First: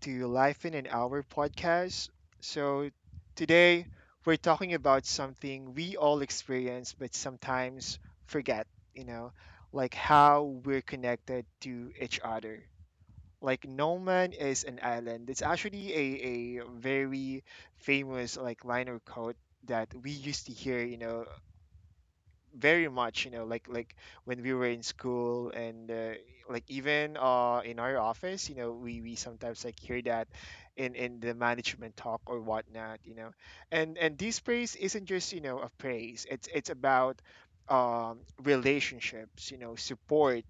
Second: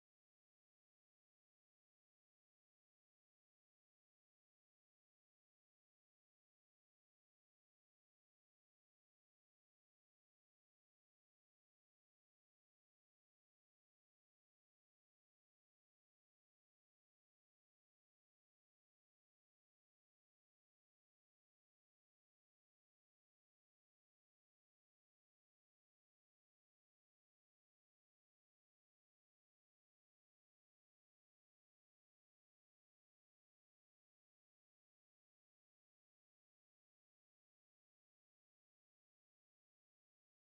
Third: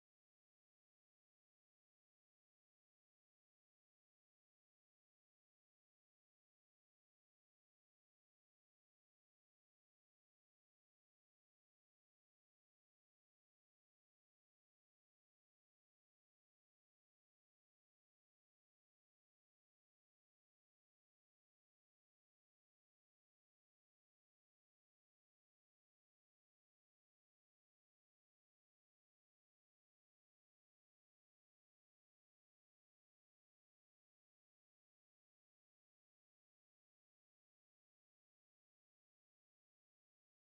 to Life in an Hour podcast. So, today we're talking about something we all experience but sometimes forget, you know, like how we're connected to each other. Like, no man is an island. It's actually a very famous, like, line or quote that we used to hear, very much, like when we were in school, and like even in our office, we sometimes like hear that in the management talk or whatnot, and this praise isn't just, a praise. It's about um relationships, support,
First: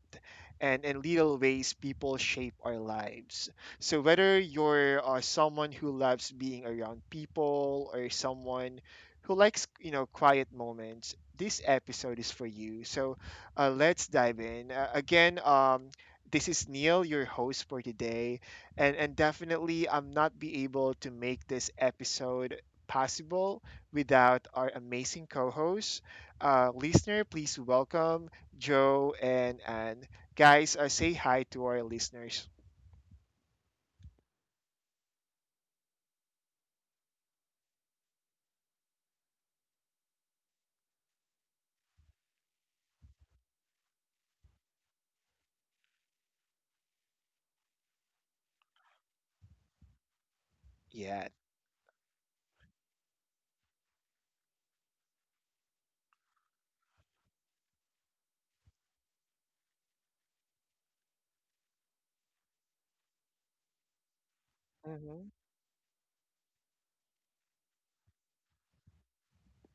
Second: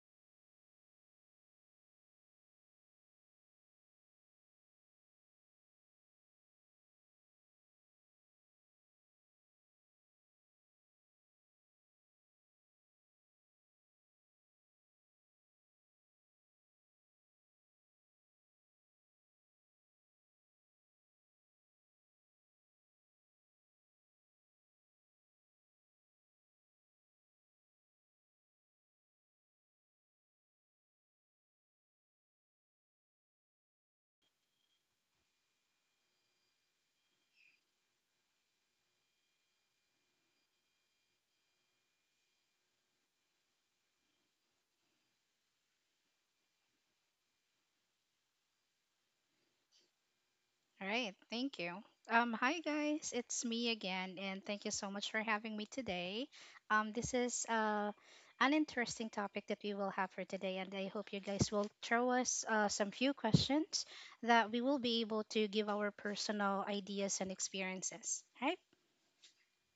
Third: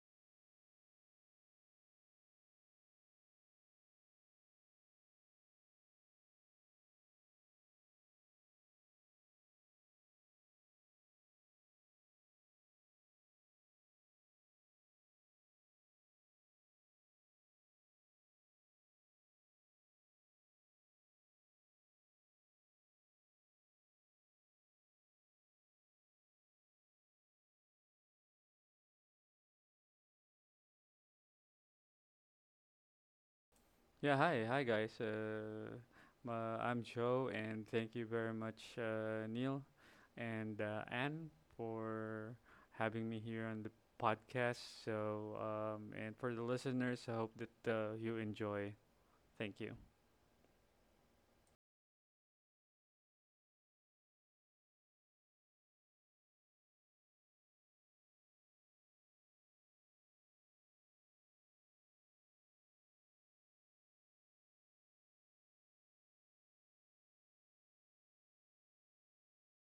and in little ways people shape our lives. So whether you're someone who loves being around people or someone who likes, quiet moments, this episode is for you. So let's dive in. Again, this is Neil, your host for today, and definitely I'm not be able to make this episode possible without our amazing co-hosts. Listener, please welcome Joe and Anne. Guys, say hi to our listeners. Yeah, hi, hi guys. Uh, I'm Joe, and thank you very much, Neil and Anne, for having me here on the podcast. So, and for the listeners, I hope that you enjoy. Thank you. All right, Yeah. thank you. Hi guys, it's me again, and thank you so much for having me today. This is an interesting topic that we will have for today, and I hope you guys will throw us some few questions that we will be able Mm-hmm. to give our personal ideas and experiences. Right?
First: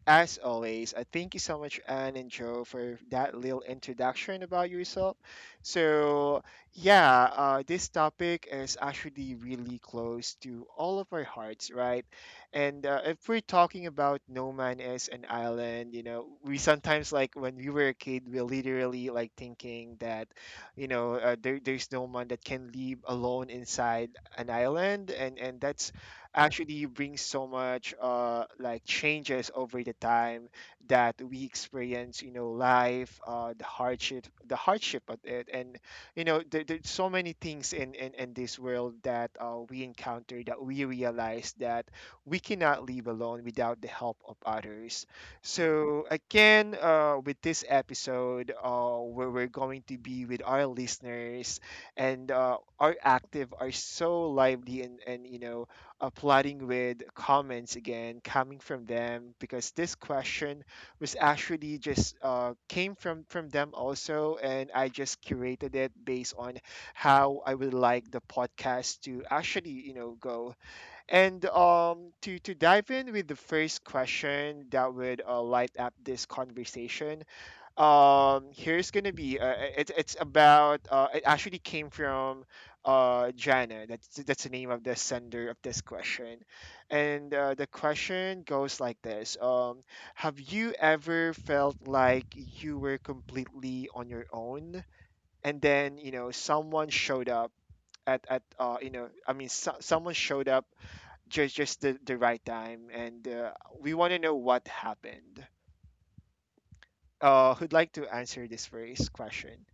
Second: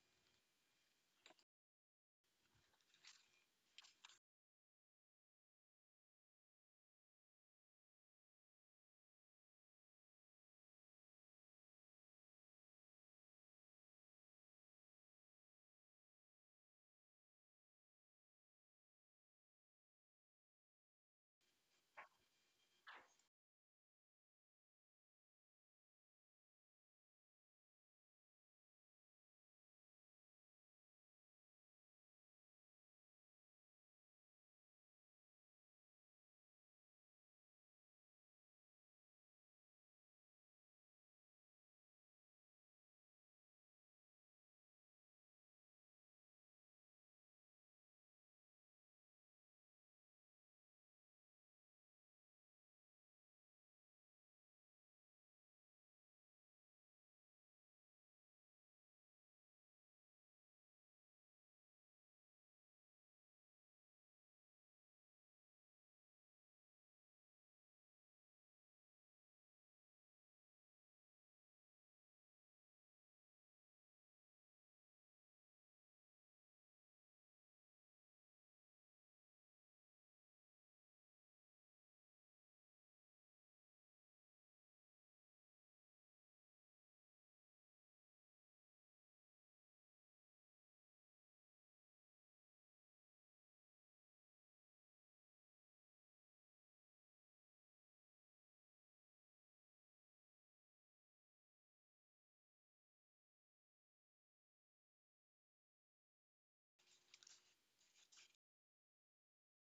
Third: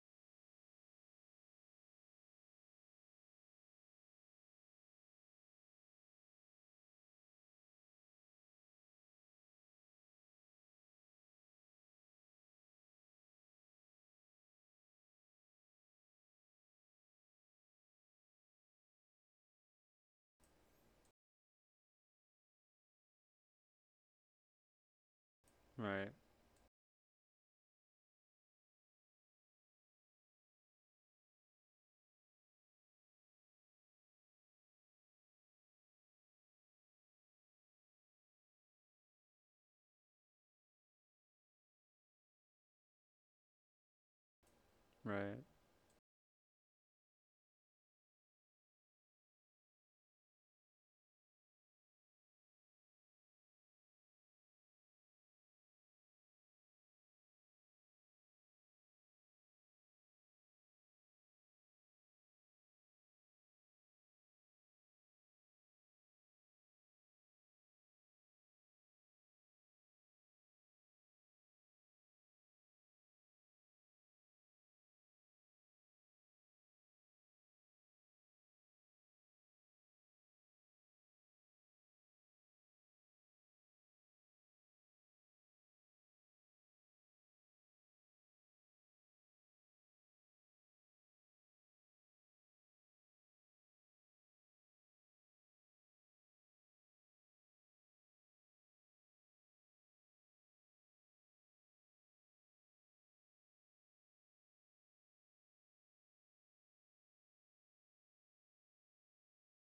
As always, I thank you so much, Anne and Joe, for that little introduction about yourself. So, yeah, this topic is actually really close to all of our hearts, right? And if we're talking about no man is an island, we sometimes, like when we were a kid, we're literally like thinking that, there's no man that can live alone inside an island, and that's Right, actually brings so much like changes over the time that we experience, life, the hardship, of it. And there's so many things in this world that we encounter, that we realize that we cannot live alone without the help of others. right. So again, with this episode, where we're going to be with our listeners, and are active, are so lively, and applauding with comments, again coming from them, because this question was actually just, came from them also, and I just curated it based on how I would like the podcast to actually, go. And to dive in with the first question that would, light up this conversation, here's gonna be, it's about, it actually came from Jana. That's the name of the sender of this question. And the question goes like this. Have you ever felt like you were completely on your own, and then, someone showed up at I mean, so, someone showed up just, the right time, and we want to know what happened? Who'd like to answer this first question?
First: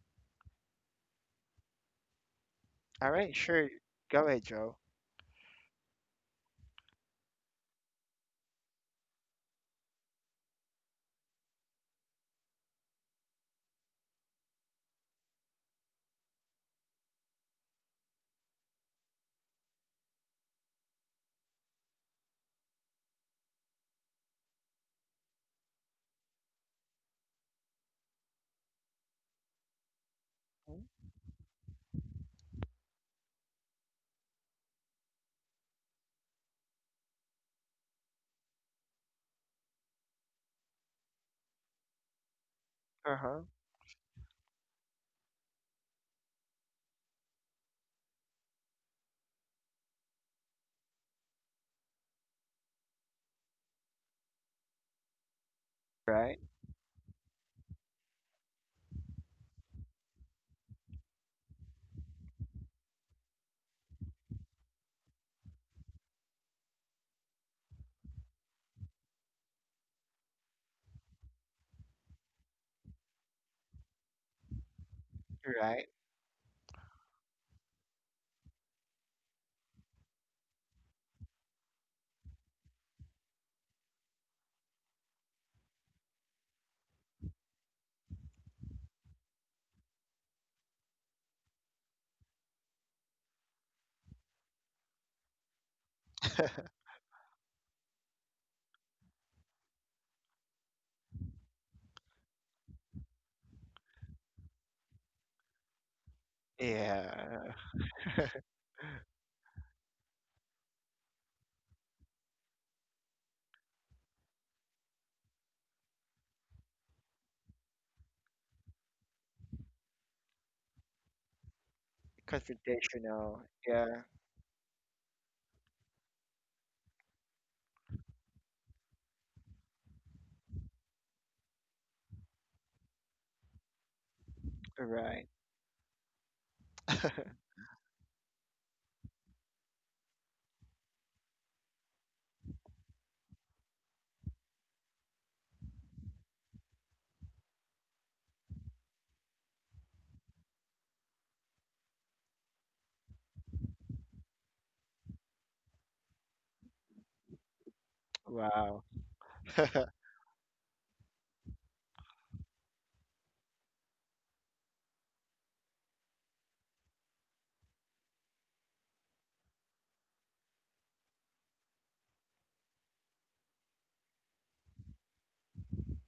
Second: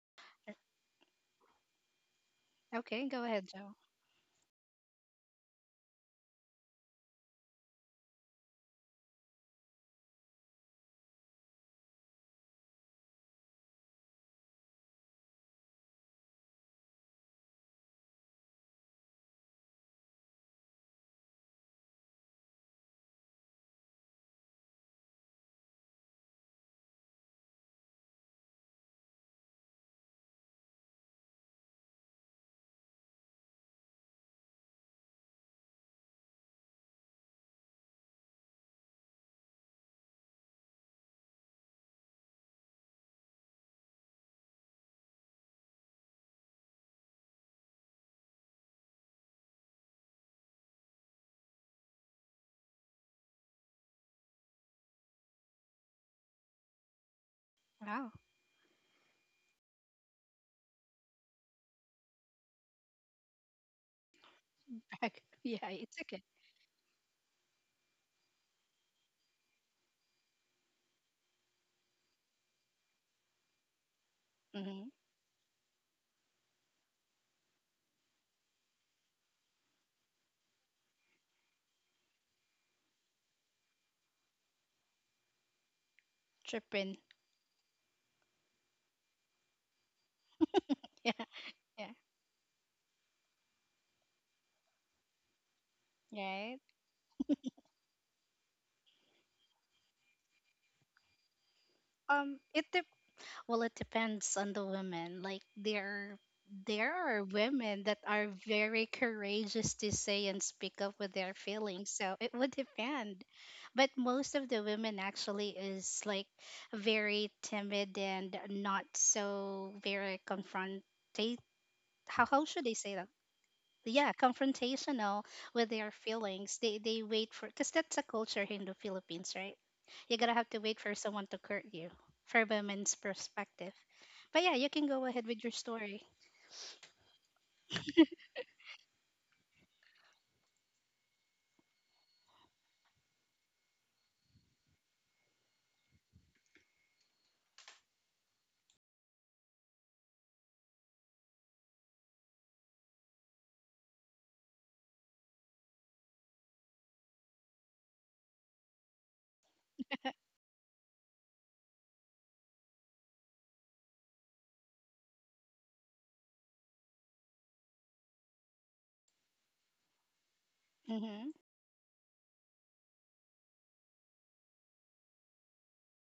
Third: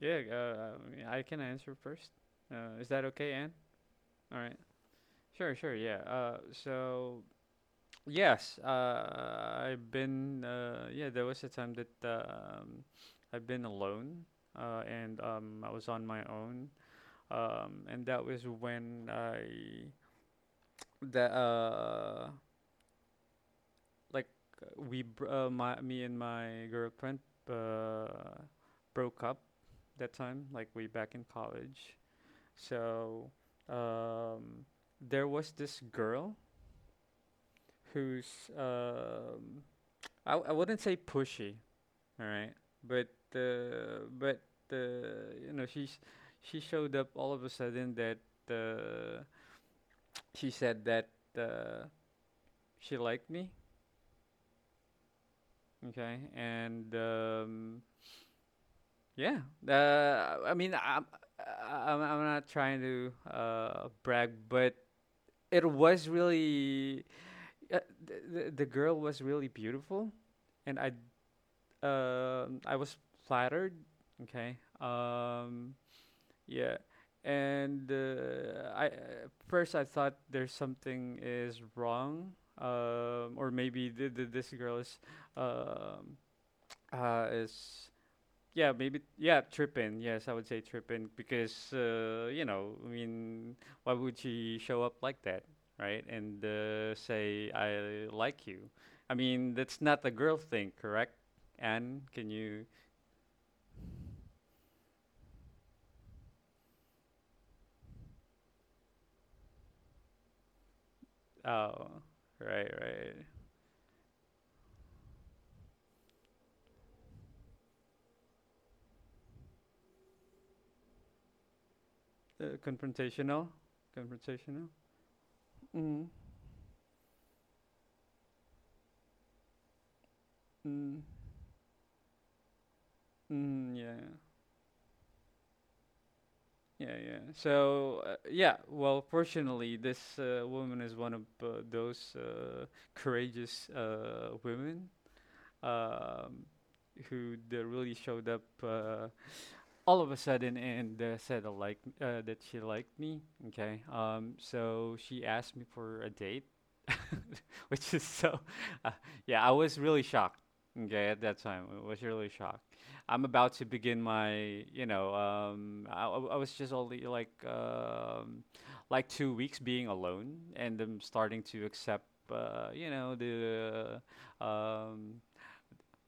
Yeah, I mean, I can answer first. Is that Okay, All go okay, right, ahead, Anne? sure. Joe. Go All ahead, right. Joe. Sure, sure. Yeah. Yes, I've been. Yeah, there was a time that I've been alone, and I was on my own, and that was when I that like we br- my me and my girlfriend uh broke up that time, like way back in college. So um, there was this girl who's um I wouldn't say pushy. All right. But Uh huh. uh, but uh, you know she's she showed up all of a sudden that uh, she said that uh, she liked me. Okay. Right. And Wow. yeah. I mean I'm I- am I I'm not trying to brag, but Yeah, it it's was okay. really the girl was really beautiful, and I was flattered. Okay. Mm-hmm. Right. Yeah. And I first I thought there's something is wrong, or maybe this girl is, um, Tripping. uh, is yeah maybe yeah tripping. Yes, I would say tripping Yeah, because yeah, I mean why would she show up like that, right? And right. Say I like you. I mean that's not a girl thing, correct? Anne, can you? It depends. Well, it depends on the women. Like there are Yeah. women that are very courageous to say and speak up with their feelings. Oh, So it would right, right. depend. But most of the women actually is like very timid and not so very confrontate how should I say that? Confrontational. Confrontational, Yeah. Yeah, confrontational. confrontational with their Mm, feelings. They wait for, because that's a culture here in the Philippines, right? You're gonna have to wait for mm, someone to hurt you for women's perspective. mm, yeah, But yeah, you can go ahead Right. with your story. yeah, yeah. So yeah, well, fortunately, this woman is one of those courageous women, um, really showed up all of a sudden and said I like that she liked me. Okay, so she asked me for a date, which is so, Wow. uh, yeah, I was really shocked. Okay, at that time, I was really shocked. I'm about to begin my, I was just only like 2 weeks being alone, and I'm Mm-hmm. starting to accept, the um,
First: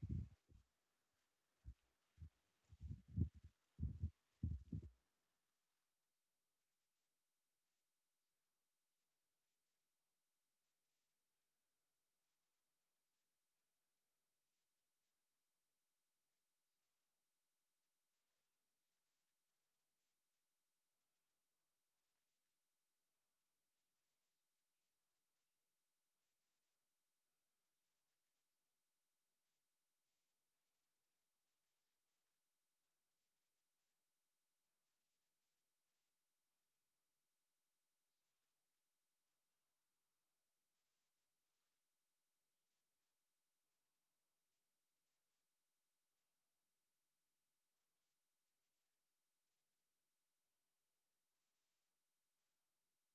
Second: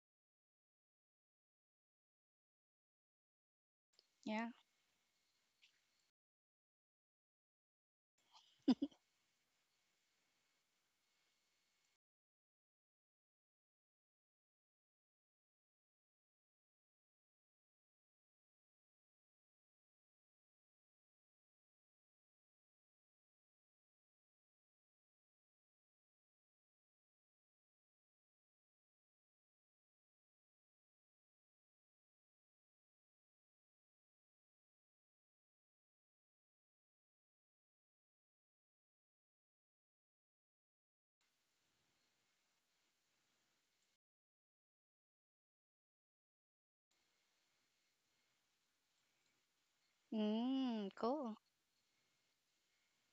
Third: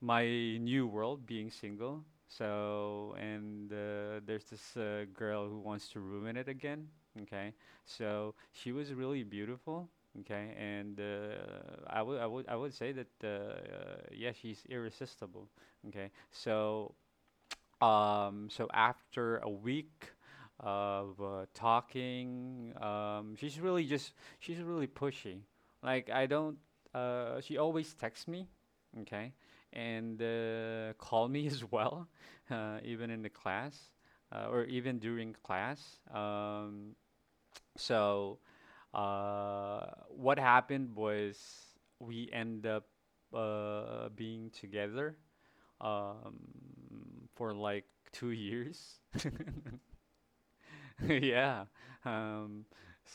my new world being single. So, and there's Yeah. this girl who wants to ruin it again. Okay. So she was really beautiful. Okay. And I would say that yeah, she's irresistible. Okay. So so after a week of talking, she's really pushy. Like I don't. She always texts me, okay, and call me as well, even in the class, or even during class. Um, so what happened was we end up being together, um, for like 2 years. Mm, cool. Yeah. Um,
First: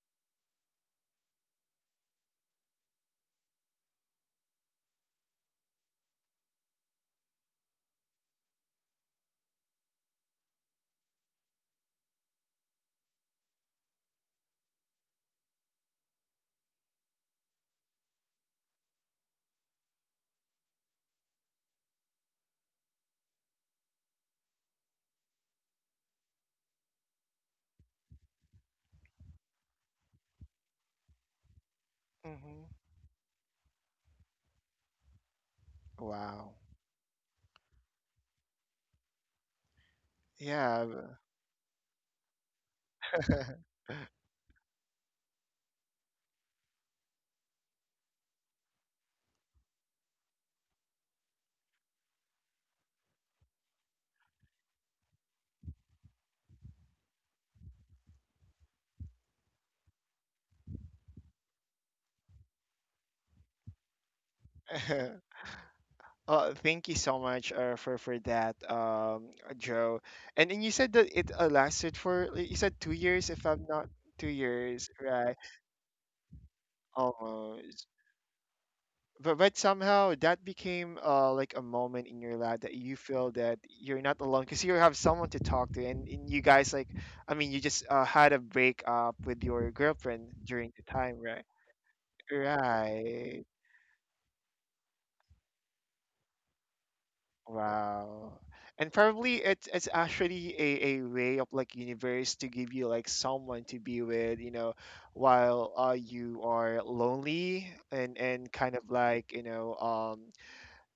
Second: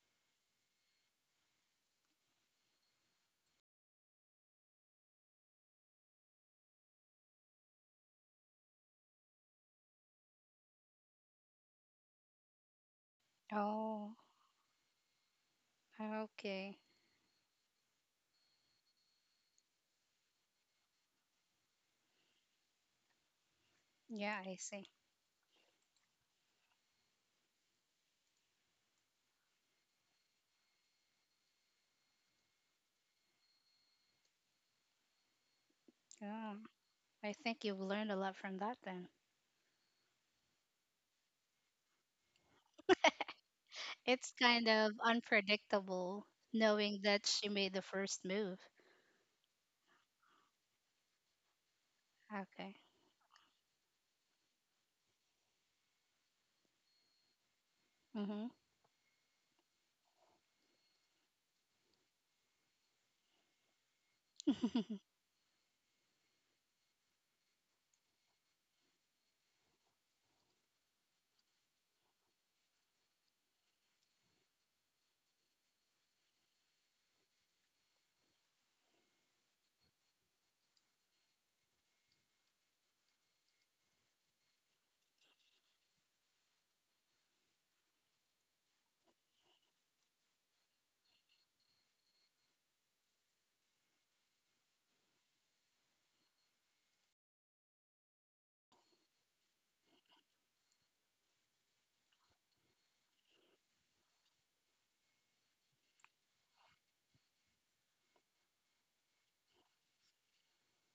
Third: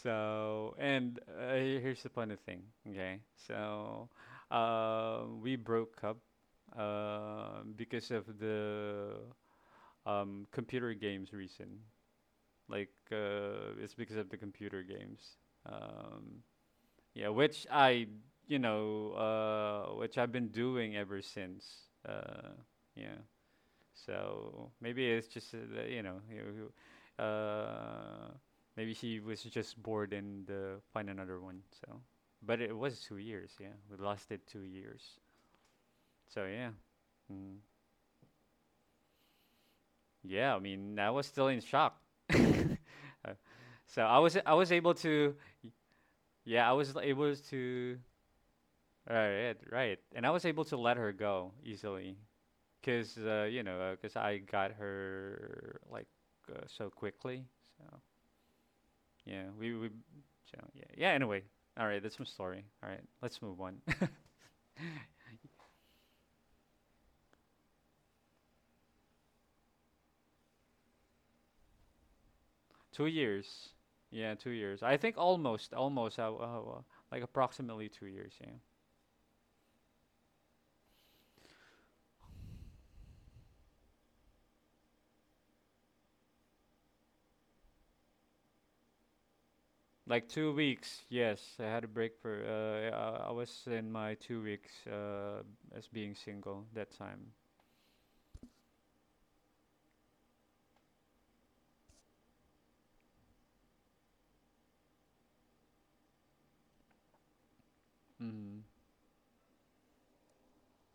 so, and here's the funny thing, okay? So, we broke up because of the computer games reason. Like, it's Oh, because of the computer games. Um, okay. yeah, which I've been doing ever since. Uh, yeah. Yeah, I So see. maybe it's just you know, you- you- uh, maybe she was just bored and find another one. So, but Mm-hmm. it was 2 years. Yeah, we lasted 2 years. So Wow. Oh, yeah, I mm, think you've learned a lot from that then. yeah. I Yeah. mean, I was still in shock. Uh, so I It's was I kind was of able to, y- unpredictable, yeah, I was knowing that able she made the to. first move. Right, right, and I was able to let her go easily, Okay. cause I got her like so quickly. So yeah, we yeah. Anyway, all right, that's my story. All right, let's move on. Mm-hmm. Oh, thank you so much, for that, Joe. And you said that it, lasted for, you said, two two years, if I'm years. not, two Yeah, 2 years. years, I think right? almost almost like Almost. approximately 2 years. Yeah, But somehow that became, like a moment in your life that you feel that you're not alone, because you have someone to talk to, and you guys, like, I mean, you just, had a breakup with your like girlfriend two during the weeks. time, right? Yes, I had a break for. I Right. was in my 2 weeks, as being single that time. Wow. And probably it's, actually a way of like universe to give you like someone to be with, while, you are lonely, and Mm. kind of like,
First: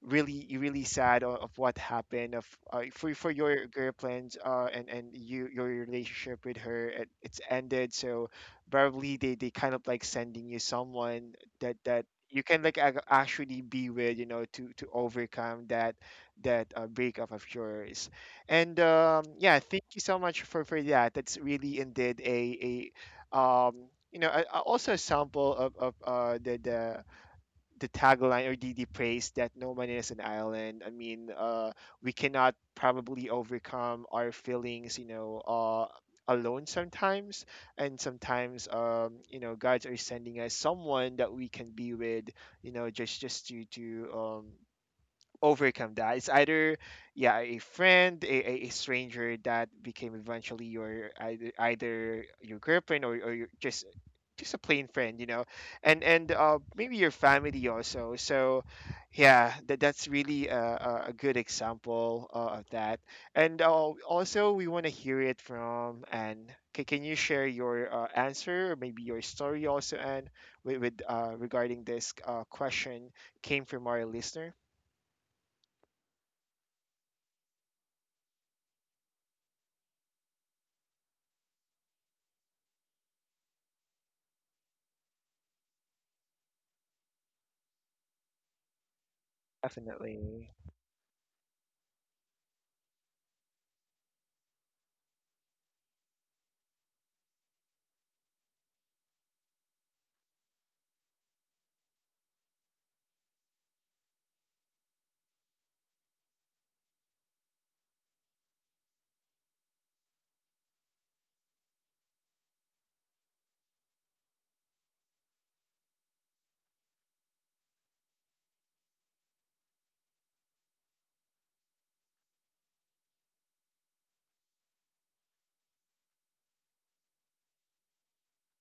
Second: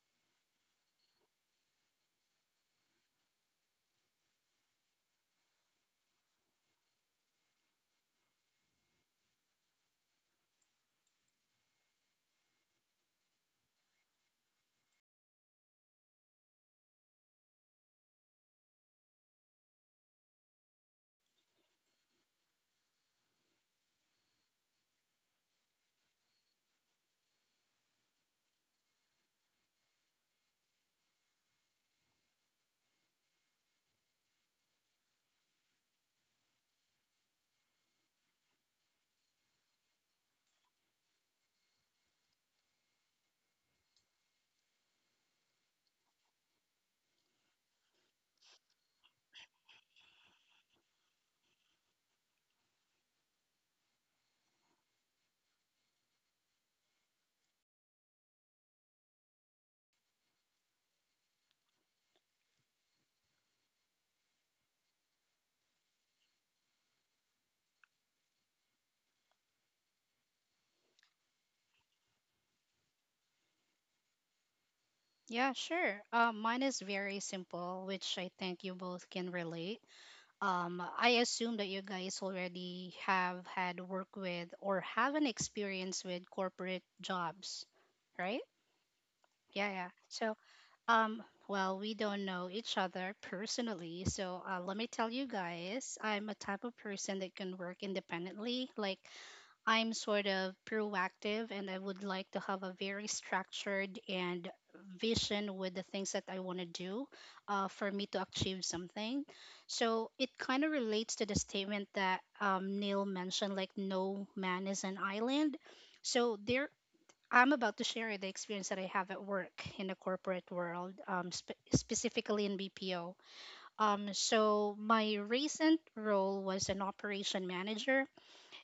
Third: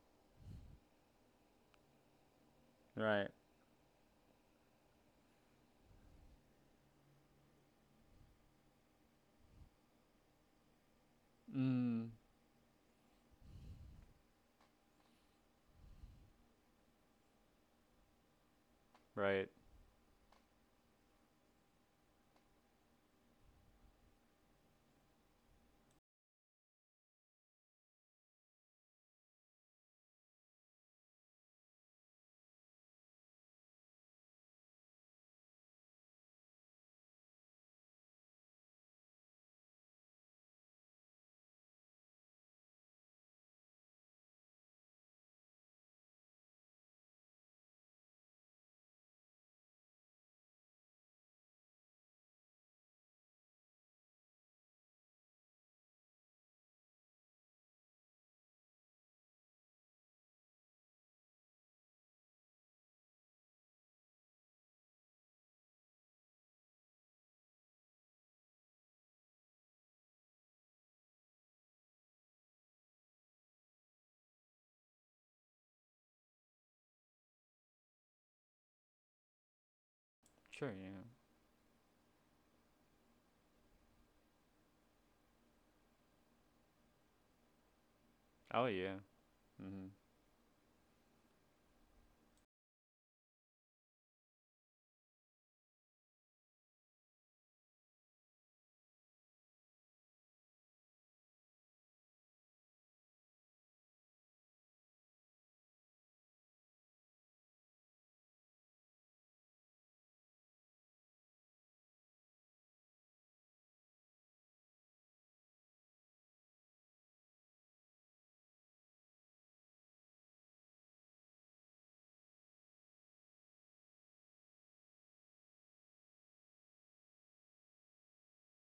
really, really sad of what happened, of, for, Right. Your girlfriend, and your relationship with her, it's ended. So probably they, kind of like sending you someone that Mm. you can like, actually be with, to overcome that, breakup of yours. And Right. yeah, thank you so much for that. That's really indeed a, also a sample of, the the tagline or the praise that no man is an island. I mean, we cannot probably overcome our feelings, alone sometimes. And sometimes, God's are sending us someone that we can be with, just, to overcome that. It's either, yeah, a friend, a stranger that became eventually your, either, your girlfriend, or your, just, a plain friend, and maybe your family also. So yeah, that's really a, good example, of that. And also, we want to hear it from Anne. Can you share your, answer, or maybe your story also, Anne, with, regarding this, question came from our listener? Yeah, sure. Mine is very simple, which I think you both can relate. Sure. Yeah. I assume that you guys already have had work with or have an experience with corporate jobs, right? Oh yeah. Yeah, yeah. Mm. So, Definitely. um, well, we don't know each other personally, so let me tell you guys, I'm a type of person that can work independently. Like, I'm sort of proactive and I would like to have a very structured and vision with the things that I want to do for me to achieve something. So it kind of relates to the statement that Neil mentioned, like, no man is an island. So there, I'm about to share the experience that I have at work in the corporate world, specifically in BPO. So my recent role was an operation manager,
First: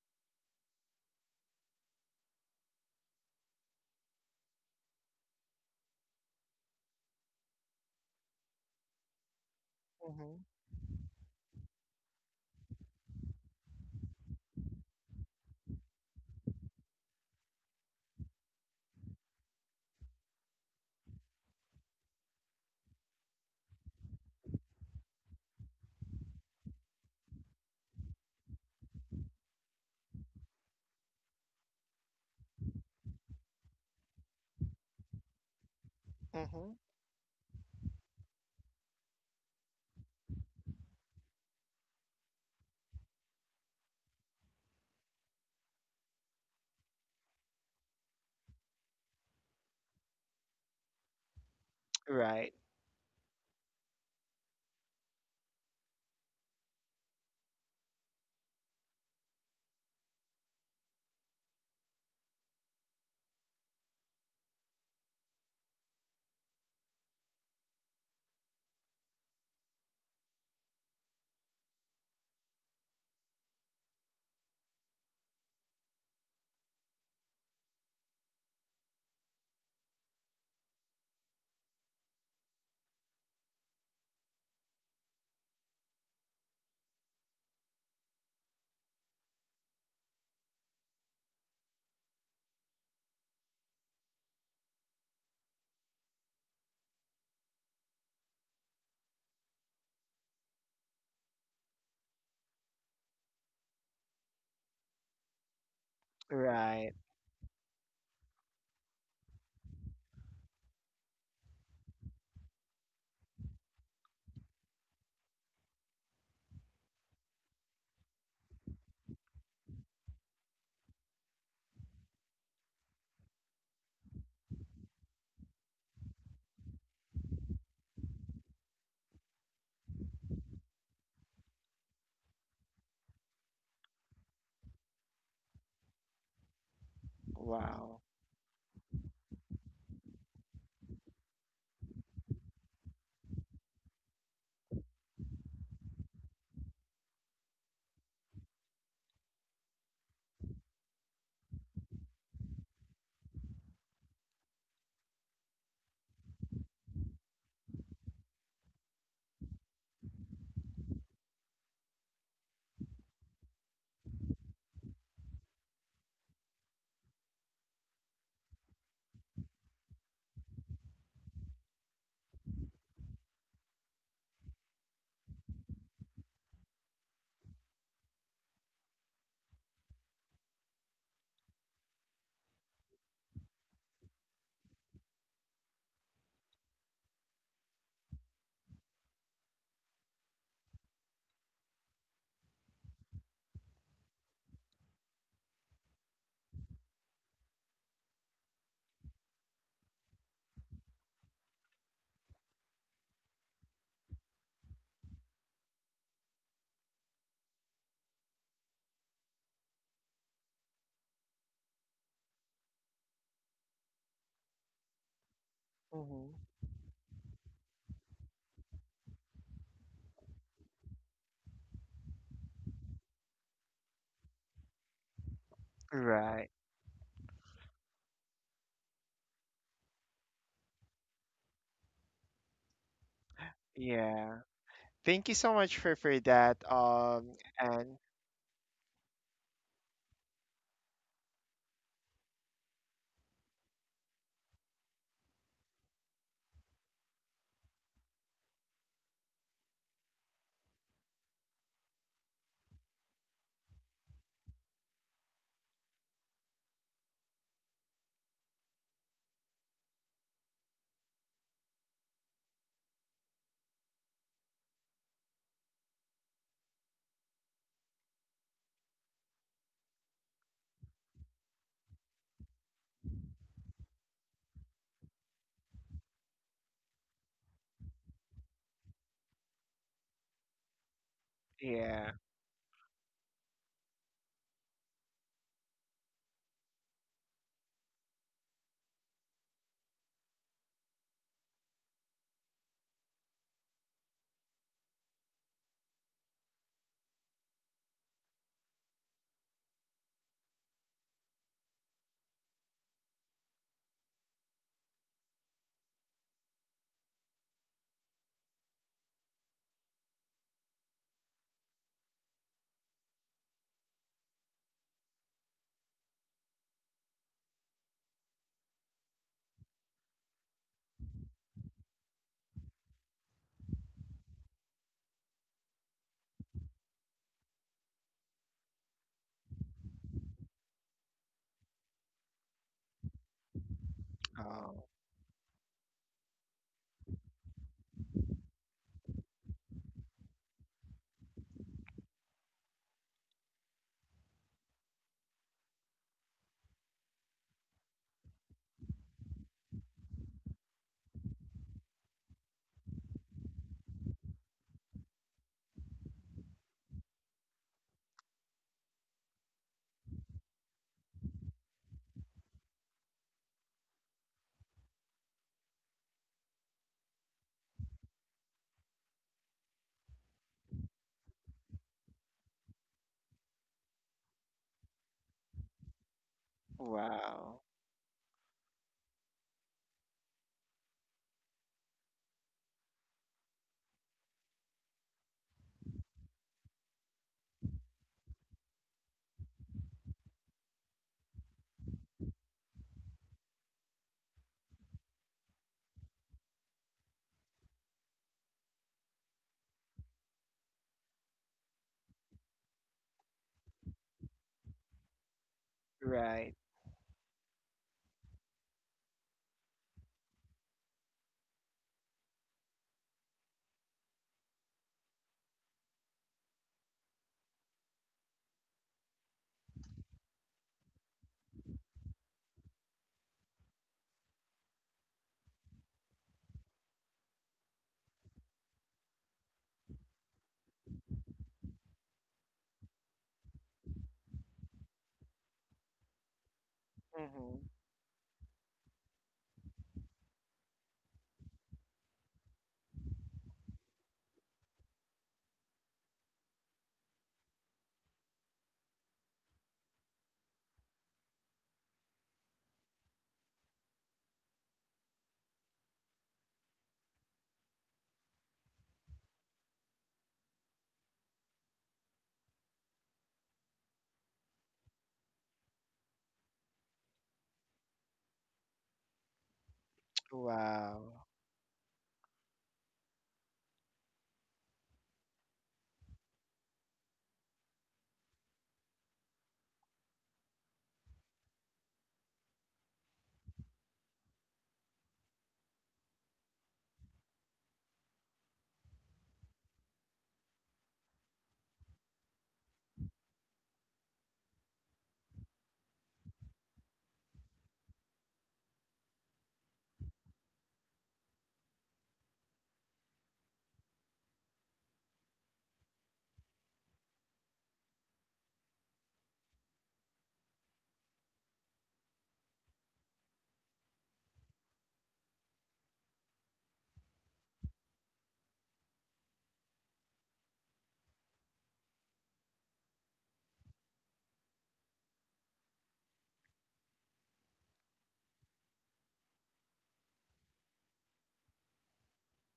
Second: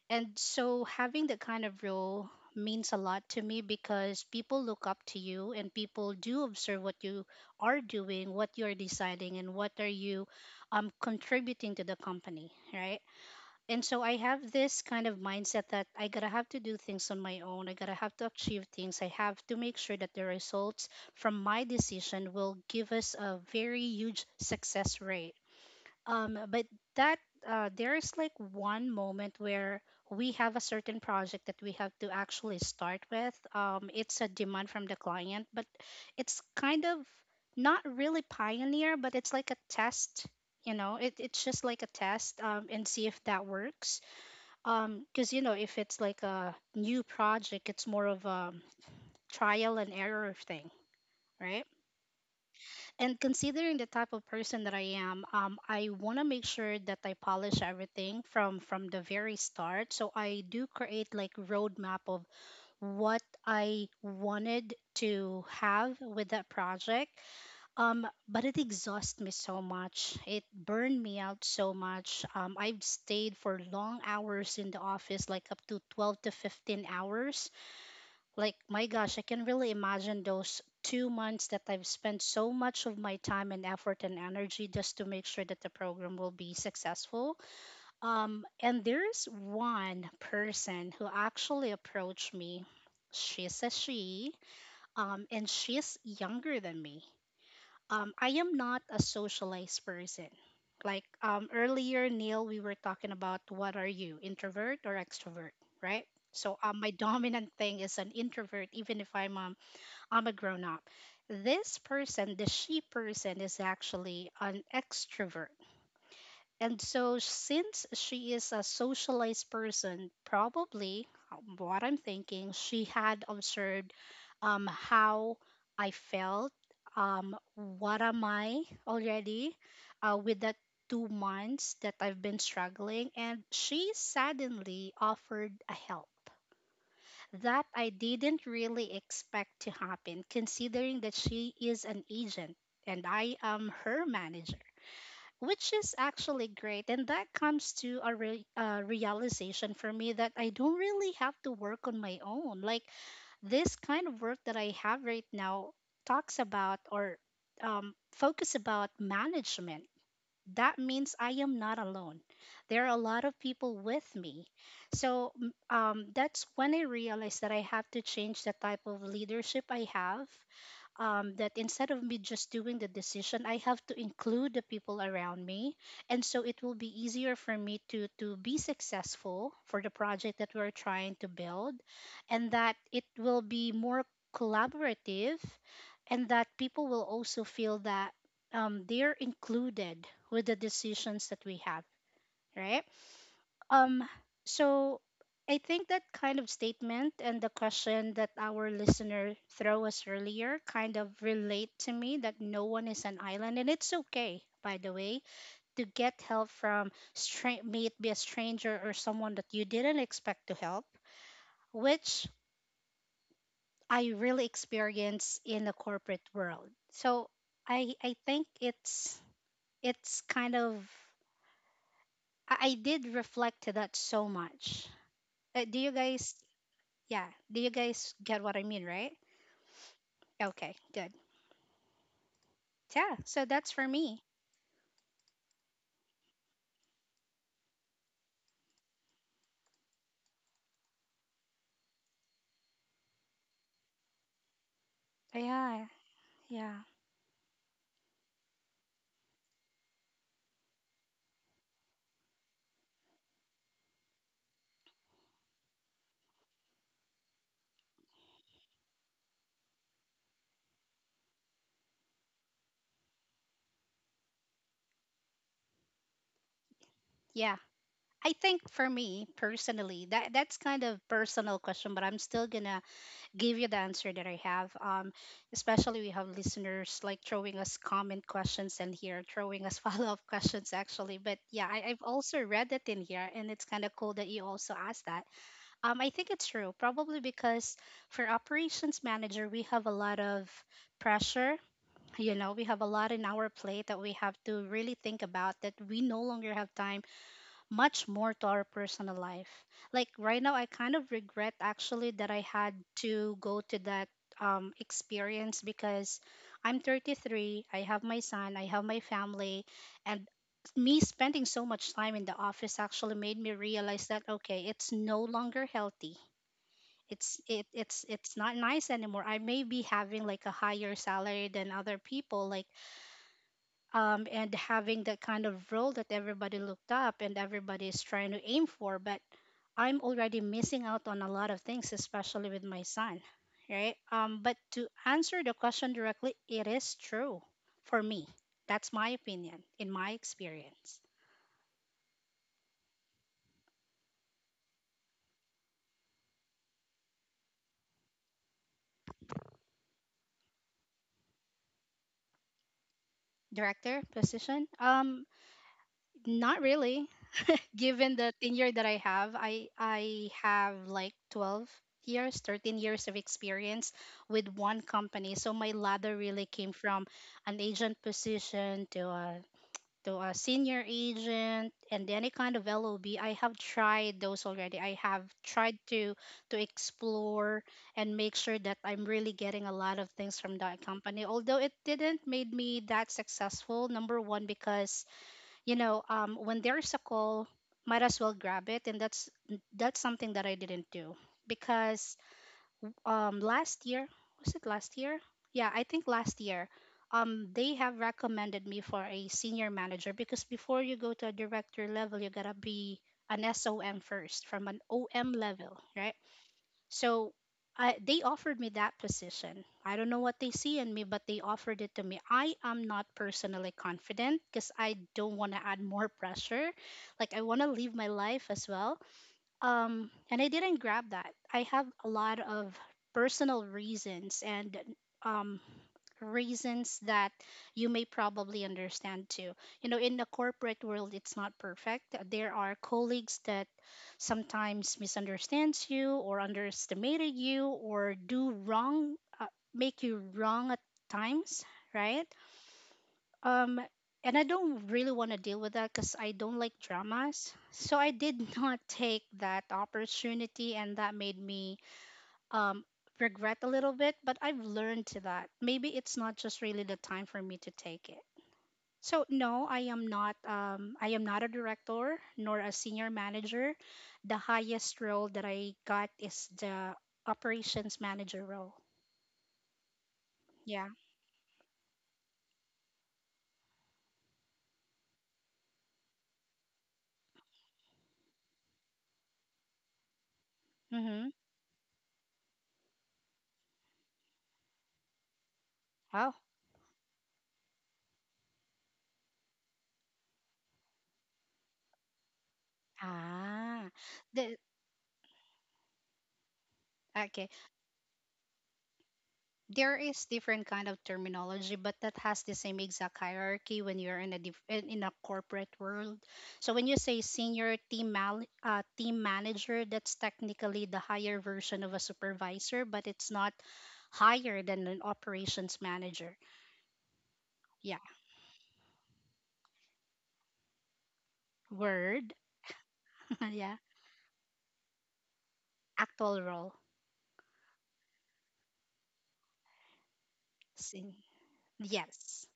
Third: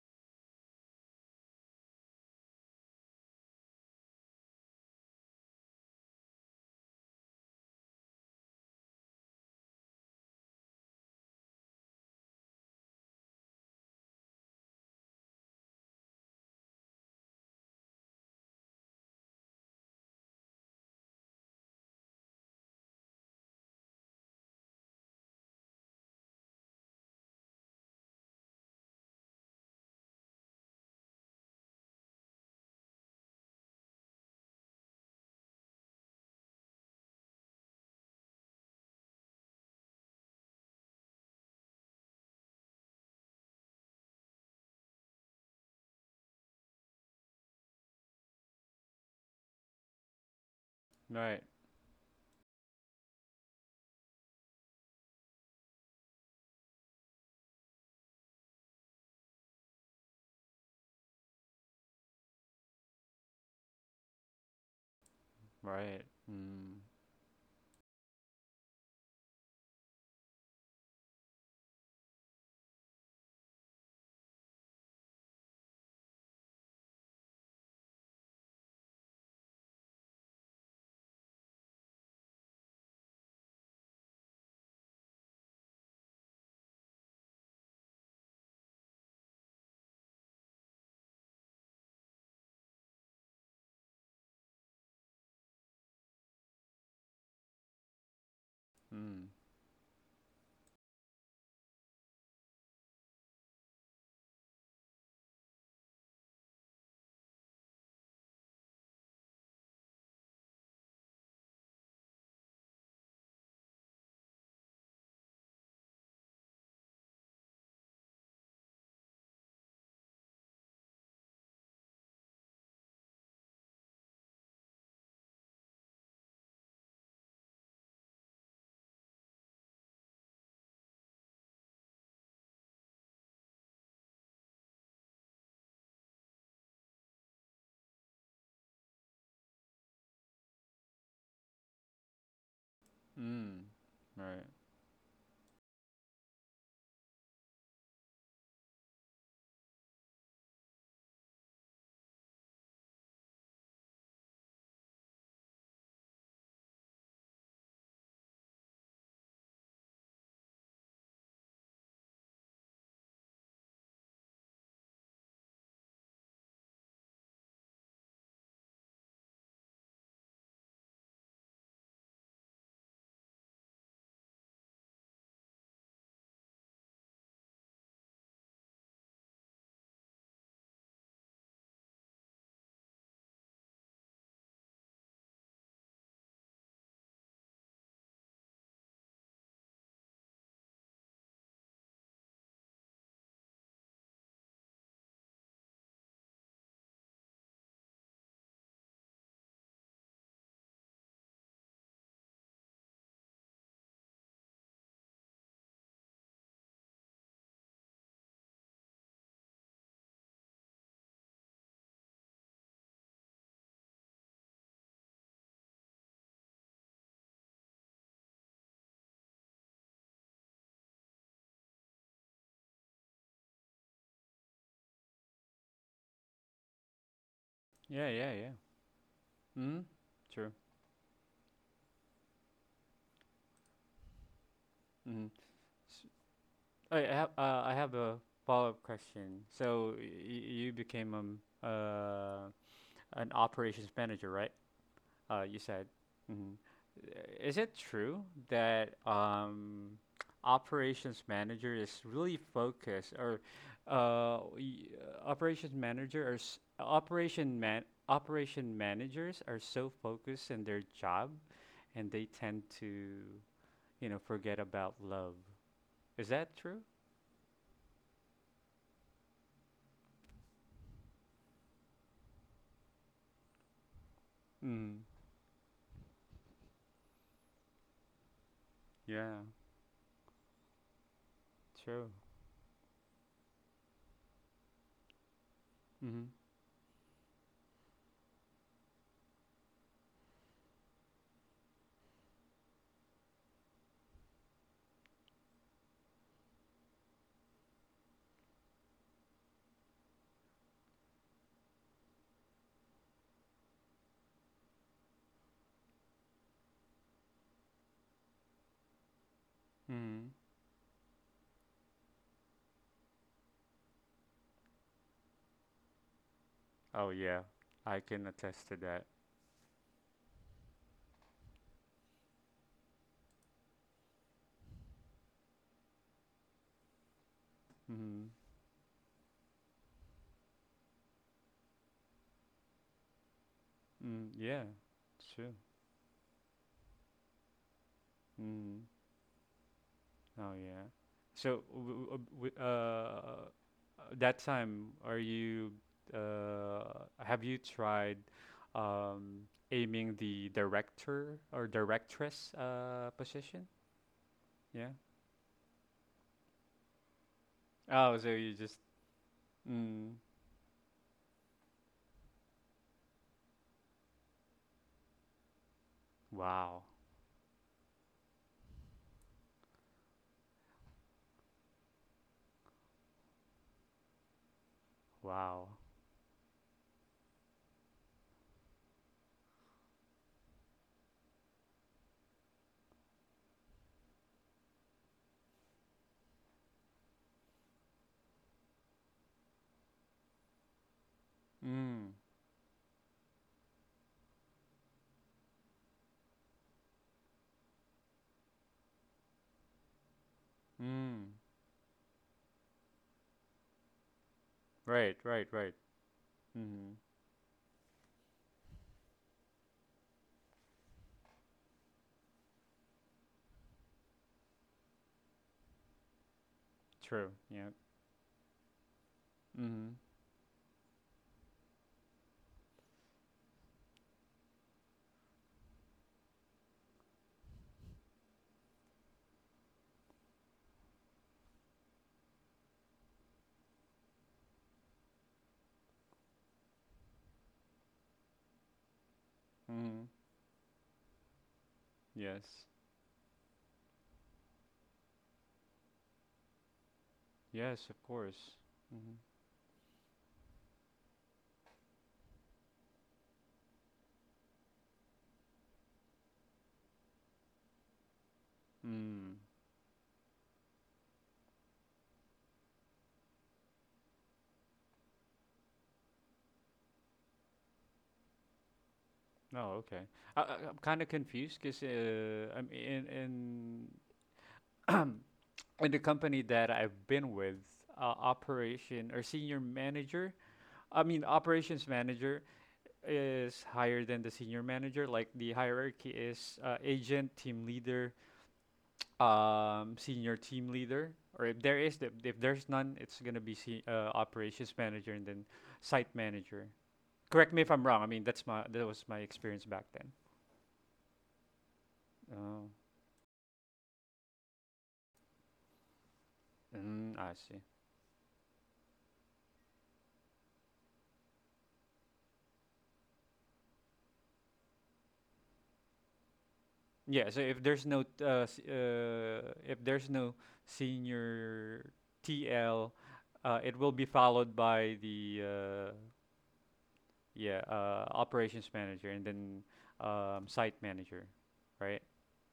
and so having that kind of role means a lot to me because people look up to you and people do observe what you are doing, what you're deciding, and what are you Mm-hmm. Contributing to the company, right? And so I have this kind of mindset that I gotta have to do things on my own. I gotta have to achieve things. I have to make sure that the results from my decision will give us a very huge success rate, but that there's like one moment where we have a certain project that we have to actually start with. It's a demand from the client, but it's Mm-hmm. kind of not really pioneer, but it's like a test. You know, it's just like a test, and see if that works. Because you know, if it's like a new project, it's more of a trial and error thing, Right. right? Right. And considering the type of person that I am, I want to make sure that I polish everything from the very start. So I do create like roadmap of what I wanted to have Right. with that Mm. project. But it exhausts me so much. It burned me out so much. I've stayed for long hours in the office, like up to 12 to 15 hours. Like, my gosh, I can really imagine those 2 months that I've spent so much of my time and effort and energy just to make sure that the program will be successful. And there's one person who actually approached me. She's a she, and she's younger than me. I am not a Mm. socialized person. Like earlier, Neil, we were talking about what are you, introvert or extrovert, right? So my Right. dominant thing is an introvert, even if I'm a grown up. This person, the she person, is actually an extrovert. And so, since she is a socialized person, probably what I'm thinking, she had observed how I felt, what am I already with that 2 months that I've been struggling. And she suddenly offered a help that I Wow. didn't really expect to happen, considering that she is an agent and I Mm. am her Right. manager, which is actually great. And that comes to a realization for me that I don't really have to work on my own. Like this kind of work that I have right now talks about or focus about management. That means I am not alone. There are a lot of people with me. So that's when I realized that I have to change the type of leadership I have. That instead of me just doing the decision, I have to include the people around me, and so it will be easier for me to be successful for the project that we're trying to build, and that it will be more collaborative, and that people will also feel that they're included with the decisions that we have, right? Um, so I think that kind of statement and the question that our listener throw us earlier kind of relate to me that no one is an island, and it's okay, by the way, to get help from may it be a stranger or someone that you didn't expect to help, which I really experience in the corporate Mm-hmm. world. So I think it's kind of I did reflect to that so much. Do you guys Right. Yeah. Do you Yeah. guys Yeah. get Yeah. what I mean, right? Mm, true. Okay, good. Yeah, so that's for me. Yeah. Thank Mm. you so much S for that. I have And a follow-up question. So you became uh an operations manager, right? You Yeah, said. Mm. yeah. Is it true that operations manager is really focused, or operations manager, or s operation man operation managers are so focused in their job and they tend to, forget about love. Is that true? Yeah. I think for me personally, that that's kind of personal question, but I'm still gonna give you the answer that I have. Mm. Especially we have listeners like throwing us comment questions in here, Yeah. throwing us follow up questions actually. But yeah, I've yeah. True. also read it in here, and it's kind of cool that you also asked that. I think Mm-hmm. it's true, probably because for operations manager we have a lot of pressure. You know, we have a lot in our plate that we have to really think about, that we no longer have time much more to our personal life. Like right now I kind of regret actually that I had to go to that experience because I'm 33. I have my son, I have my family, and Mm-hmm. me spending so much time in the office actually made me realize that okay, it's no longer healthy. Oh it's yeah, it, it's I can it's not attest to nice that. anymore. I may be having like a higher salary than other people, like and having that kind of role that everybody looked up and everybody is trying Mm-hmm. to aim for. But I'm already missing out on a lot of things, especially with my son, right? Mm, But yeah, Oh, to it's answer the true. question directly, it is true for me. That's Mm. my opinion in my Oh yeah. experience. So that time, are you, have you tried aiming the director or directress position? Director position? Yeah. Not really. Given Oh, so the you tenure just that I have, I mm. I have like 12 years, 13 years of experience with one company. So my ladder really came Wow, from an agent position to a senior agent and any kind of LOB. I have tried those already. I have wow. tried to wow. explore and make sure that I'm really getting a lot of things from that company. Although it didn't made me that successful, number one because you know, when there's a call, might as well grab it. And that's something that I didn't do because Mm. Last year, was it last year yeah I think last year, they have recommended me for a senior manager, because before you go to a Mm. director level you gotta be an SOM first, from an Right, OM right, level, right. right? Right. Mm-hmm. So they offered me that position. I don't know what they see in me, but they offered it to me. I am not personally confident because I don't want to add more pressure. Like, True. I want to Yeah. live my life as well, Mm-hmm. And I didn't grab that. I have a lot of personal reasons and um, reasons that you may probably understand too. You know, in the corporate world, it's not perfect. There are colleagues that sometimes misunderstands you or underestimated Mm-hmm. you or do wrong, make Mm-hmm. you wrong at times, right? Yes. Um, and I don't really want to deal with that because I don't like dramas. Yes, So of I did course. not Mm-hmm. take that opportunity, and that made me um, regret a little bit. But I've learned to that. Maybe it's not just really the time for me to take it. So Mm. no, I am not. I am not a director nor a senior manager. The highest role that I got is the operations manager role. Oh, okay. I'm Yeah. kind Wow. of confused because I'm in in the company that I've been with, operation or senior manager. I mean, Mm-hmm. operations manager is higher than the senior manager. Like the hierarchy Oh. is, agent, team leader, senior team leader, or if there is, if there's none, it's gonna be Ah. The, operations manager and then site manager. okay. Correct me if I'm wrong. I mean, that was my experience back There then. is different kind of terminology, but that has the Oh, same exact hierarchy when you're in a corporate world. So when you mm, say I see. senior team manager, that's technically the higher version of a supervisor, but it's not higher than an operations manager. Yeah. So if there's Yeah, no senior word. TL, Yeah, it will be followed by the actual role. yeah operations manager and then, site Sen- manager, right? yes,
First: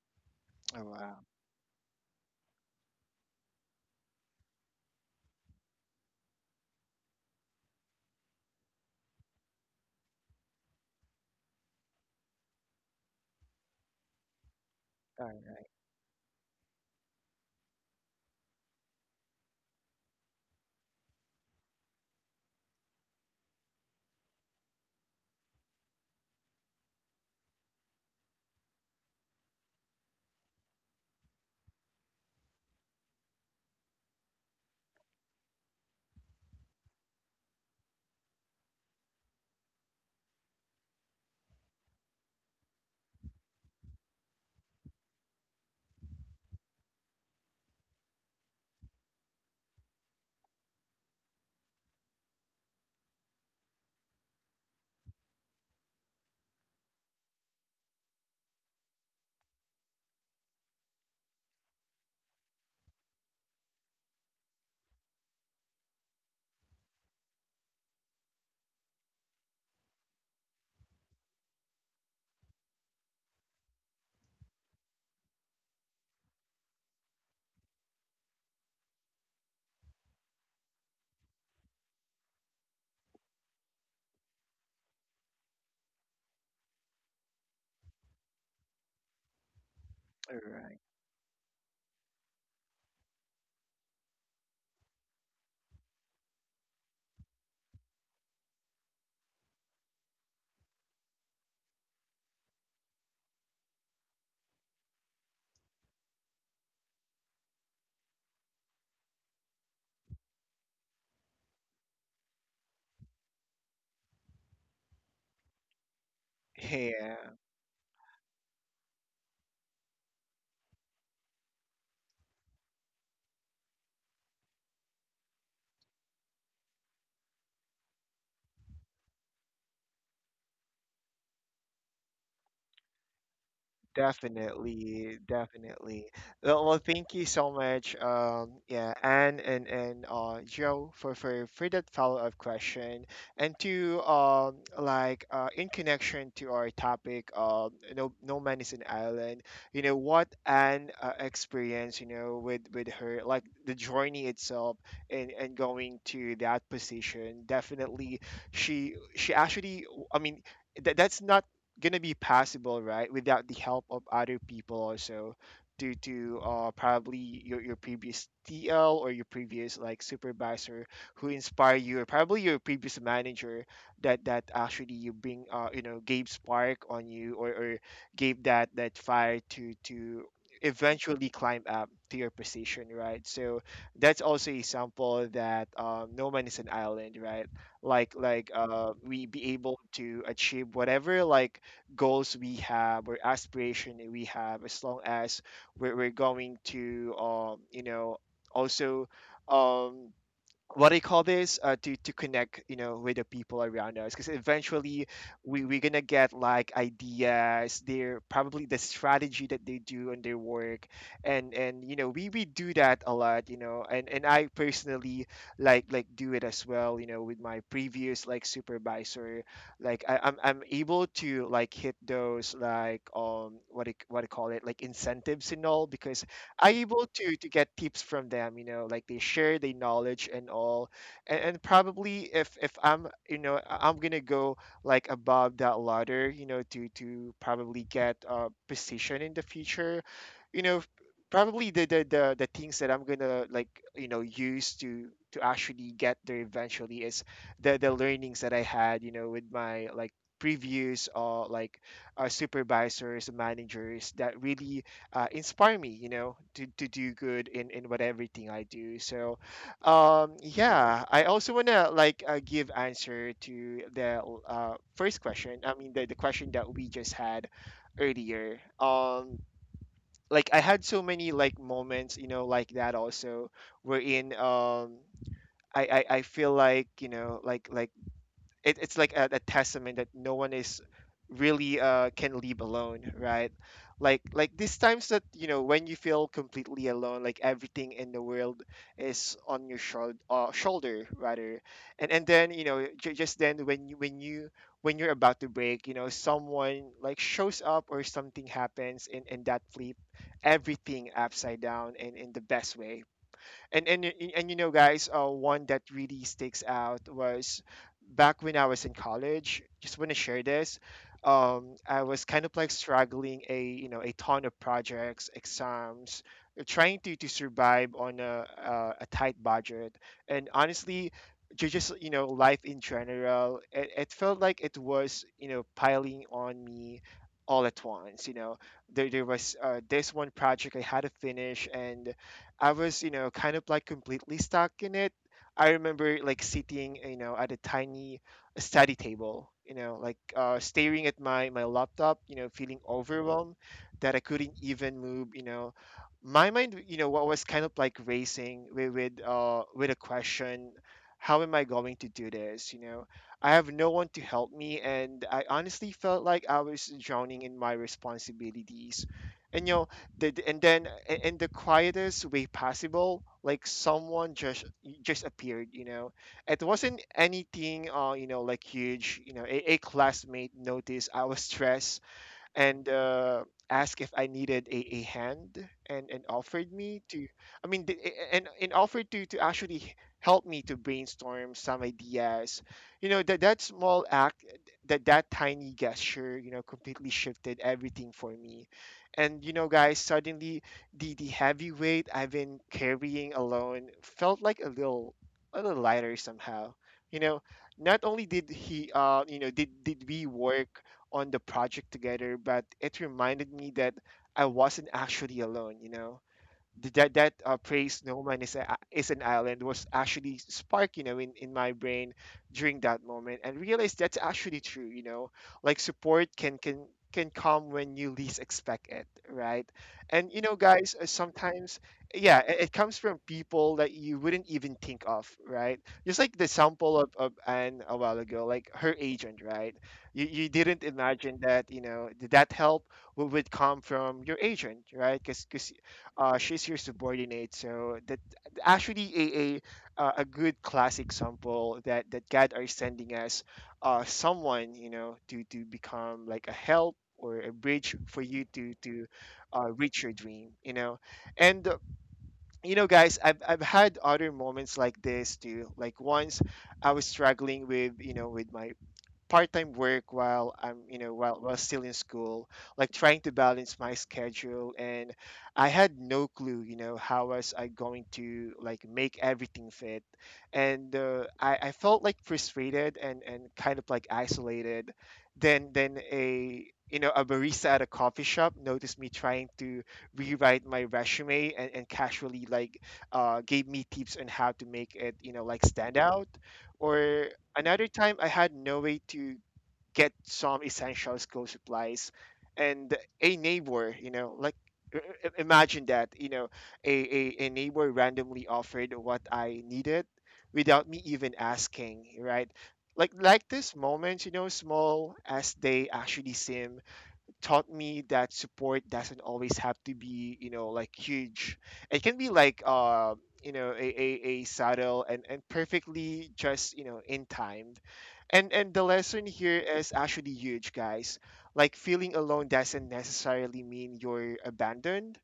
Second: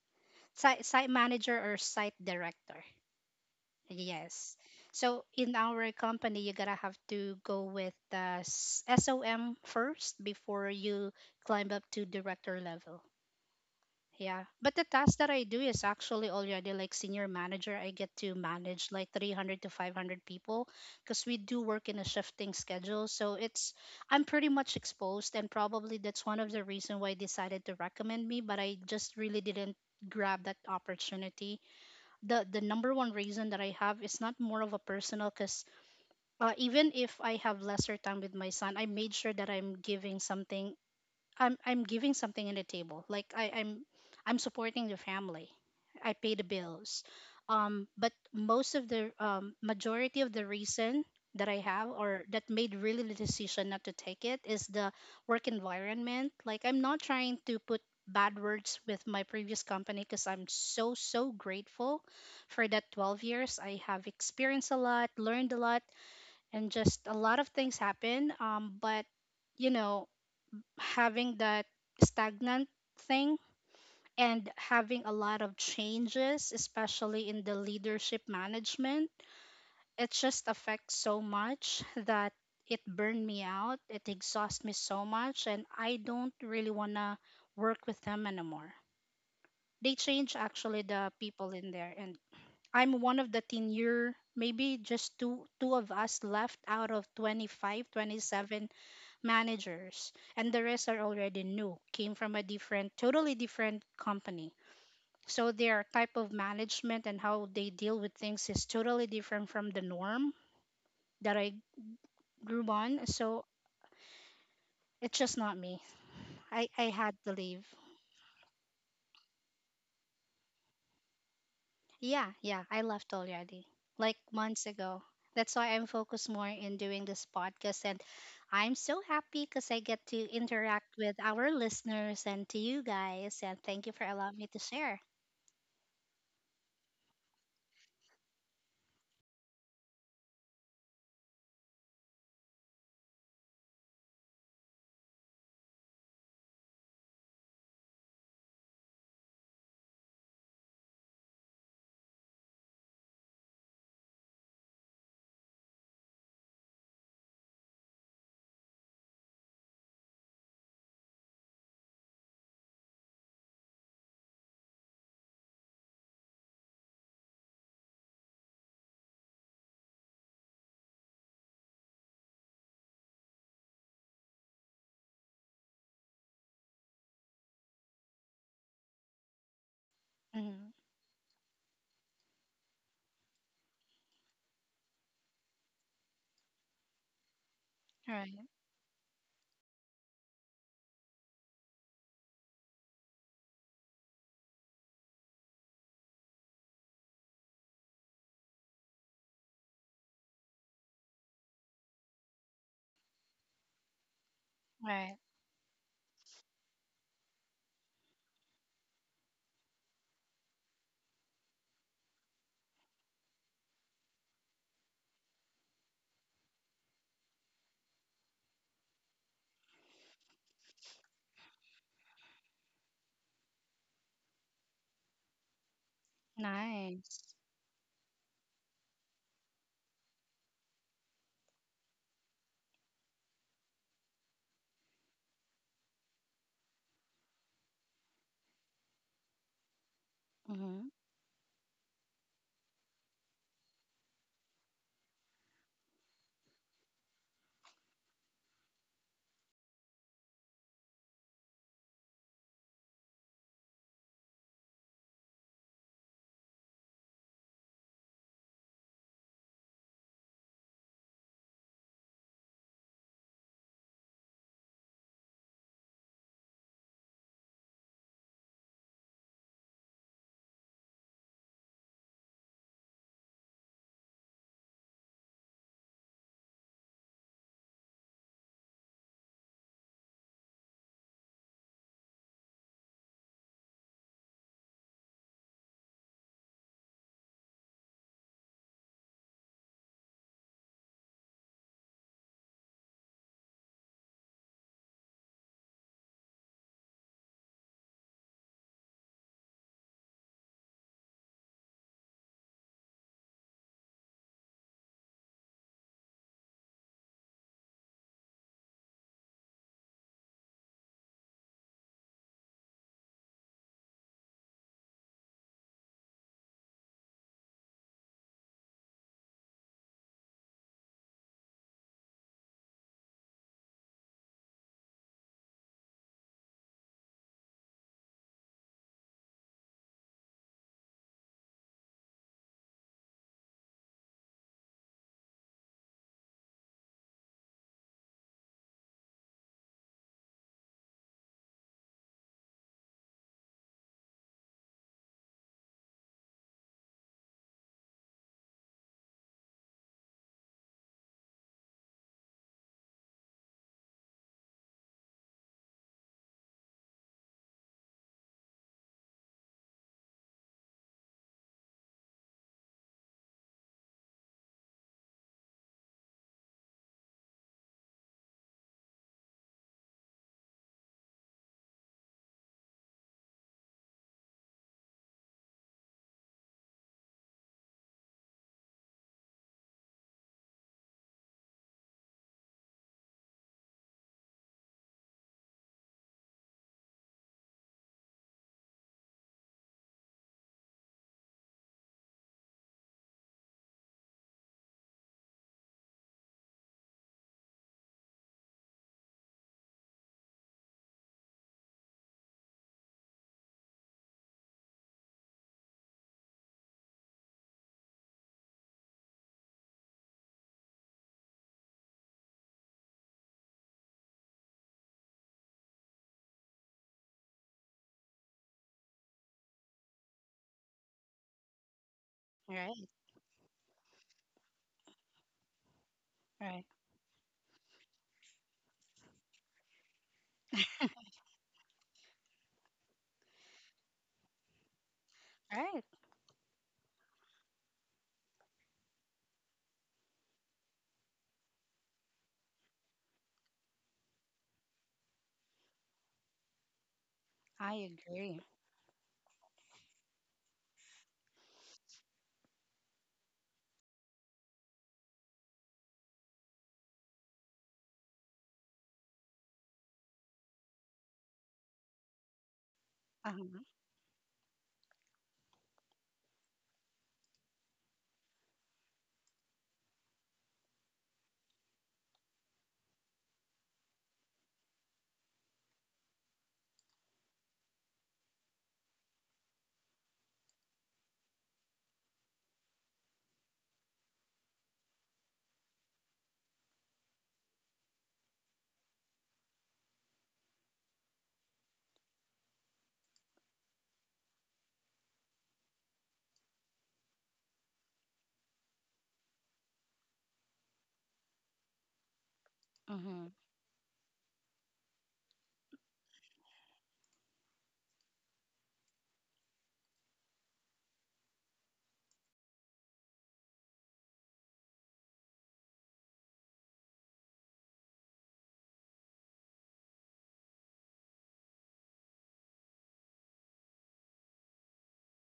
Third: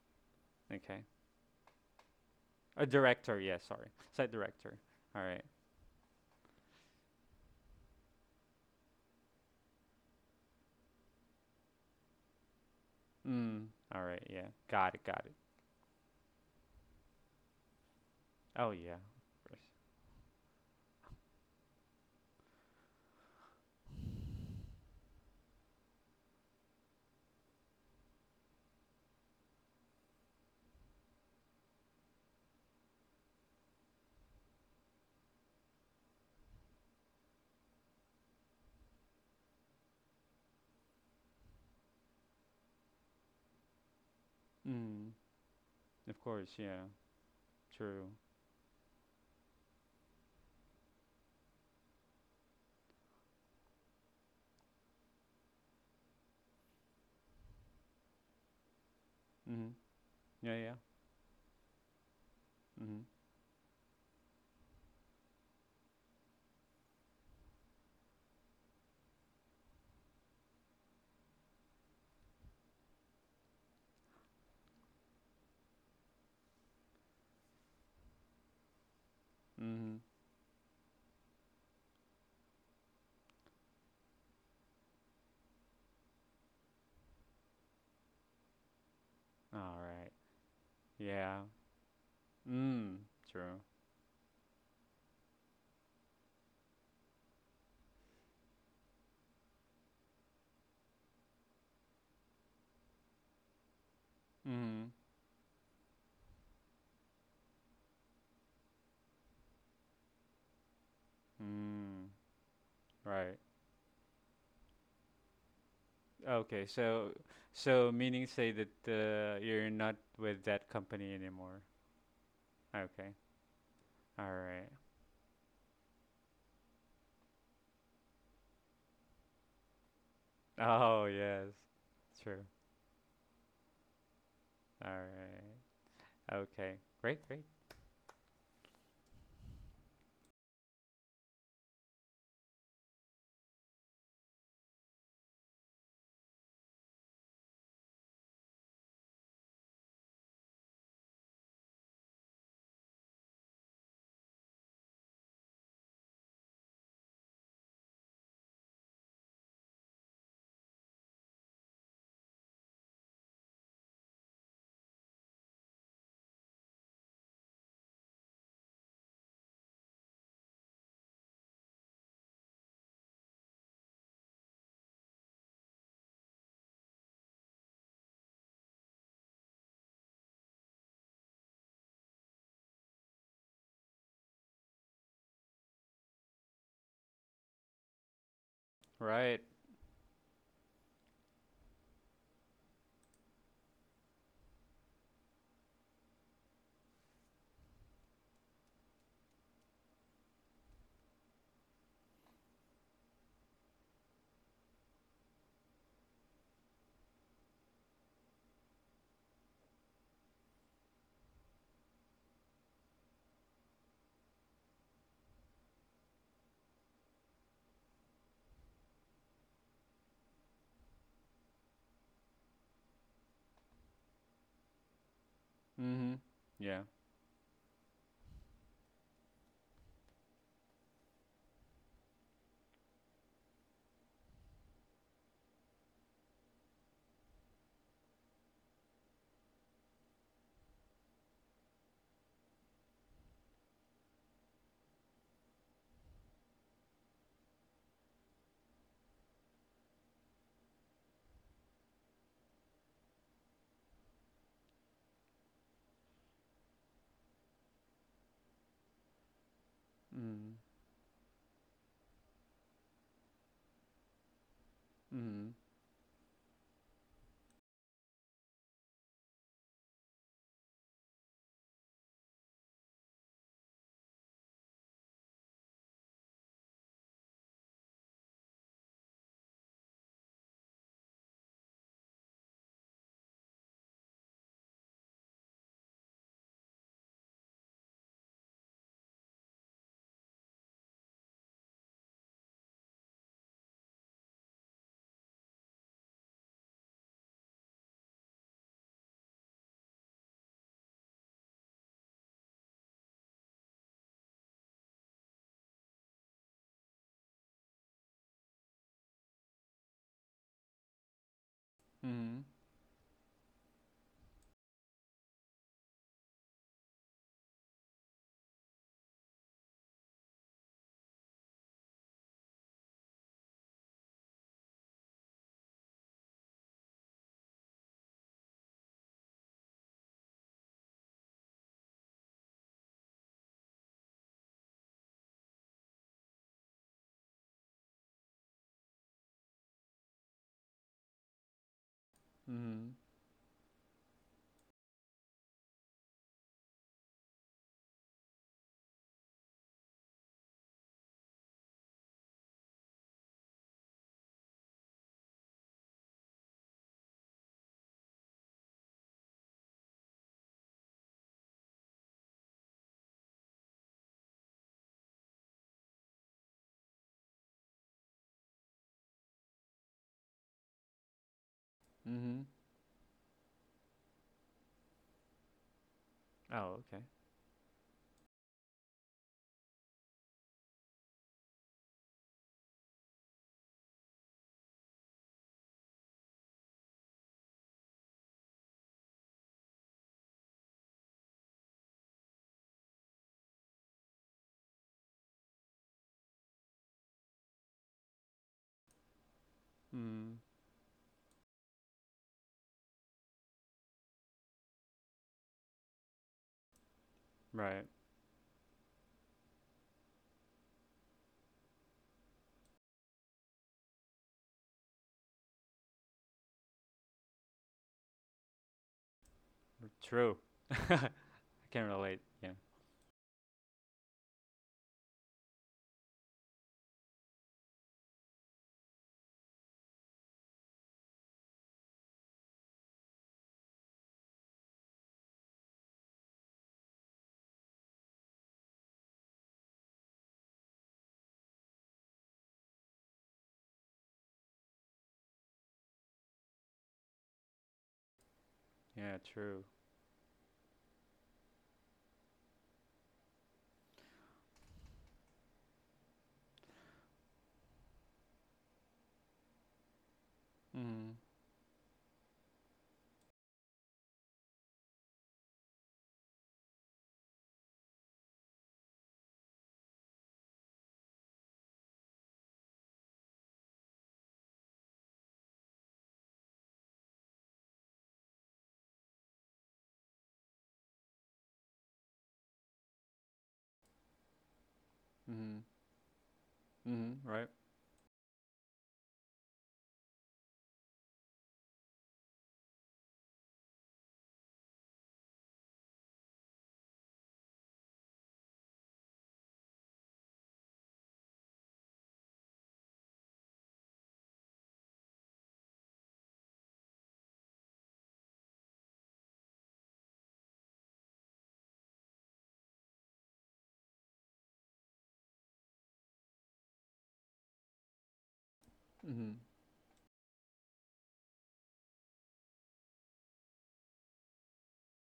Oh, site, Okay. site wow. manager or site director. A director, yeah, sorry. Site Yes. director. All So right. in our company, you gotta have to go with the SOM first before you climb up to director level. Mm. All right, Yeah. yeah. But the Got it, task got All that it. I right. do is actually already like senior manager. I get to Oh, manage yeah. like Of course. 300 to 500 people because we do work in a shifting schedule. So it's, I'm pretty much exposed, and probably that's one of the reason why I decided to recommend me, but I just really didn't grab that opportunity. The number one reason that I have is not more of a personal because even if I have lesser time with my son, I made sure that I'm giving something. I'm giving something in the table. I'm supporting the Mm. family. I Of pay the course, yeah. bills. True. But most of the majority of the reason that I have or that made really the decision not to take it is the work environment. Like, I'm not trying to put bad words with my previous Mm-hmm. company because I'm Yeah, yeah. so grateful for that Mm-hmm. 12 years. I have experienced a lot, learned a lot, and just a lot of things happen. But you know having that stagnant thing and having a lot of changes, especially in the leadership management, Mm-hmm. it just affects so much that it burned me out. It exhausts me so much, and I don't really want to work with them anymore. All They right. change All right. actually the Yeah. people in there, and I'm Mm. one of the True. 10-year, maybe just two of us left out of 25, 27 managers, and the rest are already new, came from a different, totally different company. Mm-hmm. So their type of management and how they deal with things is totally different from the norm that I Mm. grew on. Right. So it's just not me. Okay, I, I so had to Yeah. leave. Meaning say that you're not with that company anymore. Yeah, yeah, I left Okay. already, like All months right. ago. That's why I'm focused more in doing this podcast. And I'm so happy because I get to interact Oh, with yes. our listeners True. and to you guys. And thank you for allowing me to All share. Definitely, right. definitely. Okay. Well, thank you Great, great. so much, yeah, Anne and, Joe, for, that follow-up question, and to, like, in connection to our topic, no, man is an island. You know what Anne, experienced, with, her, like the journey itself, and going to that position. Definitely, she, actually, I mean, that's not gonna be possible, right, without the help of other people, also due to, probably your, previous TL, or your previous like supervisor who inspire you, or probably your previous manager, that, actually you bring, gave spark on you, or gave that, fire to, Mhm. eventually climb up to your position, right? So that's also a sample that, no man is an island, right? like Right. like we Right. be able to achieve whatever, like, goals we have or aspiration that we have, as long as we're going to, also, um, what do you call this, to connect, with the people around us, because eventually Right. We're gonna get like ideas their, probably the strategy that they do on their work. And we do that a lot, and, I personally, like do it as well, with my previous like supervisor. I'm able to like hit those, like, what do you, call it, like incentives and all, Mm-hmm. because I Yeah. able Nice. to get tips from them, like they share their knowledge and all. And probably if, I'm, I'm gonna go like above that ladder, to probably get a position in the future, you know, Mm-hmm. probably the things that I'm gonna like, use to actually get there eventually is the learnings that I had, with my, like, previews, or like, supervisors, managers that really, inspire me, to, do good in what everything I do. So, Mm. yeah, I also wanna, like, give answer to the, first Mm. question. I mean, the question that we just had earlier. Like, I had so many, like, moments, like that also, wherein, I feel like, like it's like a testament that no one is really, can leave alone, right? Like these times that, when you feel completely alone, like everything in the world is on your shoulder, shoulder rather, and then, just then, when you, when you're about to break, someone like shows up or something happens, and that flip everything upside down, and in the best way. And guys, one that really sticks out was back when I was in college, just want to share this. I was Mm. kind of like struggling, a a ton of projects, exams, trying to survive on a tight budget, and honestly, just, life in general, it felt like it was, piling on me all at once. There was, this one project I had to finish, and I was, kind of like completely stuck in it. I remember like sitting, at a tiny study table, like, staring at my laptop, feeling Mm. overwhelmed that I couldn't even move. My mind, what was kind of like racing with a question, how am I going to do this? I have no one to help me, and I honestly felt like I was drowning in my responsibilities. And you know, in the quietest way possible, like someone just appeared, it wasn't anything like huge. A classmate noticed I was stressed Mm. and asked if I needed a hand, and offered Oh, me okay. to, I mean, th- and offered to actually help me to brainstorm some ideas. That small act, that tiny gesture, completely shifted everything for me. And, you know, guys, Suddenly the heavy weight I've been carrying alone felt like a little lighter somehow. You know, Not only did he, you know, did we Mm. work on the project together, but it reminded me that I wasn't actually alone, you know? Th- that that Right. Praise Snowman, is a, is an island, was actually spark, in my brain during that moment, and realized that's actually true, like support can come when you least expect it, right? and True. you know guys I Sometimes, can relate. yeah, Yeah. it Right. comes from people that you wouldn't even think of, right? Just like the Right. sample of Anne a while ago, like her agent, right? You didn't imagine that, that help would come from your agent, right? Because Right. She's your subordinate. So that actually a good class example that that God are sending us someone, you know, to become like a help or a I bridge for agree. you to Yeah. True. Reach your dream. You know, and you know, guys, I've had other moments like this too. Like once I was struggling with, with my part-time work while I'm, Mm. While still in school, like trying to Uh-huh. balance my schedule. And I had no clue, how was I going to like make everything fit. And I felt like frustrated and kind of like isolated. Then a barista at a coffee shop noticed me trying to rewrite my resume, and casually like gave me tips on how to make it, like Mm. stand out Mm. or... Right. Another time, I had no way to get some essential school supplies, and a neighbor, i- imagine that, a neighbor randomly offered what I needed without me even asking, right? Mm-hmm. Like these moments, small as they actually seem, taught me that support doesn't always have to be, like huge. It can be like, you know, a, a, a subtle and perfectly just, in time. And the lesson Mm. here is actually huge, guys. Like feeling alone doesn't necessarily mean you're abandoned.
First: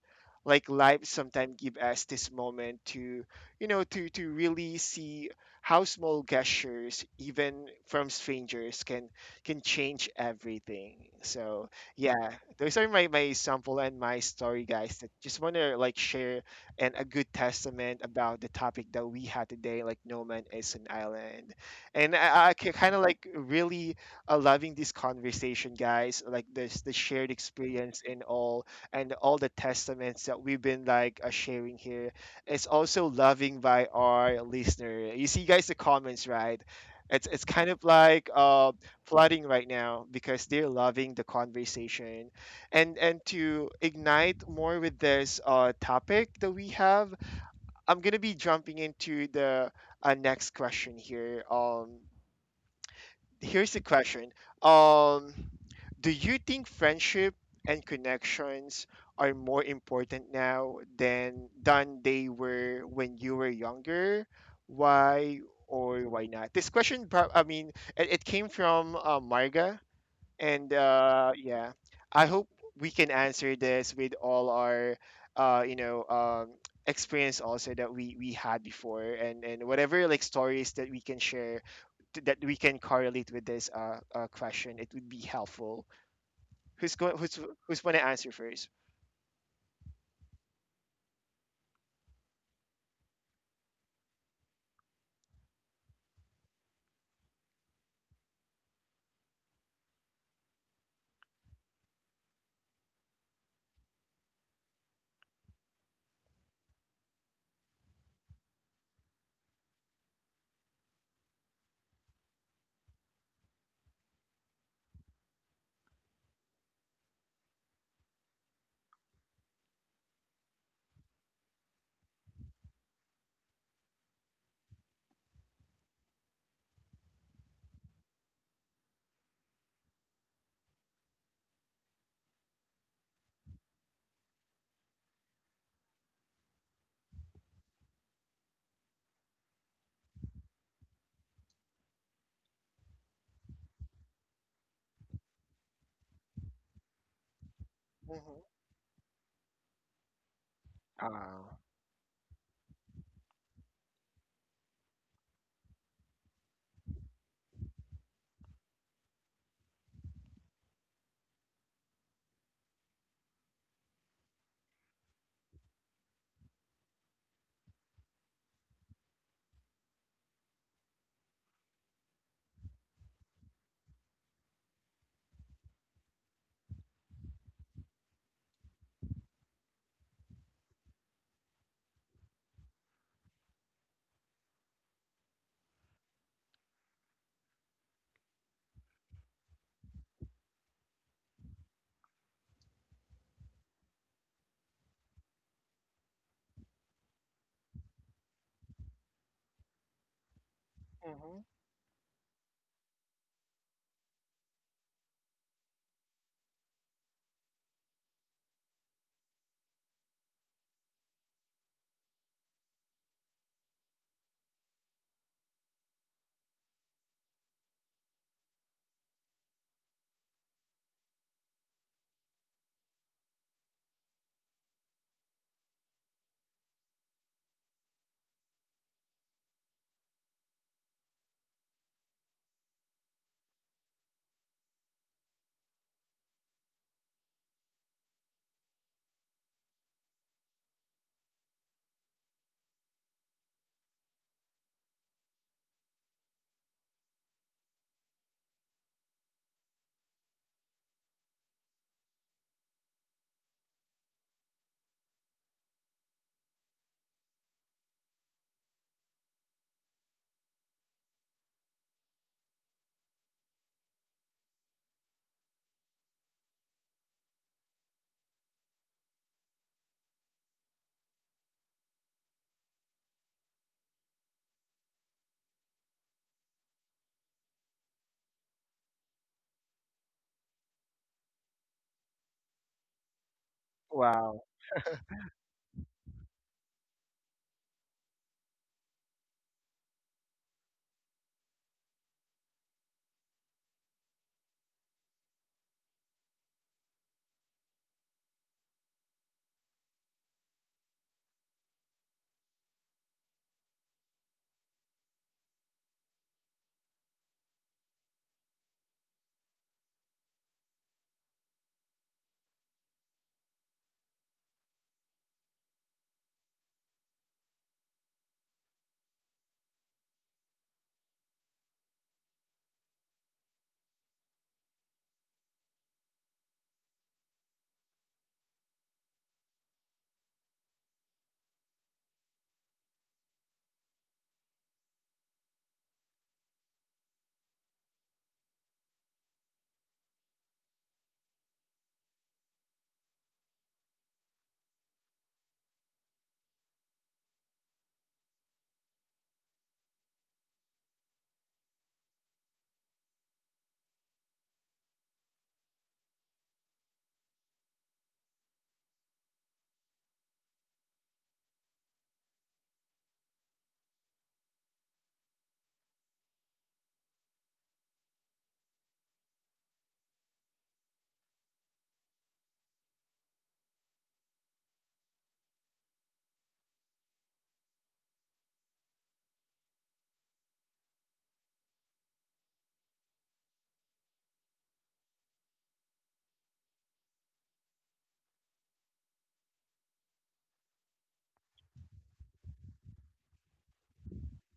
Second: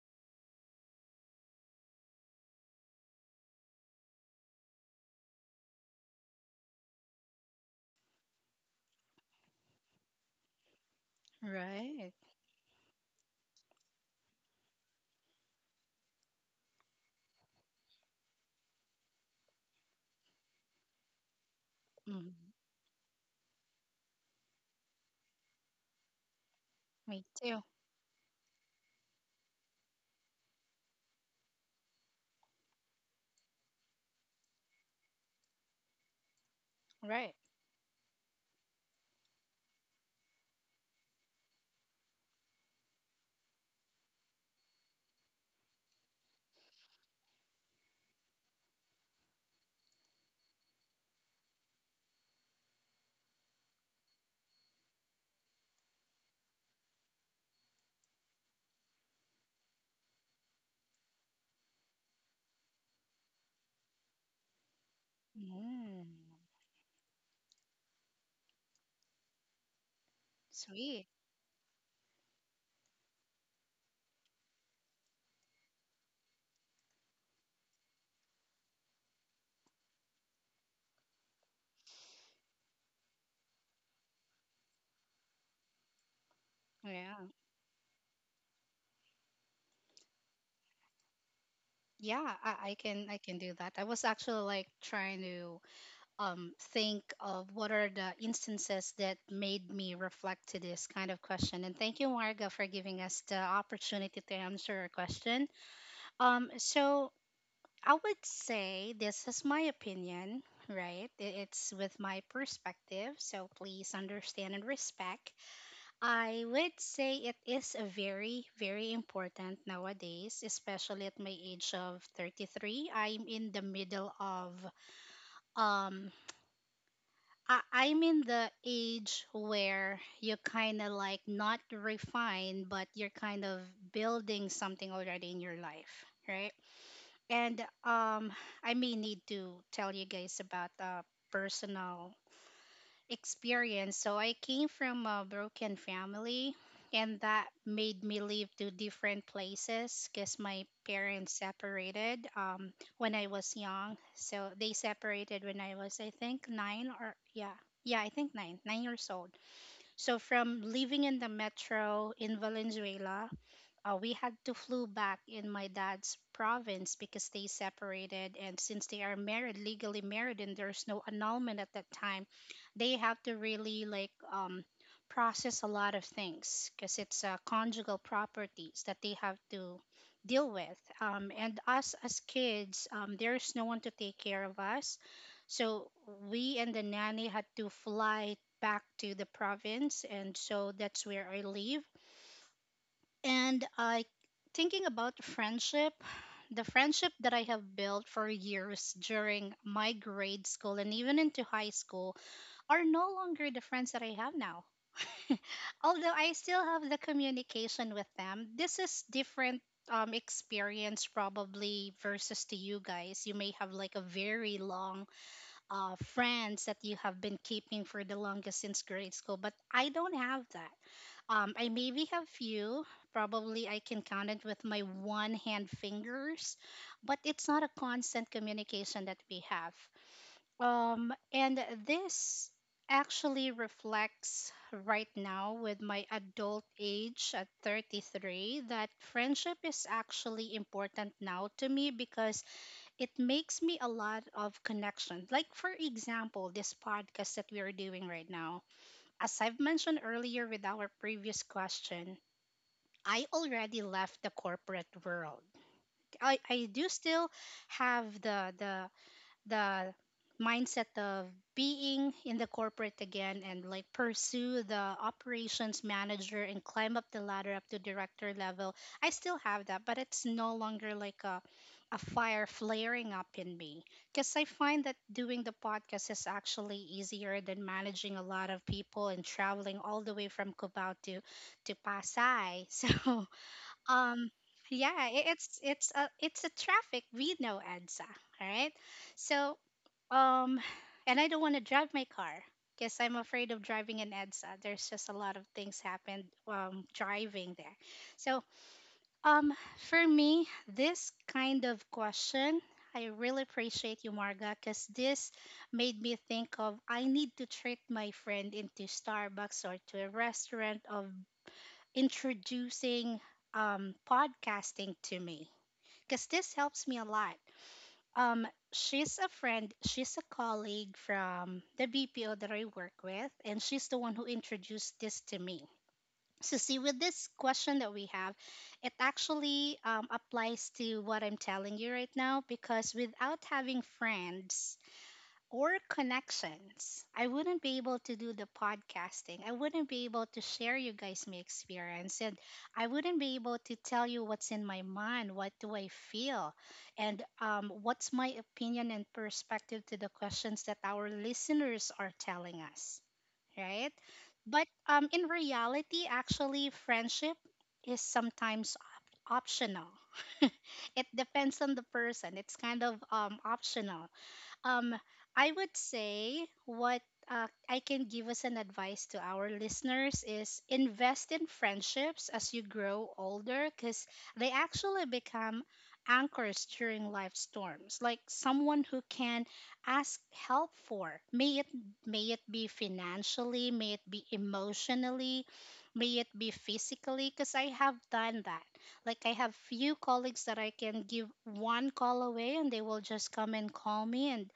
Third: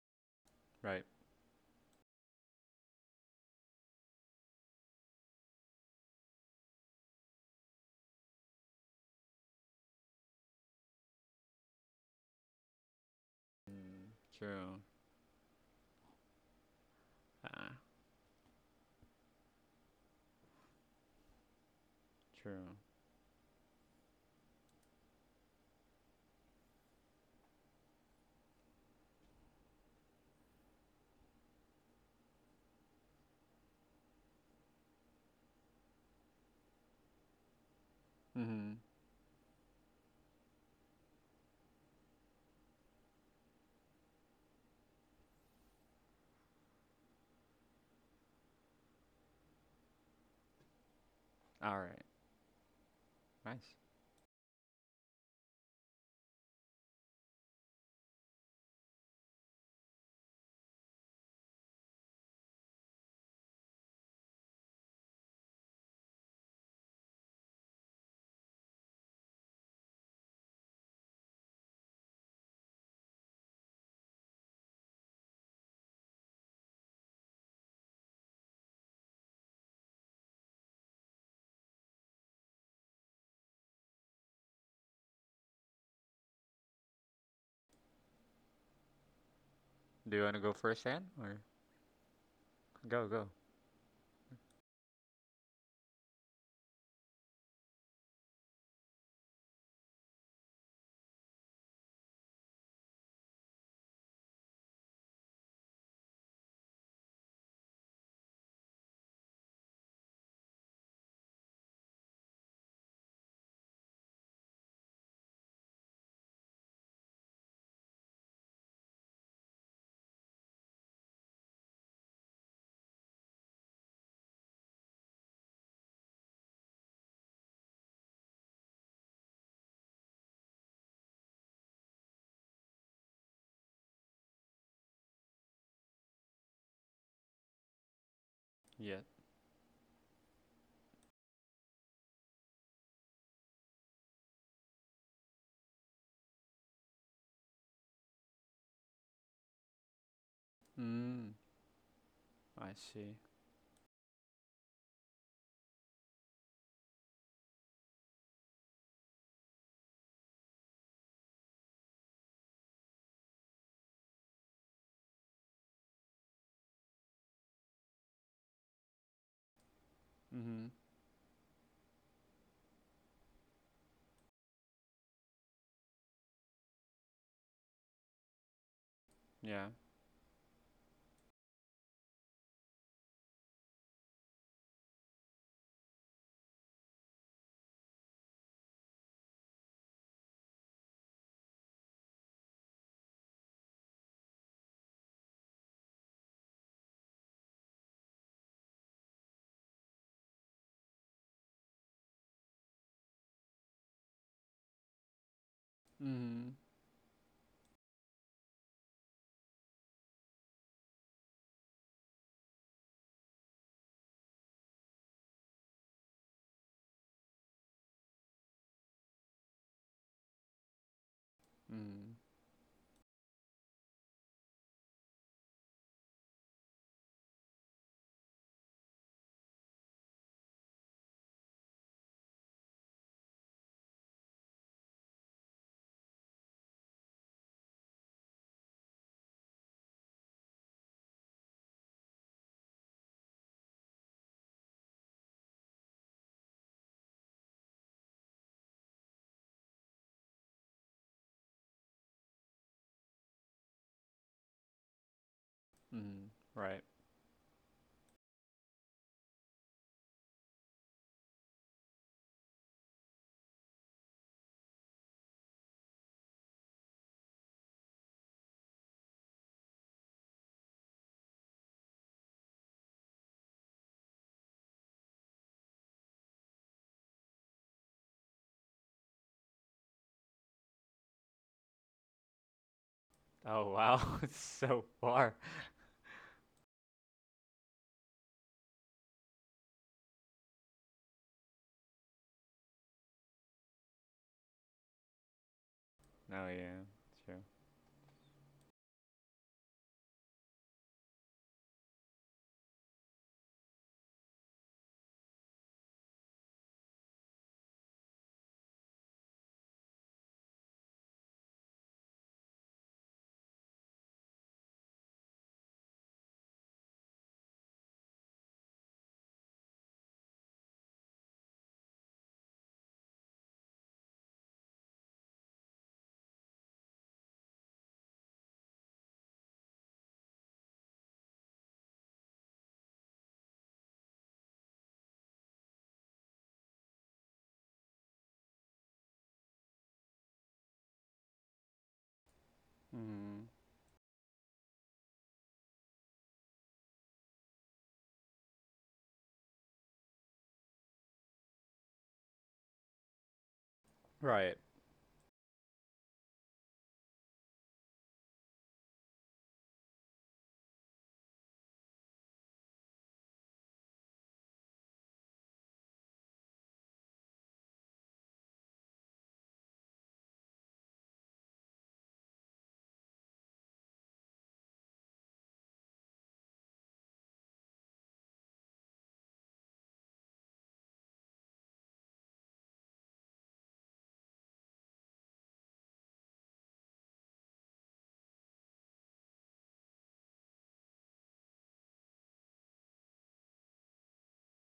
Like Right. life sometimes give us this moment to, to really see how small gestures, even from strangers, can change everything. So Right. yeah, those are my, my sample and Mm. my story, True. guys, that just want to like share, and a good Ah. testament about the topic that we had today, like no man is an island. Mm-hmm. I True. kind of like really loving this conversation, guys, like this the Me shared too. experience and all, and all the testaments that we've been like sharing here. It's also loving by our listener. You see, guys, the comments, right? it's, Right. it's kind of like Mm. flooding right now because they're loving the conversation. And to ignite more with this topic that we have, I'm going to be jumping into the next question here. All right. Here's Nice. the question. um do you think friendship and connections are more important now than they were when you were younger? Why or Mm. why not? This question prob- I mean it, it came from Marga. And Sweet. Yeah, I hope we can answer this with all our, uh, you know, um, experience also that we had before, and whatever like stories that we can share that we can correlate with this question. It would be helpful. Who's going? Yeah. Who's going to answer first? Do you want to go first, then, or Yeah, I, I can go I go? can do that. I was actually like trying to think of what are the instances that made me reflect to this kind of question. And thank you, Marga, for giving us the opportunity to answer our question. So I would say this is my opinion, right? It's with my perspective, so please understand and respect. I would say it is a very, very important nowadays, especially at my age of 33. I'm in the middle of, um, I'm in the age where you're kind of like not refined, but you're kind of building something already in your life. Right? And I may Yeah. need to tell you guys about a personal experience. So I came from a broken family, and that made me Mm-hmm. live to different places because my Mm. parents Oh. separated I see. when I was young. So they separated when I was, I think, nine or yeah. Yeah, I think nine years old. So from living in the metro in Valenzuela, we had to flew back in my dad's province because they separated, and since they are married, legally married, Mm. and there's no annulment at that time, they have to really like process a lot of things because it's conjugal properties that they have Yeah. to deal with, and us as kids, there's no one to take care of us. So we and the nanny had to fly back to the province, and so that's where I live. And I, thinking about friendship, the friendship that I have built for years during my grade school and Hmm. even into high school are no longer the friends that I have now. Although Mm. I still have the communication with them, this is different experience, probably versus to you guys. You may have like a very long friends that you have been keeping for the longest since grade school, but I don't have that. I Mm. maybe have few. Probably I can count it with my one hand fingers, but it's not a constant communication that we have. And this actually reflects right now with my adult age at 33, that friendship is actually important now to me because it makes me a lot of connections. Like, for example, this podcast that we are doing right now. As I've mentioned earlier with our previous question, I already left the corporate world. Mm. I Right. do still have the mindset of being in the corporate again and like pursue the operations manager and climb up the ladder up to director level. I still have that, but it's no longer like a fire flaring up in me because I find that doing the podcast is actually easier than managing a lot of people and traveling all the way from Cubao to Pasay. So Oh wow. um, It's Wow. so yeah, i- far. it's it's a it's a traffic. We know EDSA, all right? So, um, and I don't want to drive my car because I'm afraid of driving in EDSA. There's just a lot of things happened Oh yeah, true. driving there. So, um, for me, this kind of question, I really appreciate you, Marga, because this made me think of I need to treat my friend into Starbucks or to a restaurant of introducing podcasting to me because this helps me a lot. Um, she's a friend, she's a colleague from the BPO that I work with, and she's the one who introduced this to me. So, see, with this question that we have, it actually applies to what I'm telling you right now because without having friends, or connections, I wouldn't be able to do the podcasting. I wouldn't be able to share you guys my experience, and I wouldn't be Mm. able to tell you what's in my mind, what do I feel, and what's my opinion and perspective to the questions that our listeners are telling us, right? Right. But in reality, actually, friendship is sometimes optional. It depends on the person. It's kind of optional. um, I would say what I can give as an advice to our listeners is invest in friendships as you grow older because they actually become anchors during life storms. Like someone who can ask help for, may it be financially, may it be emotionally, may it be physically. Because I have done that. Like, I have few colleagues that I can give one call away, and they will just come and call me and,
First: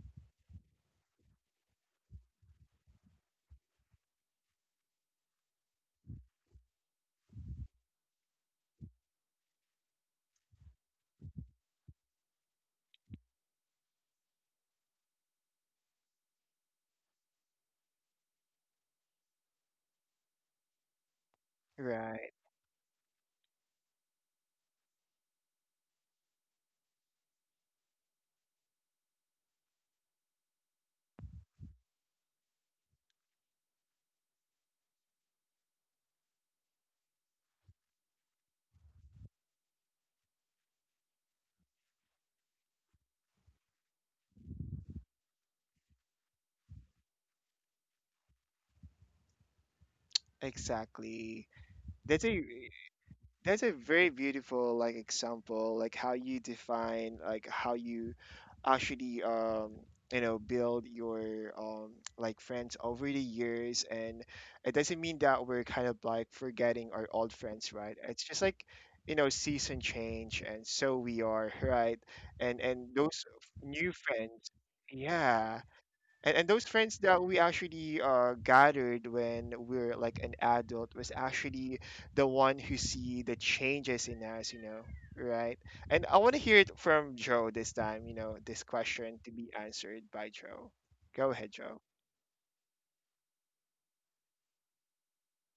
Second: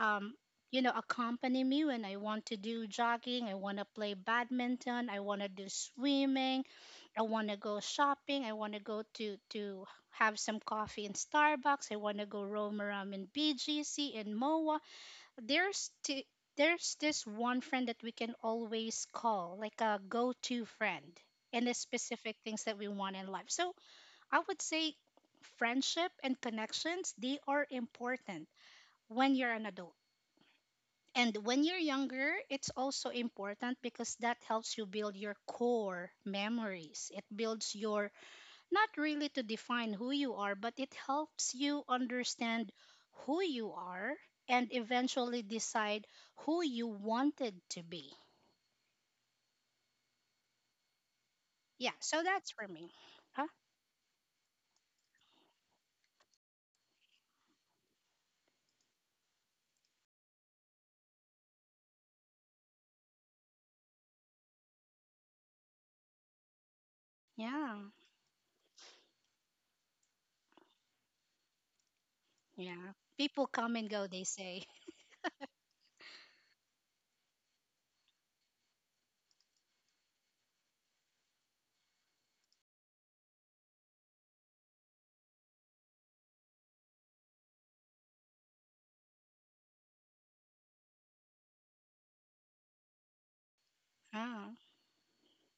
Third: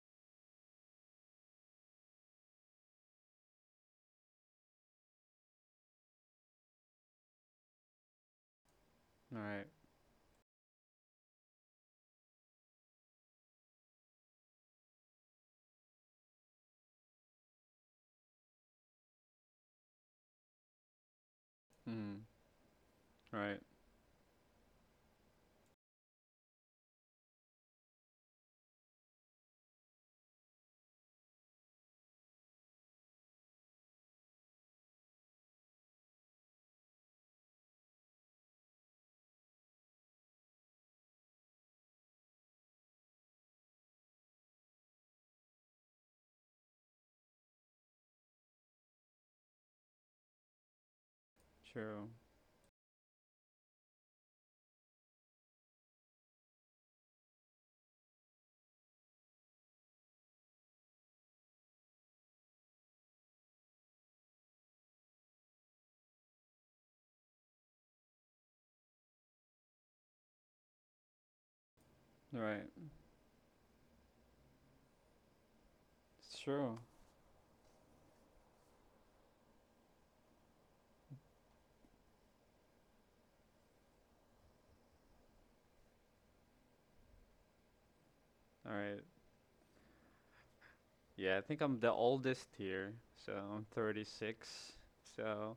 um, you know, accompany me when I want to do jogging, I want to play badminton, I want to do swimming, I want to go shopping, I want to go to Right. to have some coffee in Starbucks, I want to go roam around in BGC and MOA. There's t- there's this one friend that we can always call, like a go-to friend, and the Mm. Right. specific things that we want in life. Right. So I would say friendship and connections, they are important when you're an adult, and when you're younger, it's also important because that helps you build your core memories. It builds your, not really to define who you are, but it helps you understand who you are and eventually decide who you wanted to be. Exactly. Yeah, True. so That's a... that's for me. Huh? That's a very beautiful like example, like how you define, like how you actually build your like friends over the years. And it doesn't mean that we're kind of like forgetting our old friends, Yeah, right? It's just like, season change, and so we are, right? Right. And yeah. those People come and new go, they friends, say. yeah. It's And those true. friends that we actually gathered when we're like an adult was actually the one who see the changes in us, you know, right? And I want to hear it from Joe this time, you know, this All right. question to be answered by Joe. Go Yeah, I ahead, think Joe. I'm the oldest here, so I'm Ah, 36. So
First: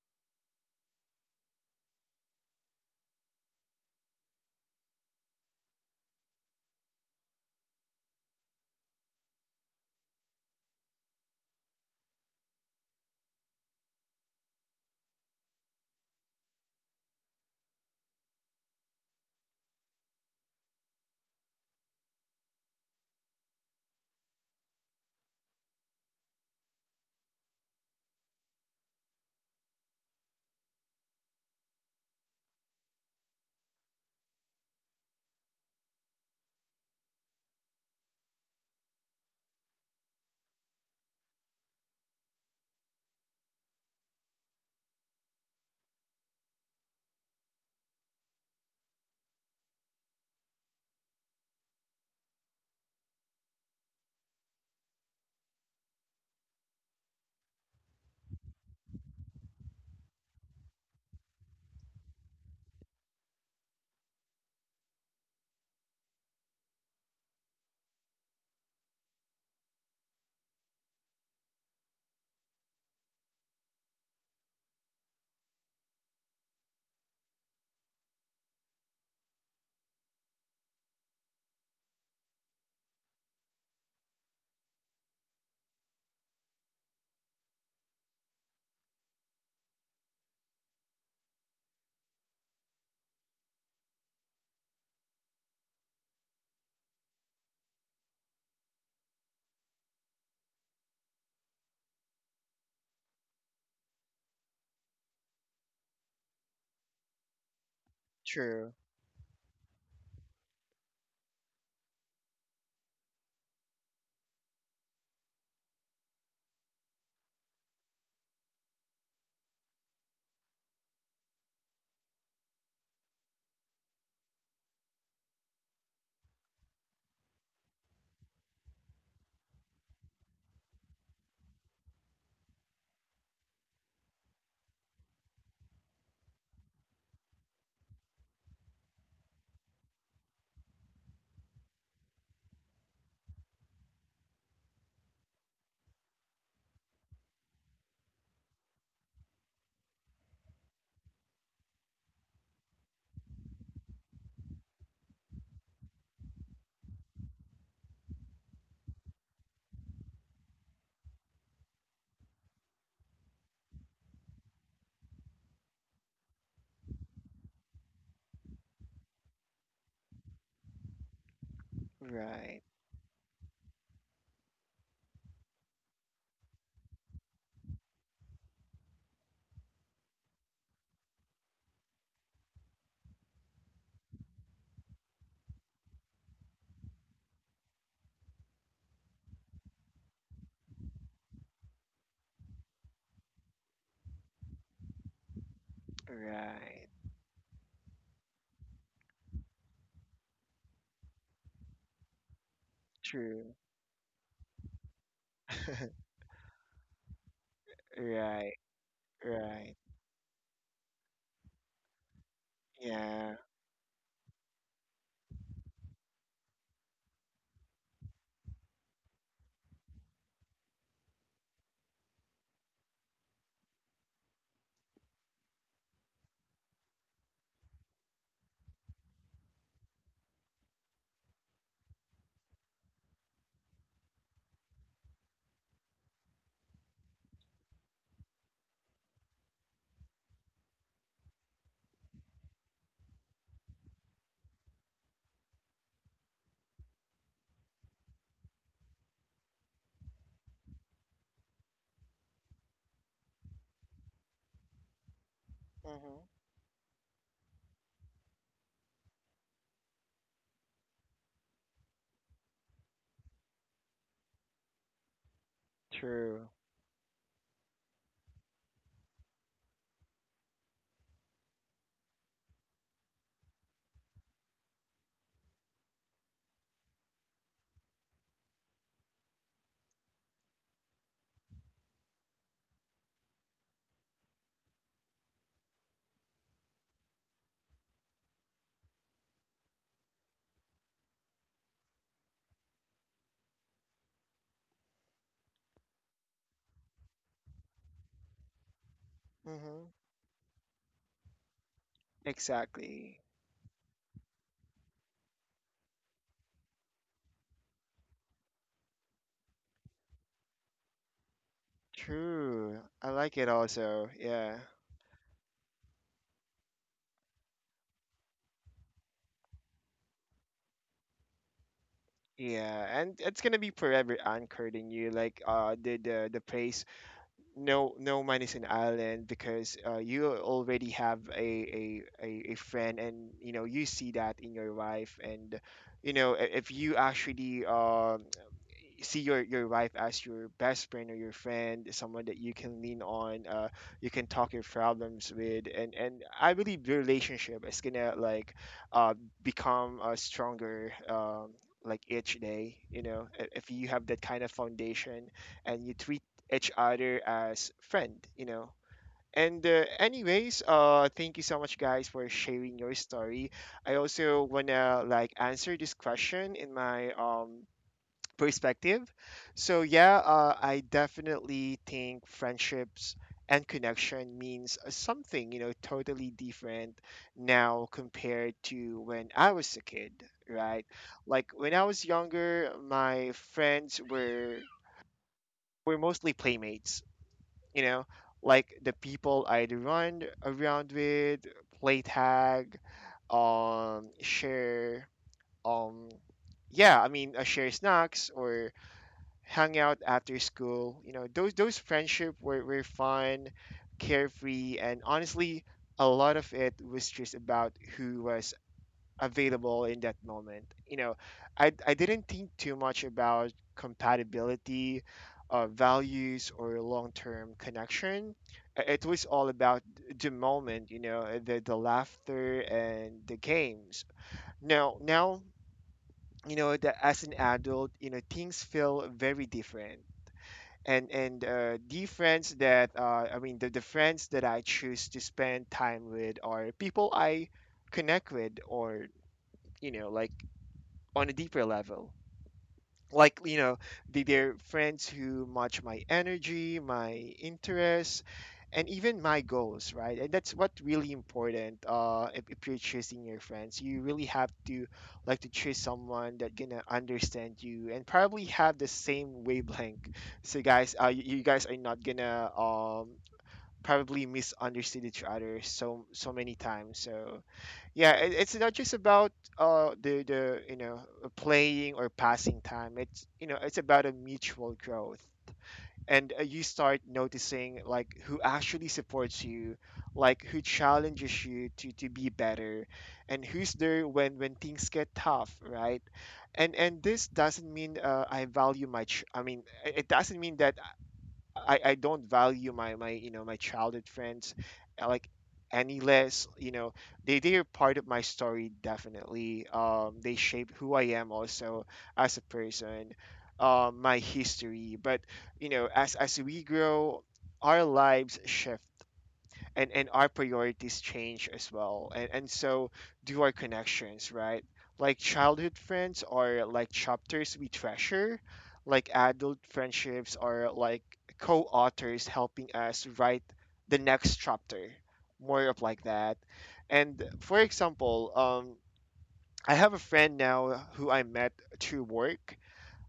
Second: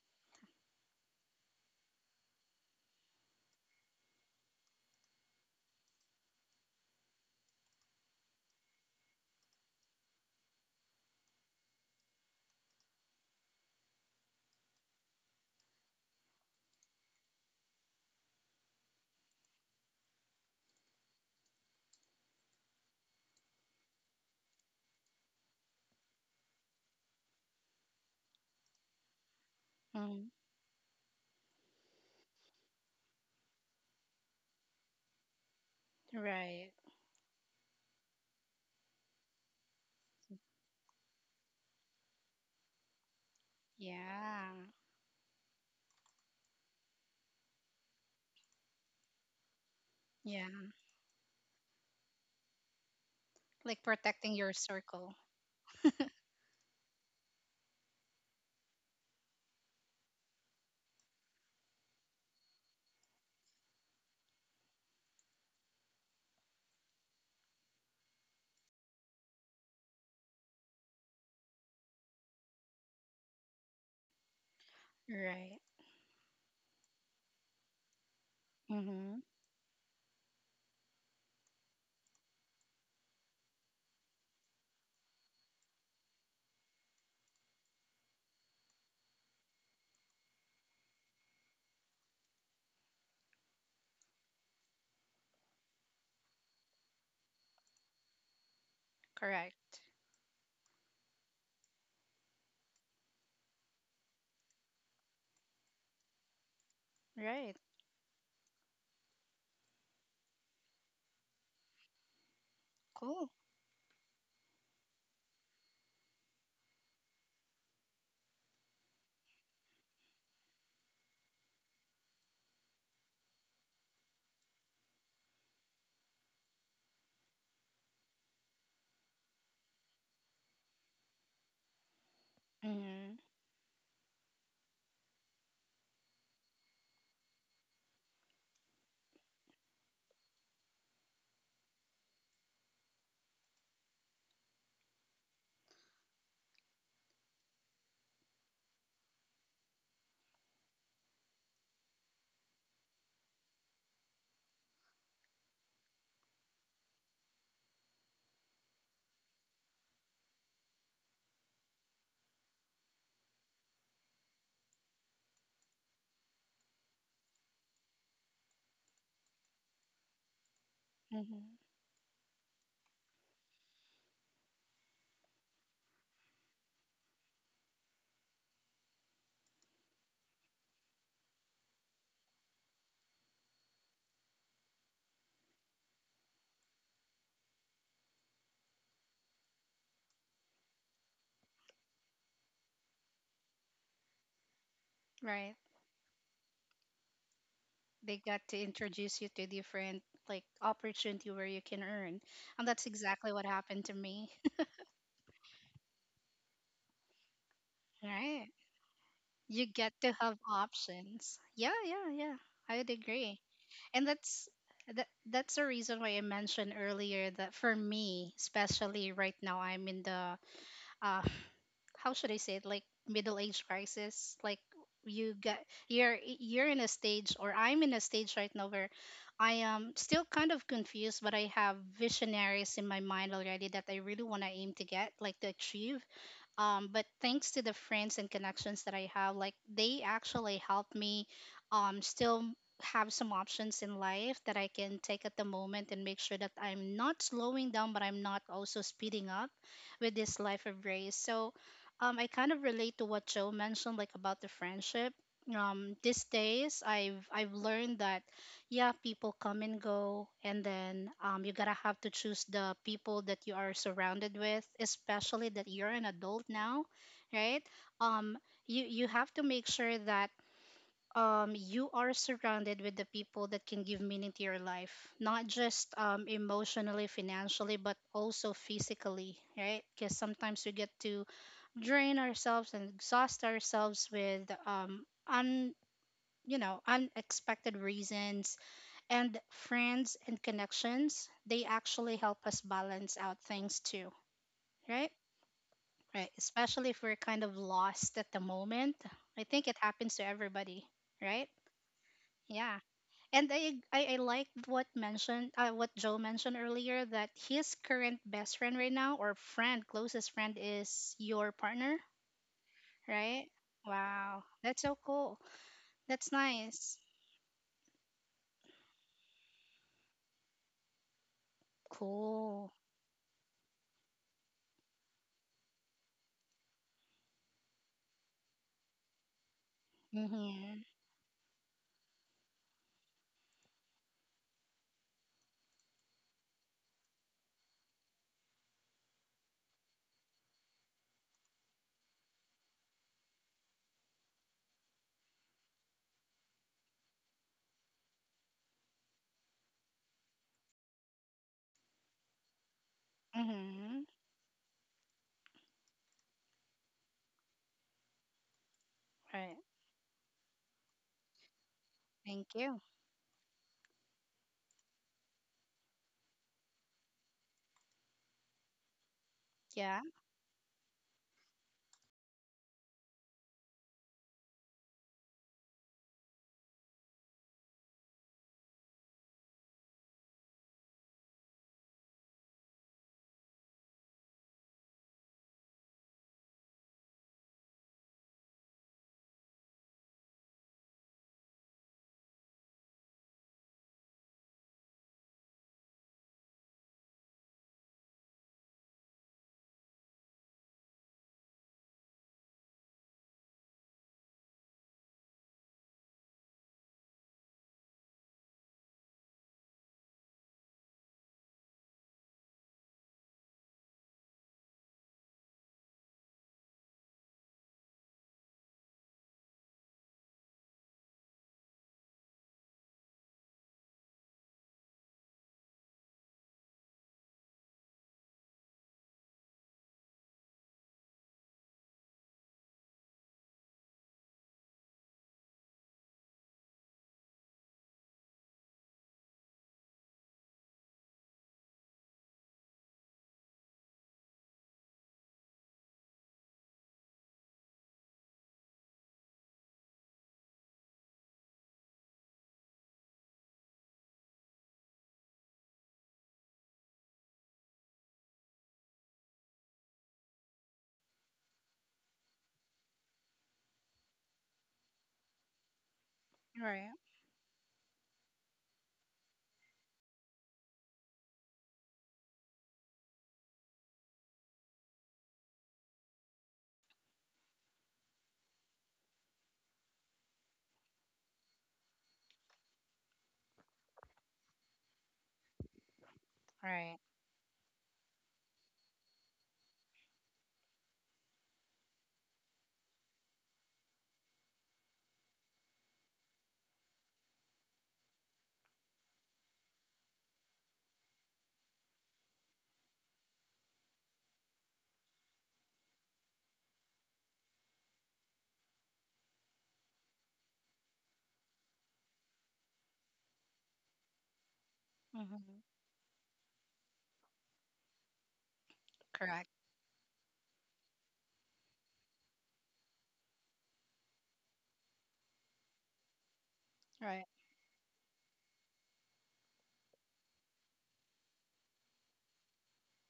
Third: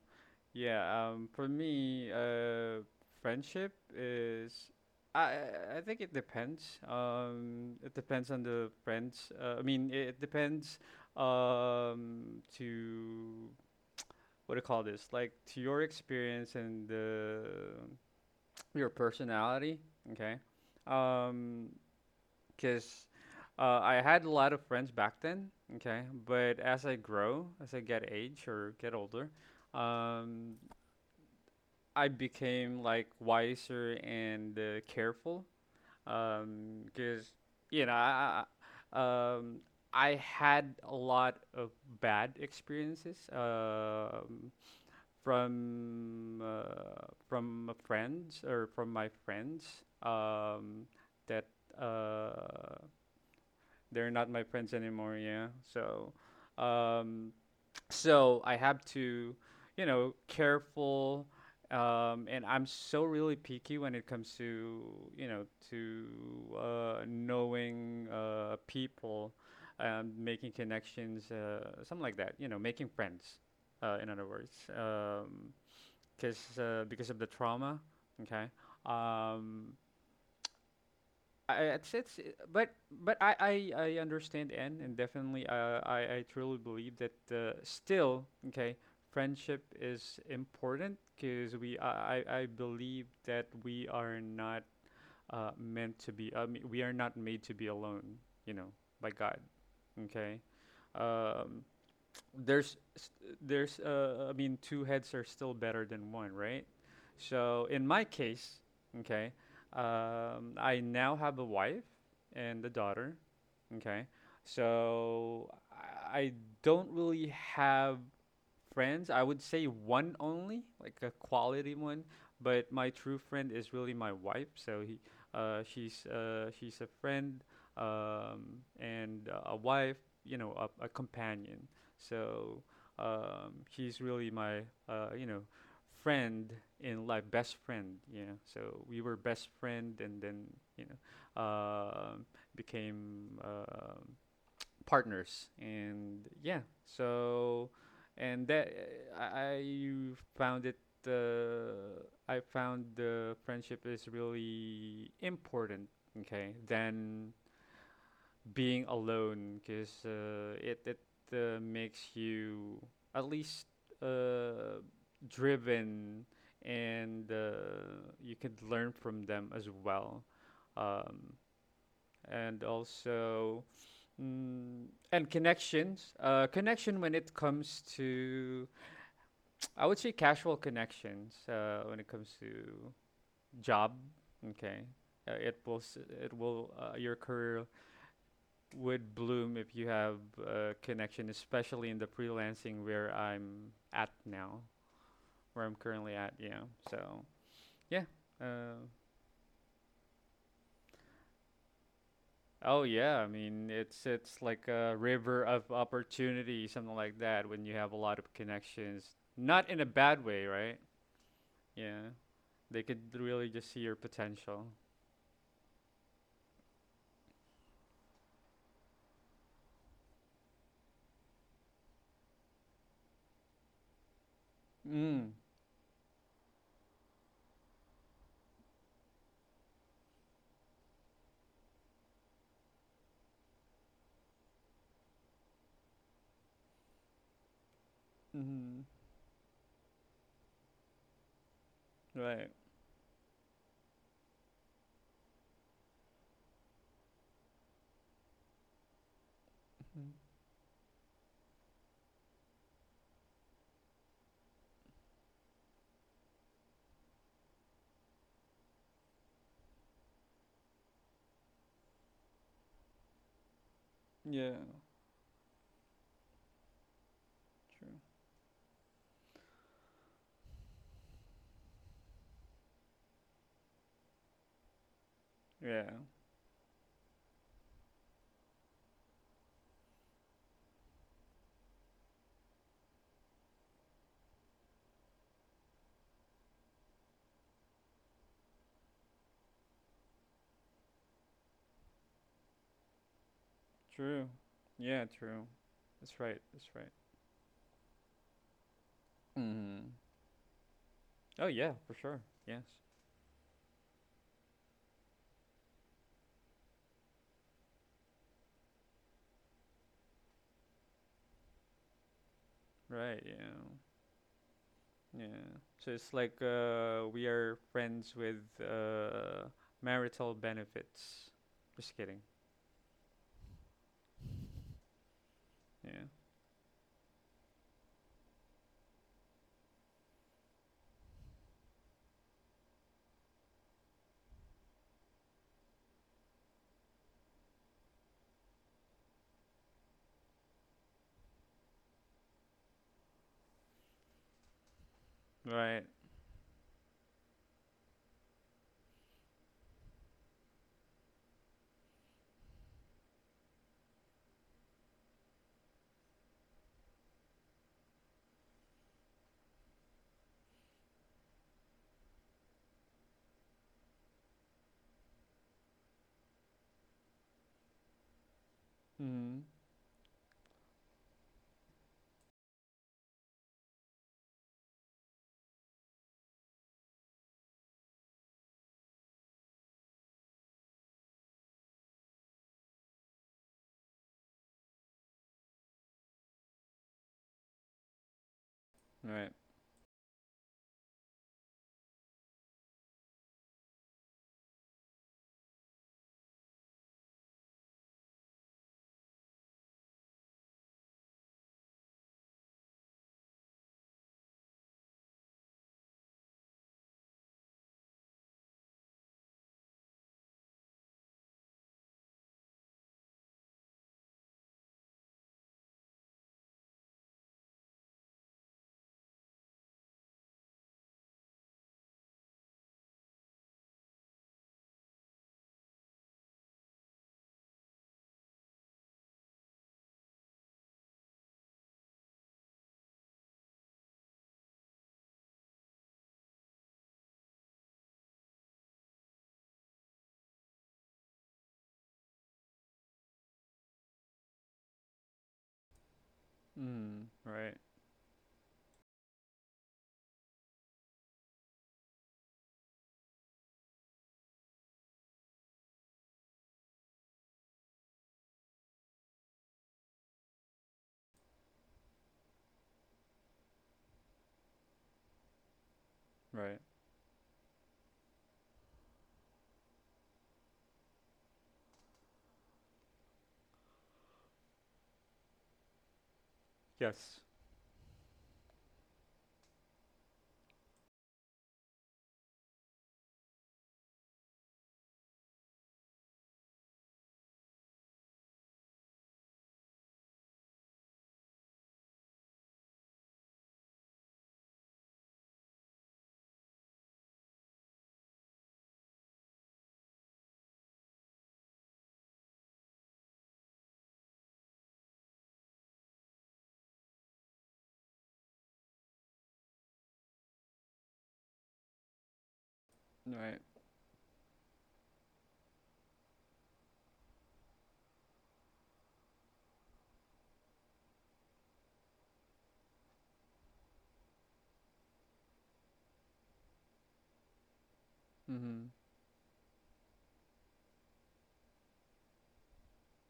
yeah, for me, friendship is. I I think it depends. It depends on the friends. I mean, it depends. To what do you call this? Like to your experience and the your personality, okay? Um, because I had a lot of friends back then, okay? But as I get age or get older, mm, um, I became like wiser and, careful. right. Because you know, I, I- um, I had a lot of bad experiences. Yeah, From a friends or from my friends, yeah. um, that uh, Like they're not protecting my your friends anymore. circle. Yeah, so um, so I have to, you know, careful. And I'm so really picky when it comes to you know to knowing, people, making connections, something like that. You know, making friends. In other words, Right. because of the trauma. Okay. Mm-hmm. Um, I, it's but I understand, and definitely I truly believe that, still okay, friendship is important because we I believe that we are not meant to be. I mean, we are not made to be alone, you know by God, Correct. okay. um there's s- there's, I mean, two heads are still better than one, right? Right. So in my case, True. okay, I now have a wife and a daughter. Cool. Okay. So I don't really have friends. I would say one only, like a quality one. But my true friend is really my wife. So he, she's a friend, and a wife. You know, a companion. So Mm-hmm. She's really my, uh, you know, friend in life, best friend. Yeah. So we were best friend, and then you know, um became, partners, and yeah so, and that i found it I found the friendship is really important, okay, than being alone because it makes you at least, uh, driven, and you could learn from them as well, um, Mm-hmm. Right. and also. Mm, and connections. Connection when it comes to, I would say casual connections. When it comes to job, okay, it will, your career would bloom if you have a connection, especially in the freelancing where I'm at now, Right. where I'm currently at. Yeah. Right. So yeah. They got to Uh, introduce you to different like opportunity where you can earn. And Oh that's yeah, I exactly what True. mean happened to it's me. it's like a river of opportunity, something like that, when you have a lot of Right, Right. connections. Not You right. in a get to bad have way, right? options. Yeah, Yeah. yeah, yeah. They I would could Yeah. agree. really just see your And that's potential. that, that's the reason why I mentioned earlier that for me, especially right now, I'm in the uh how should I say it, like middle age crisis, like Mm. you got you're in a stage, or I'm in a stage right now where I am still kind of confused, but I have visionaries in my mind already that I really want to aim to get, like to achieve, but thanks to the friends and Mm-hmm. connections that I have, like they actually help me Right. still have some options in life that I can take at the moment and make sure that I'm not slowing down, but I'm not also speeding up Mhm. with this life of race. I kind of relate to what Joe mentioned, like about the friendship. Mm-hmm. These days, I've learned that yeah, people come and go, and then you gotta have to choose the people that you are surrounded Yeah. with, especially that you're an True. adult now, right? True. Um, you have to make sure that you are surrounded with the people that can give meaning to your life, not Yeah. just emotionally, financially, but also physically, right? Because sometimes we get to drain ourselves and exhaust ourselves with un unexpected reasons and friends and connections, they actually help us balance out things too, True. Yeah, right? true. That's Right. right. That's Especially right. if we're kind of lost at the moment. I think it Mm-hmm. Mm. happens to everybody, Oh right? yeah, for sure. Yes. Yeah. Exactly. And I like what mentioned what Joe mentioned earlier that his current best friend right now or friend, closest friend is your partner, True. I Right, like it right? yeah. also. Wow. Yeah. That's so cool. Yeah. So it's That's like nice. We are friends with marital benefits. Just kidding. Cool. Yeah, and it's gonna be forever anchored in you. Like the Yeah. the the place, no no man is an island, because you Mhm. already have a a friend, and you know you see that in your wife. And if you actually see your wife as your best friend or your friend, someone that you can lean on, you can talk your problems with, Right. And I believe your relationship is gonna like uh, become stronger. Like each day, if you have Mhm. that kind of foundation and you treat each other as friend, you know. Right. And anyways, thank you so much, guys, for Thank sharing you. your story. I also wanna like answer this question in my perspective. Mm. So Yeah. yeah, I definitely think friendships and connection means something, you know, totally different now compared to when I was a kid, right? Like when I was younger, my friends were mostly playmates, you know, like the Right. people I'd run around with, play tag, share, um, yeah, I mean, share snacks or hung out after school. You know, those friendship were fun, carefree, and honestly, a lot of it was just about who was available in that moment. You know, I didn't think too much about compatibility, values, or long term connection. I- It was all about the moment. You know, the laughter and the games. Now you know that as an adult, you know things feel very different. And the friends that I mean The friends that I choose to spend time with are people I connect with, or you know like on a deeper level, like you know their friends who match my energy, Mm. my Right. interests, and even my goals, right? And that's what really important. If you're choosing your friends, you really have to like to choose someone that gonna understand you and probably have the same wavelength. So guys, you guys are not gonna probably misunderstand each other so so many Right. Right. times. So yeah, it's not just about the you know playing or passing time. It's, you know, it's about a mutual growth. And you start Yes. noticing like who actually supports you, like who challenges you to be better, and who's there when things get tough, right? and Right. and this doesn't mean I value my ch- I mean it it doesn't mean that I don't value my my childhood friends, like any less, you know. They are part of my story, definitely. They shape who I am also as a person, my history. But you know as we grow, our lives shift, and our priorities change as well, and so Right. do our connections, right? Like childhood Mm-hmm. friends are like chapters we treasure. Like Correct. adult friendships are like co-authors helping us write the next chapter, more of like that. And Right. for example, Mm. I have a friend now who I met through work.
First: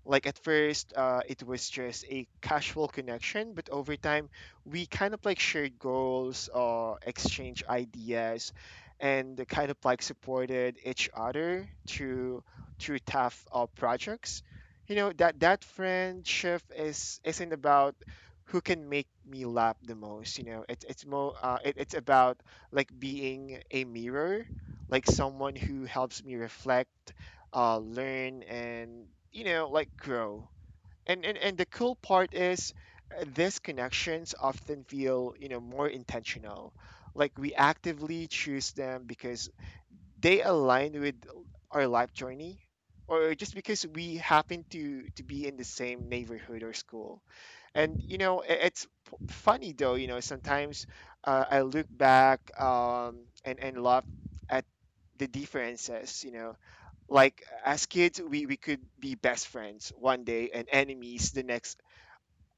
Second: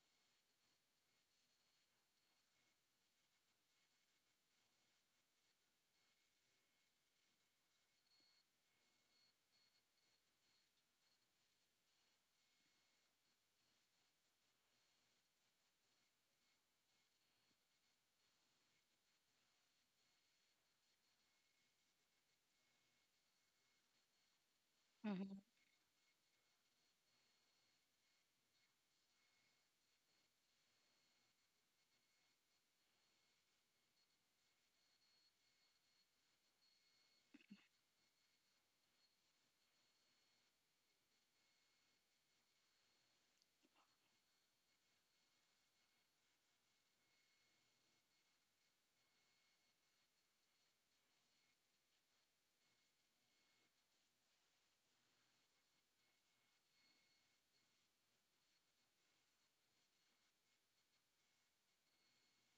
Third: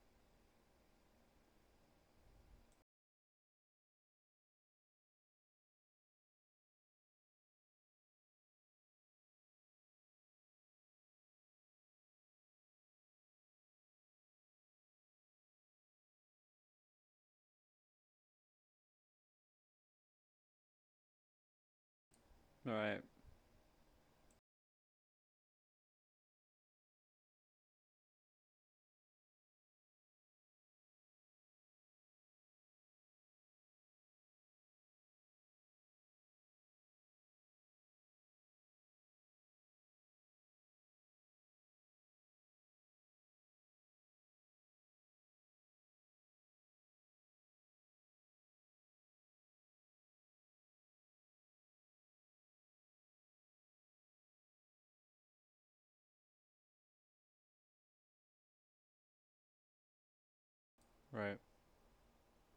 Like at first, it was just a casual connection, but over time, we kind of like shared goals, exchange ideas, and kind of like supported each other through through tough projects. You know that that friendship is isn't about who can make me laugh the most. It's more, it's about like Right. being a mirror, like Mm-hmm. someone who helps me reflect, learn, and like grow. And the cool part is, these connections often feel, more intentional, like we actively choose them because they align with our life journey, or just because we happen to be in the same neighborhood or school. And it's funny though. Sometimes, I look back, and laugh at the differences. Like as kids, we could be best friends one day and enemies Right. the next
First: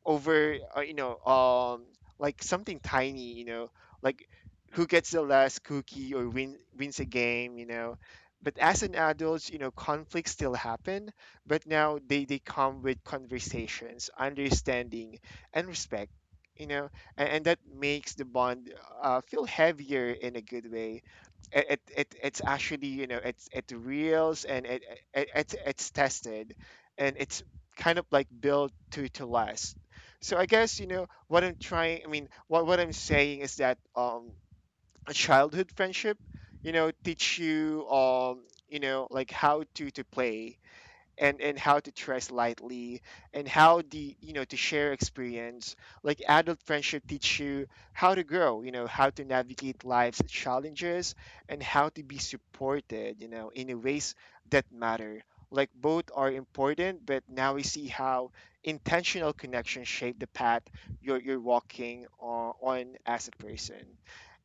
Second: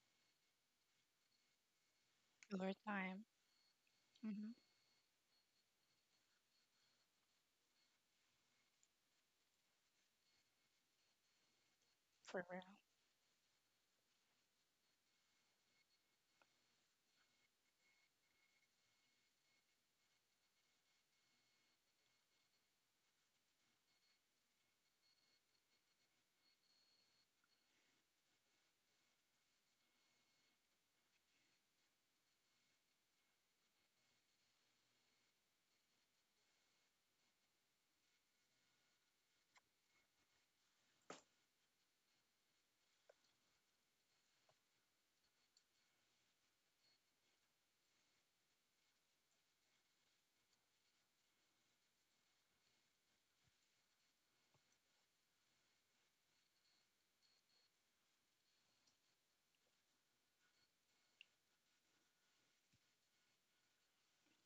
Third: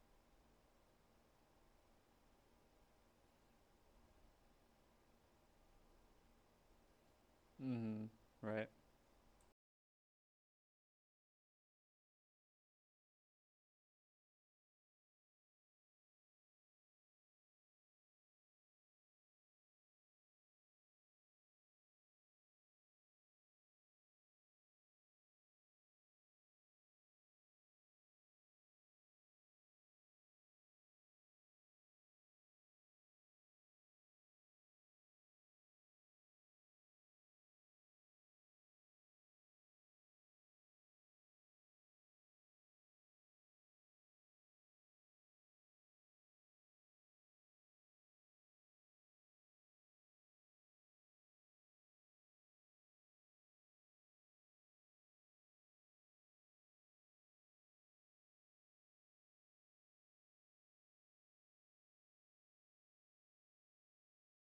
over, like Over something time. tiny, like Mm-hmm. who gets the last cookie or wins a game. Mm. But Right. as an adult, conflicts still happen, but now they For real. come with conversations, understanding, and respect. You know and, and that makes the bond, feel heavier in a good way. It's actually, it reals, and it's tested, and it's kind of like built to last. So I guess, what I'm trying. I mean, what I'm saying is that, a childhood friendship, teach you, like how to play, and how to trust lightly, and how the to share experience. Like adult friendship teach you how to grow, how to navigate life's challenges, and how to be supported, in a ways that matter. Like both are important, but now we see how intentional connections shape the path you're walking on as a person.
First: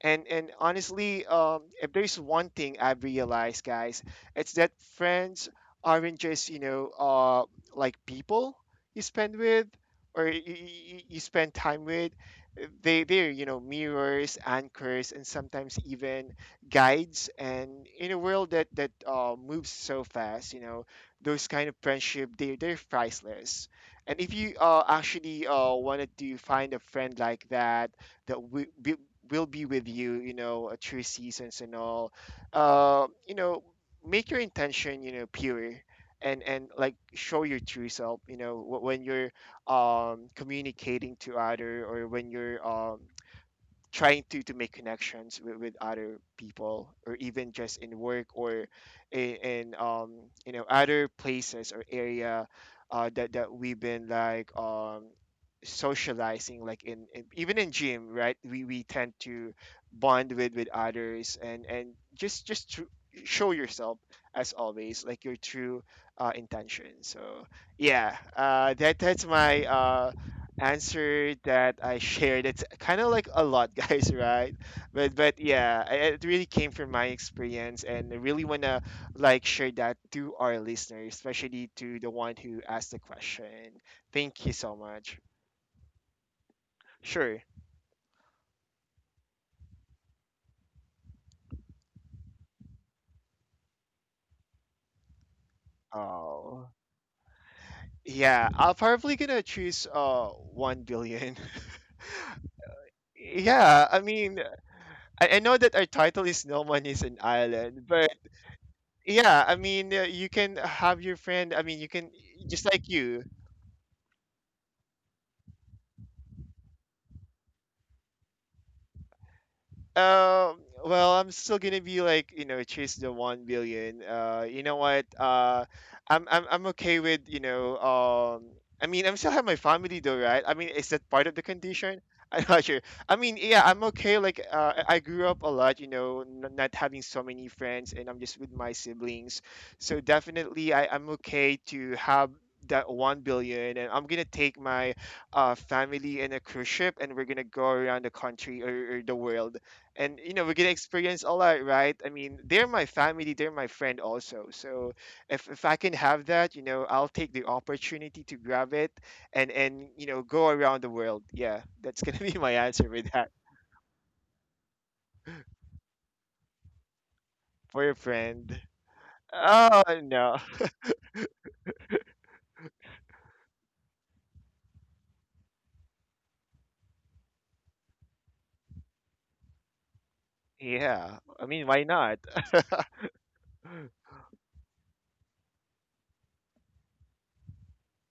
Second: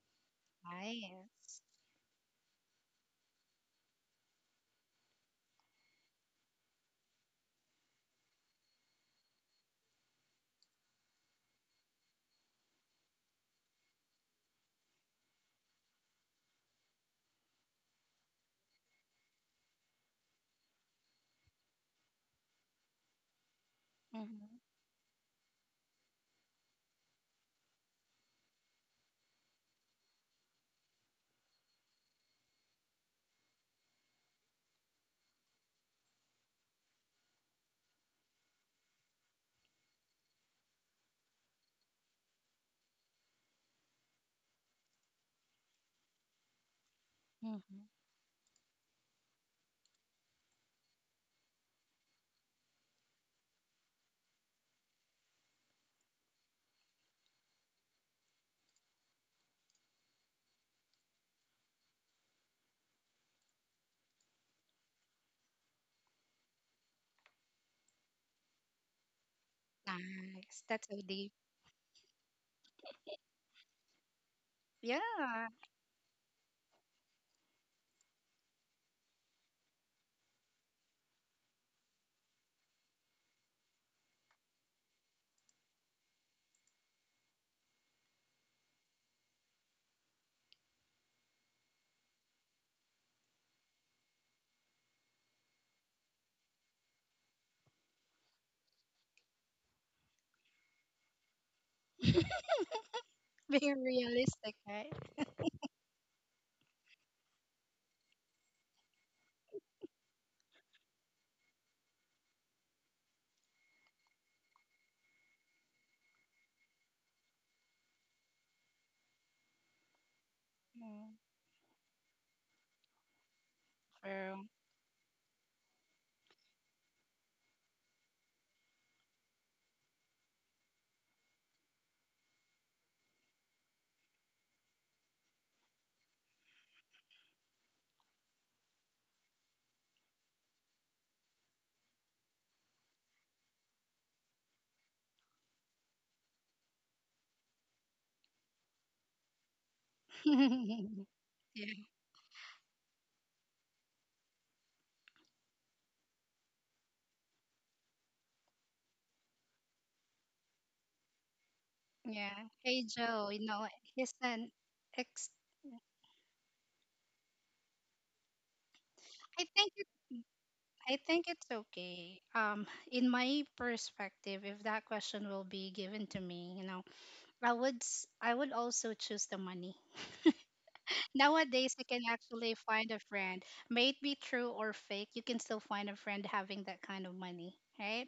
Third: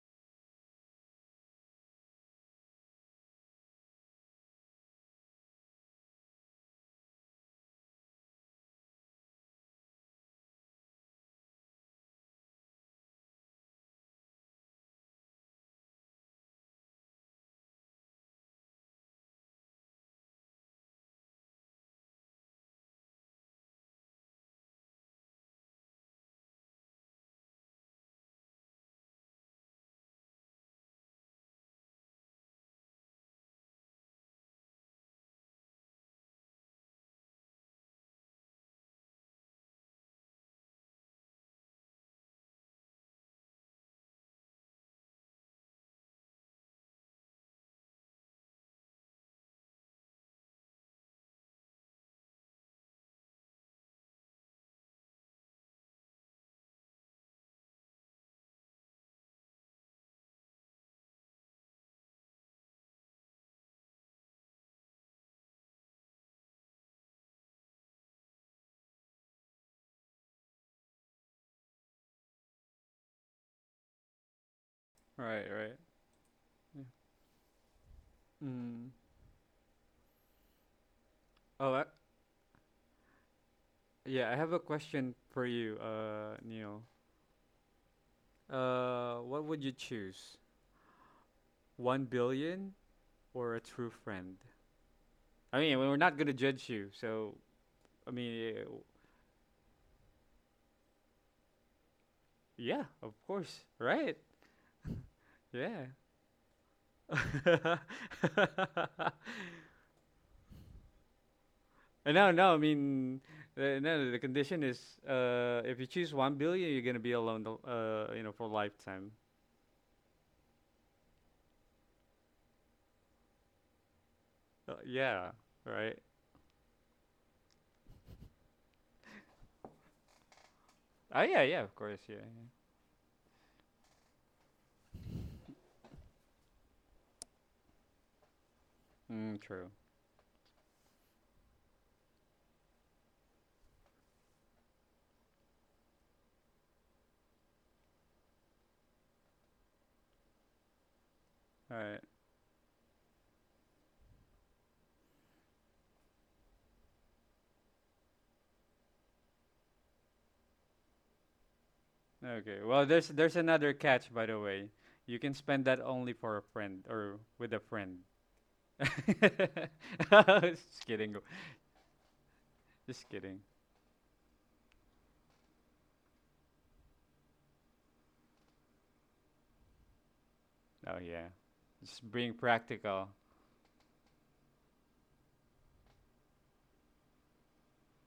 and honestly, Nice. If there's one thing I've realized, guys, it's that friends aren't just, like people you spend with, or you spend time with. They're, mirrors, anchors, and sometimes even guides. And in a world that moves so fast, those kind of friendship, they're priceless. And if you, Mm-hmm. Actually, wanted to find a friend like that, that will be with you, you know through seasons and all. uh, you know Make your intention, pure, and like show your true self, when you're, communicating to other, or when you're, trying to make connections with other people, or even just in Mm-hmm. work, or in other places or area, that we've been, like, socializing, like in even in gym, right? We tend to bond with others, and just to show yourself, as always, like your true, intention. So yeah, that's my, Nice. That's so deep. answer that I shared. It's kind of like a lot, guys, right? But Right. Yeah. Right. yeah, it really came Yeah. from my experience, and I really wanna Mm. like share that to our listeners, especially Oh, I, to the one who asked the question. yeah. I Thank you have a so question much. for you, Neil. Sure. What would you choose? 1 billion or a true friend? I mean, we're not gonna Oh. judge you, so I Yeah, mean, I'm probably gonna choose, 1 billion. yeah, of course, Being Yeah, I right? mean, realistic, right? I know that our Yeah. title is No One is an Island, but yeah, I mean, you can have your friend. I mean, you can No. I just like mean, you. the, no. no, The condition is, if you choose 1 billion, you're gonna be alone, you know, for lifetime. Um, well, Mm, I'm still gonna be like, chase the 1 billion. for real. You know what? Yeah, right. I'm okay with, I mean, I'm still have my family though, right? I mean, is that part Oh of the yeah, yeah. Of condition? course, yeah, I'm yeah. not sure. I mean, yeah, I'm okay. Like, I grew up a lot, not having so many friends, and I'm just with my siblings. Mm, true. So definitely, I'm okay to have that 1 billion, and I'm gonna take my, family in a cruise ship, and we're gonna go around the country, or the world. And we are gonna experience a lot, yeah. All right? right. I mean, they're my family, they're my friend also, so if I can have that, I'll take the opportunity to grab it, and go around the world. Yeah, that's gonna be my Yeah. Okay. Hey answer Well, with there's that. Joe, there's you know, another catch, he's by the an way. You ex. can spend that only for a friend or with a For your friend. friend. I think Oh it, no. Just I kidding. think it's okay. Just In kidding. my perspective, if that question will be given to me, you know, I would also choose the money. Oh Yeah, yeah. I mean, Nowadays, why you can Just not? being actually find a practical. friend. May it be true or fake, you can still find a friend having that kind of money, right?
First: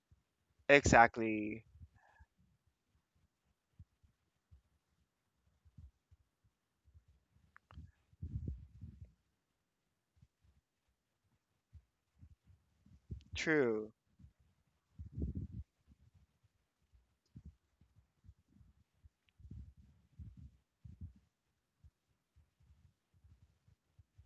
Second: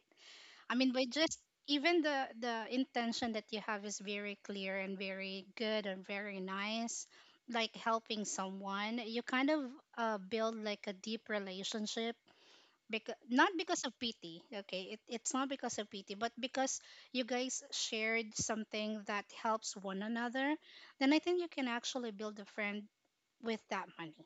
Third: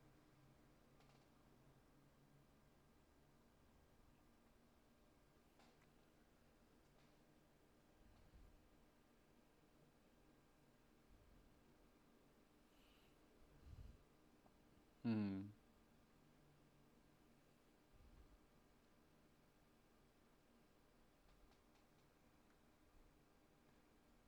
I mean, by just Exactly. even the intention that you have is very clear and very good and very nice, like helping someone. You kind of build like a deep relationship because not because True. of pity, okay, it's Mm. not because of pity but because you guys shared something that helps one another, then I think you can actually build a friend with that money.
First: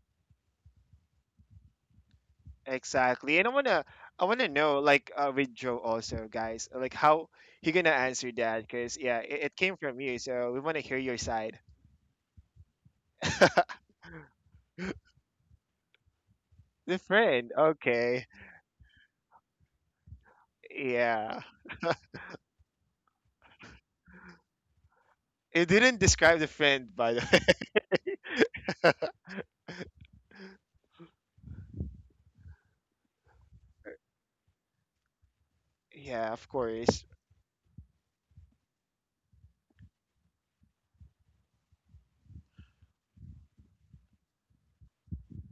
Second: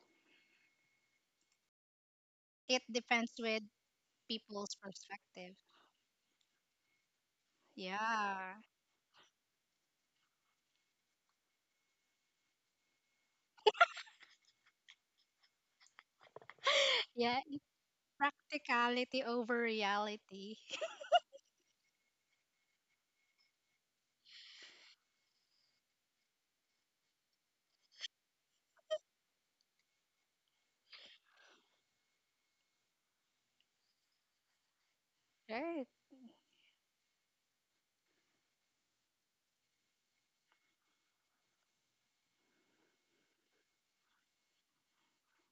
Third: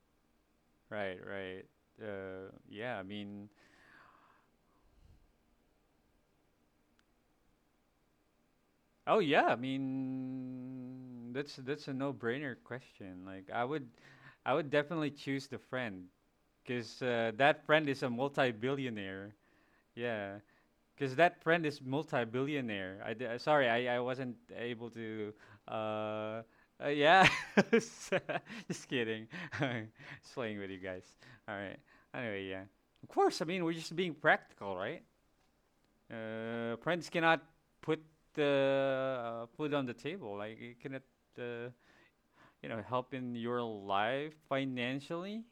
Right. Uh, It yeah, I depends Exactly. mean, And i with want to i want to people's know, like, with perspective. Joe also, guys, like how he gonna answer Yeah, that, because oh yeah, it, yeah, I it came from you, so we want to hear your mean, that's side. that's a no-brainer question. I would definitely choose the friend The because yeah. friend. that friend is a Okay. Practicality multi-billionaire. over Yeah. reality. Because that Yeah. friend is multi-billionaire. Sorry, I wasn't able to. It didn't describe Uh, the friend, by the yeah, way. just kidding. Just playing with you guys. All right. Anyway, yeah. Of course, I mean we're just being practical, right? Right. Yeah, of course. Friends cannot put the food on the table. Like you cannot, uh, you know, help in your life financially,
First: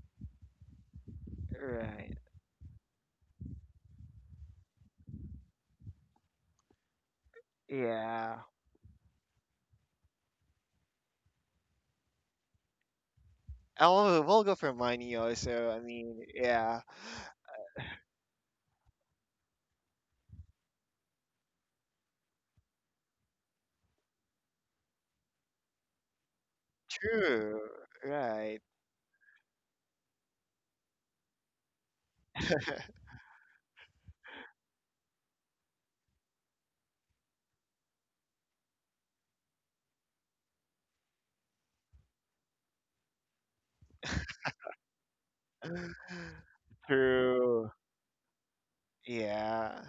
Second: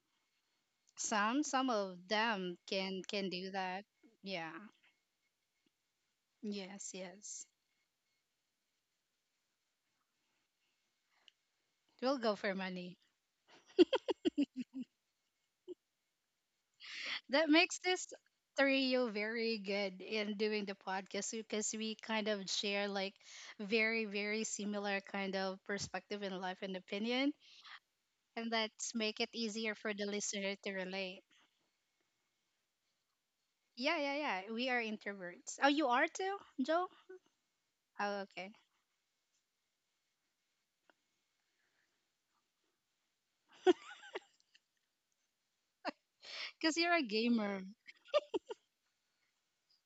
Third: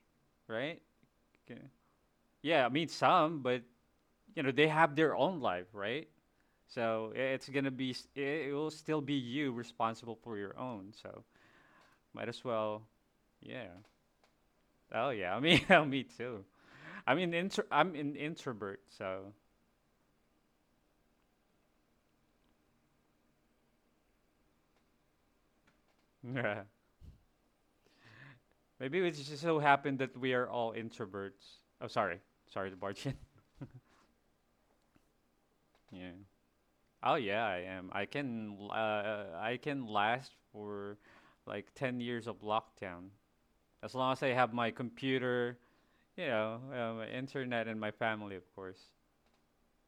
right? Ca- some of Right. them Yeah, I mean can some, do but that. you know Yeah. they have their own life, right? Yes, So yes. it's gonna be Yeah. It will still be you responsible for your own. So We'll might go as for well, money. yeah. We'll go for Oh money yeah, I mean, also. I yeah, me mean, too. yeah. I am an That intro. makes I'm this an introvert, trio so very good in doing the podcast because we kind of share like very, very similar kind of perspective in life yeah. and opinion. True. And Right. that's Maybe it make it just so easier for happened the that we are listener all to relate. introverts. Oh, sorry, sorry to barge in. Yeah, yeah, yeah. We are introverts. Oh, you are Yeah. too, Joe? Oh yeah, I am. Oh, okay. I can last for like 10 years of lockdown as long as I have my computer, you know, Because you're a my gamer. internet, True. and my family, of course. Yeah.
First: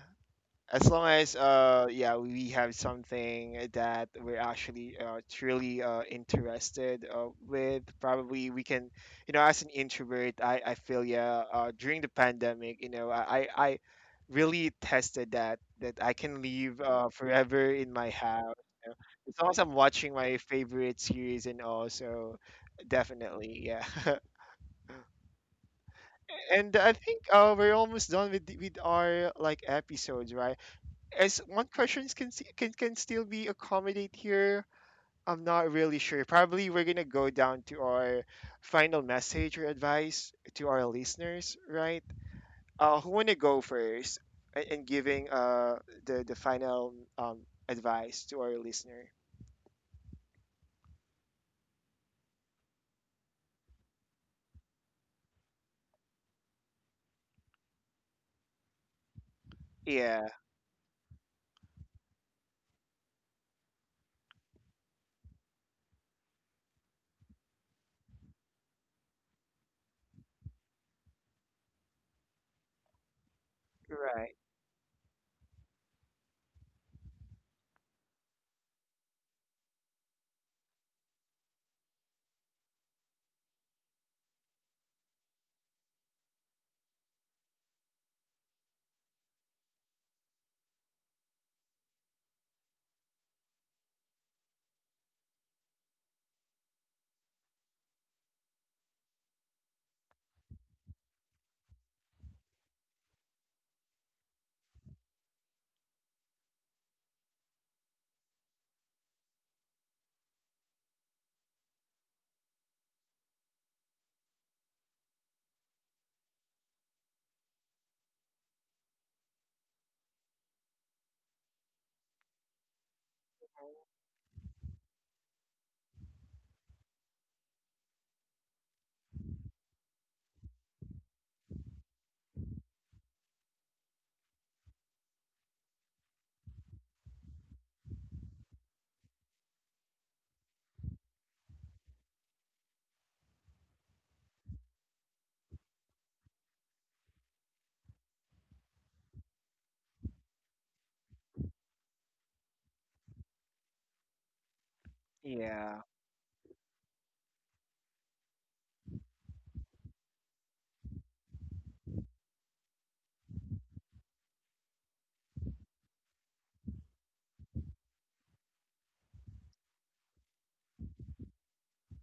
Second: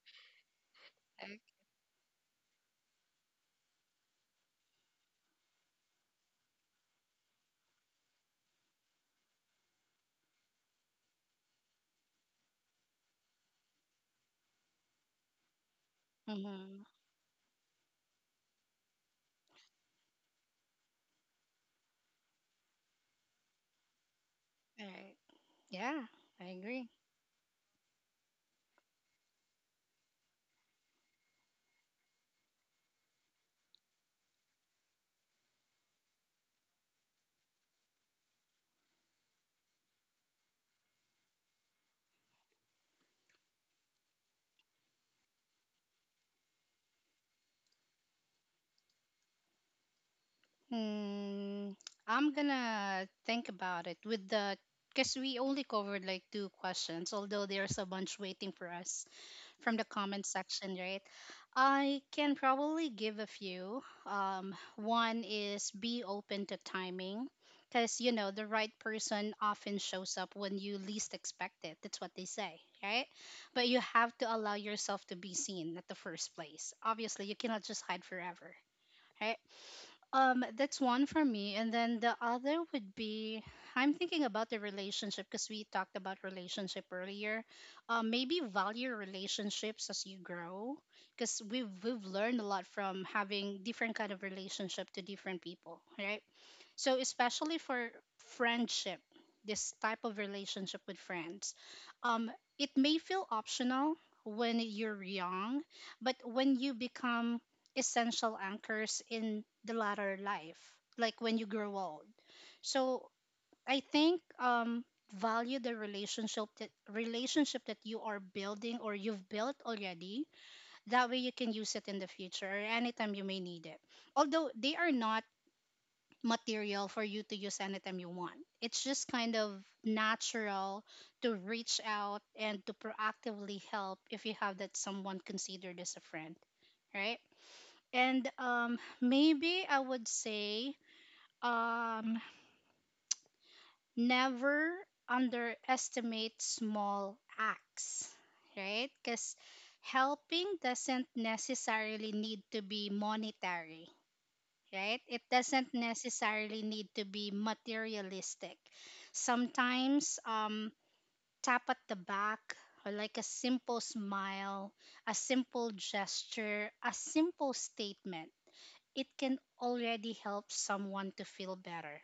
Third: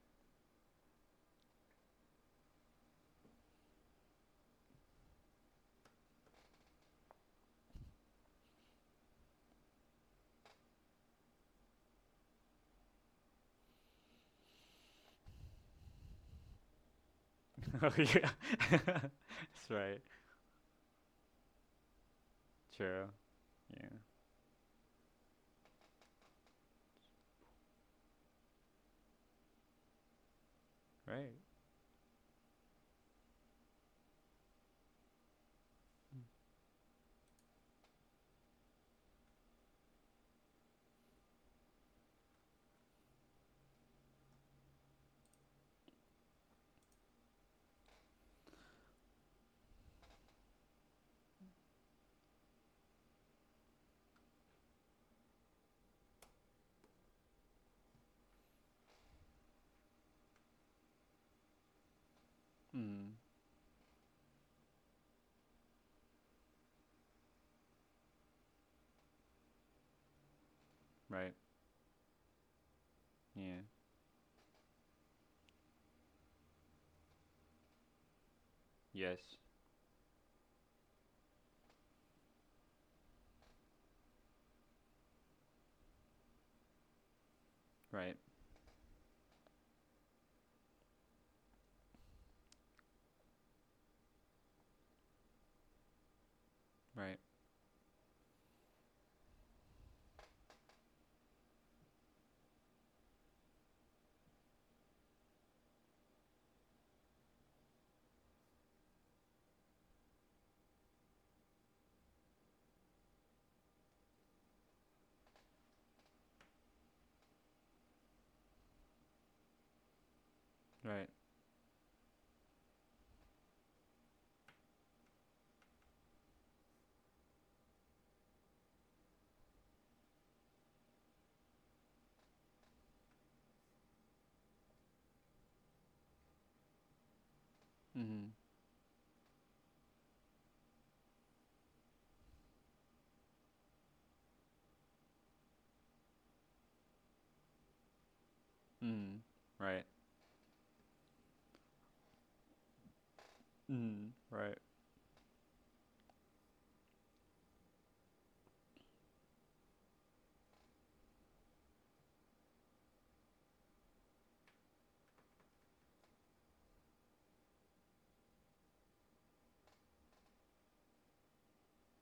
As long as, Like, yeah, we have something that we're actually, truly, interested, with, probably we can, as an introvert, I feel, yeah, during the pandemic, I really tested that I can live, mm-hmm. Forever in Oh my yeah, house, as long as that's I'm right. watching my favorite series, and also, True. definitely, yeah. Yeah. All right. Yeah, I And agree. I think, we're almost done with with our, like, episodes, right? Right. As one question can can still be accommodate here. I'm not really sure. Probably we're gonna go down to our final message or advice to our listeners, right? Who wanna go first, in giving, the final, advice to our listener? Hmm. I'm gonna think about it with the because we only covered like two questions, although there's a bunch waiting for us from the comment Yeah, section, right? I can probably Mm. give a few. One is be open to timing, because you know the right person often shows up when you least Right. expect it. That's what they say, right? Yeah. But you have to right. allow yourself to be seen at the first place. Obviously, you cannot just hide forever. Yes. Right? That's one for me. And then the other would be I'm thinking about the relationship because we talked about relationship earlier. Right. Maybe value relationships as you grow because we've learned a lot from having different kind of relationship to different people, right? So, Right. especially for friendship, this type of relationship with friends, um, it may feel optional when you're young, but when you become essential anchors in the latter life, like when you grow old. So, I think value the relationship that you are building or you've built already. Right. That way, you can use it in the future or anytime you may need it. Although they are not material for you to use anytime you want. It's just kind of natural to reach out and to proactively help if you have that someone considered as a friend, right? And Mm. Maybe I would say um, never underestimate small acts, right? Mm. Because Right. helping doesn't necessarily need to be monetary, Mm. Right. right? It doesn't Yeah, necessarily need to be materialistic. Sometimes, tap at the back, or like a simple smile, a simple gesture, a simple statement, it can already help someone to feel better.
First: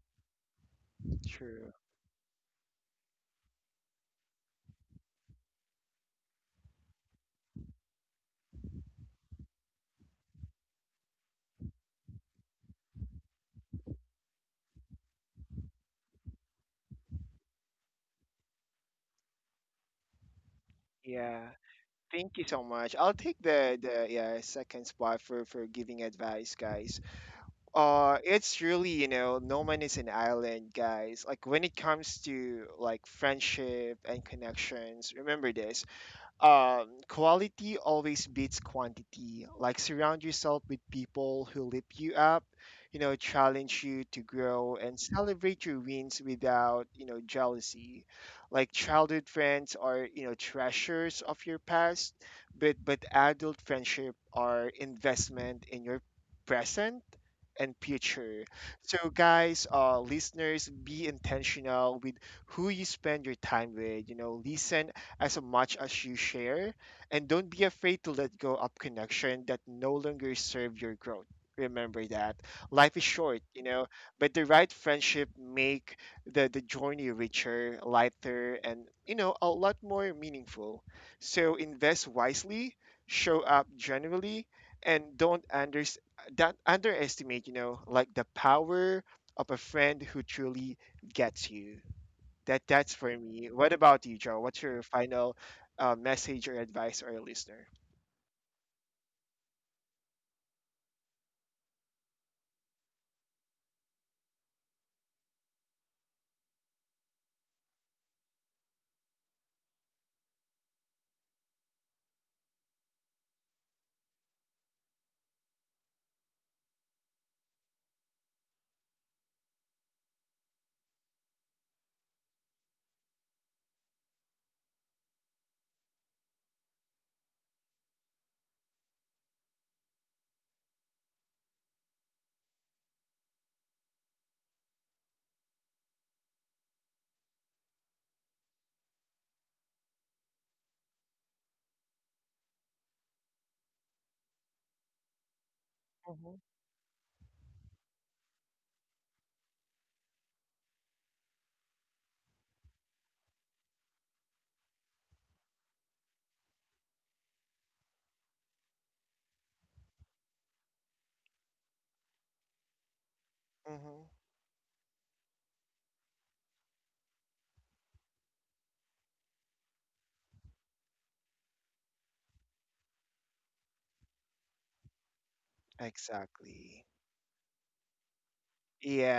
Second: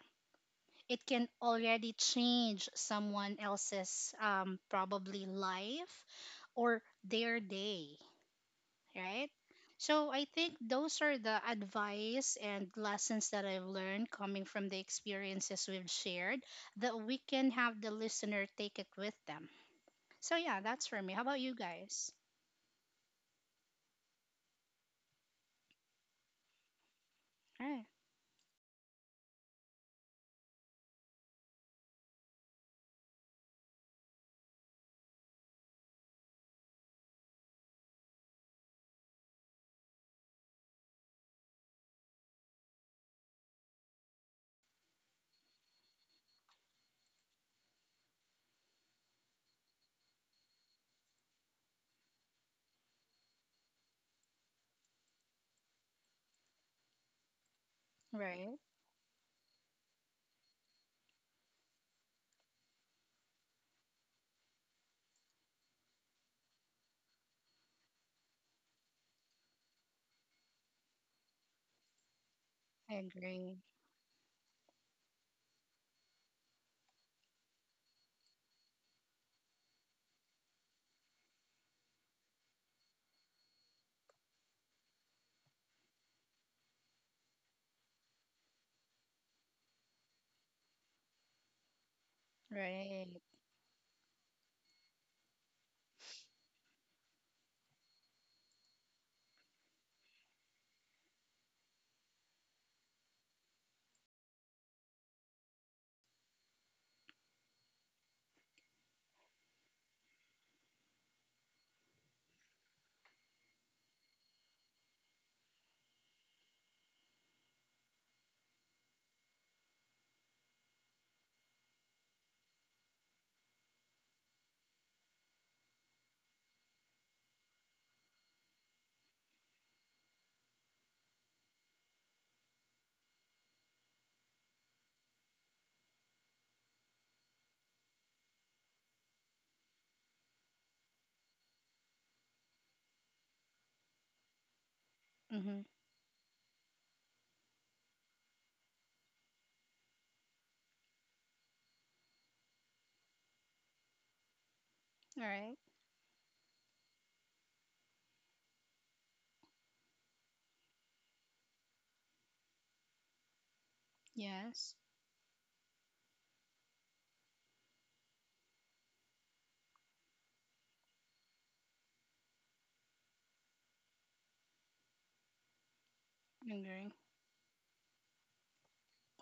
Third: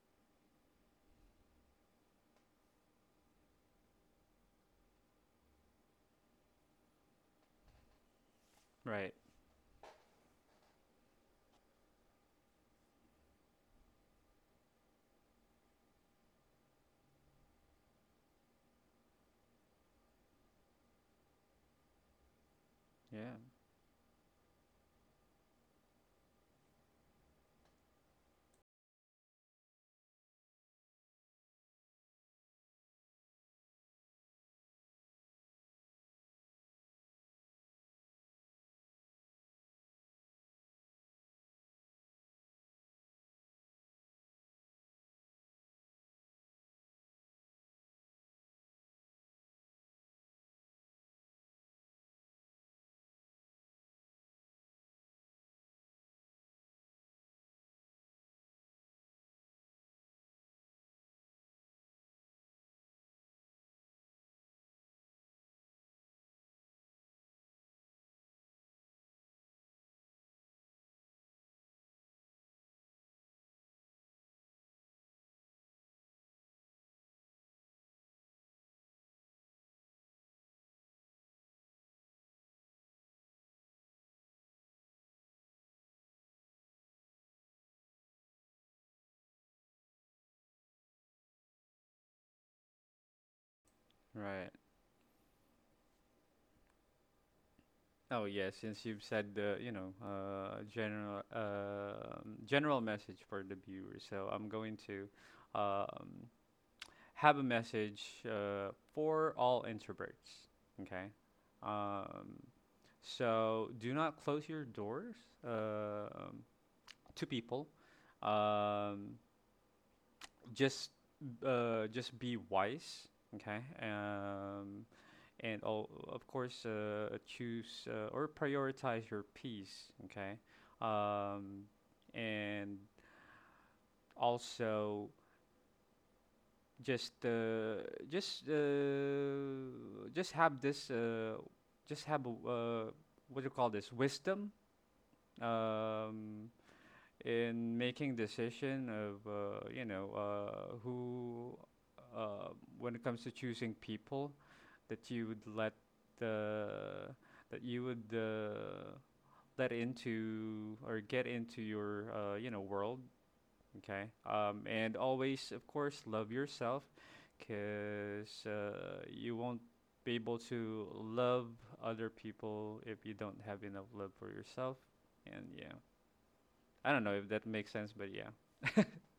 It can true. already change someone else's probably life or their day, Right. right? So I think those are the advice and lessons that I've learned coming from the experiences we've shared that we can have the listener take it with them. So yeah, that's for me. How about Yeah. you guys? Thank you so much. I'll Yeah. take the, yeah, second spot for giving advice, guys. Right. It's really, no man is an island, guys. Like when it comes to, like, friendship and connections, remember this, quality always beats quantity. Like surround yourself with people who lift you up, challenge you to grow, and celebrate your wins without, jealousy. Like childhood friends are, treasures of your past, but adult friendship are investment in your present and future. Right. So guys, listeners, be intentional with who you spend your time with, listen as much as you share, and don't be afraid to let go of connection that no longer serve your growth. Remember that I life is short, agree. But the right friendship make the journey richer, lighter, and a lot more meaningful. So invest wisely, show up generally, and don't underestimate, like the power of a friend who truly gets you. That's for Right. me. What about you, Joe? Right. What's your final, message or advice or a listener? Oh yeah. Since you've said the general message for the viewers, so I'm going to um have a message for all introverts. Okay. Um, so do not close your doors um to people. Um, just just be wise. Okay. And all, of course, choose or prioritize your peace. Okay. Um, and also just uh, just have this just have a, what do you call this wisdom Mm-hmm. um, in making decision of you know who uh, when it comes to choosing people that All you would right. let uh, that you would let into or get into your you know world. Hmm. Okay. Yes. And always, of course, love yourself because you won't be able to love other people if you don't have enough love for yourself. And yeah, I Exactly. agree. I don't know if that makes sense, but yeah.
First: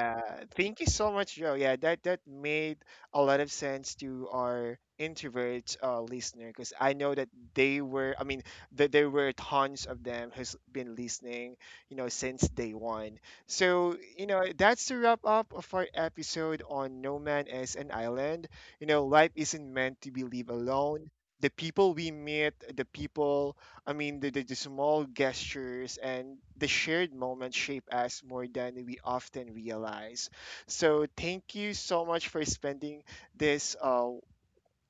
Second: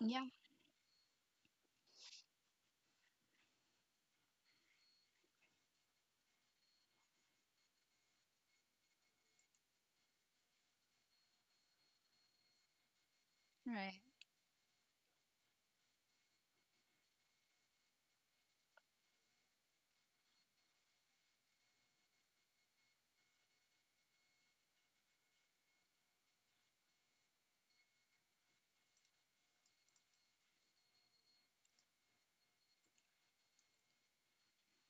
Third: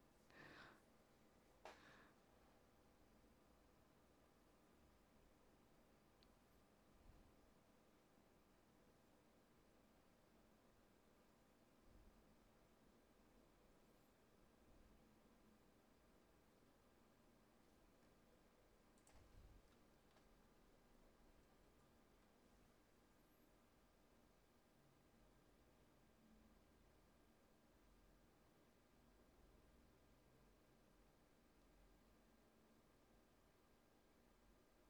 Yeah. thank you so much, Joe. Yeah, that made a lot of sense to our introvert, listener, because I know that they were, I mean, that there were tons of them who's been listening, since day one. So, Right. That's the wrap up of our episode on No Man is an Island. Life isn't meant to be lived alone. The people we meet, the people, I mean, the small gestures and the shared moments shape us more than we often realize. So, thank you so much for spending this,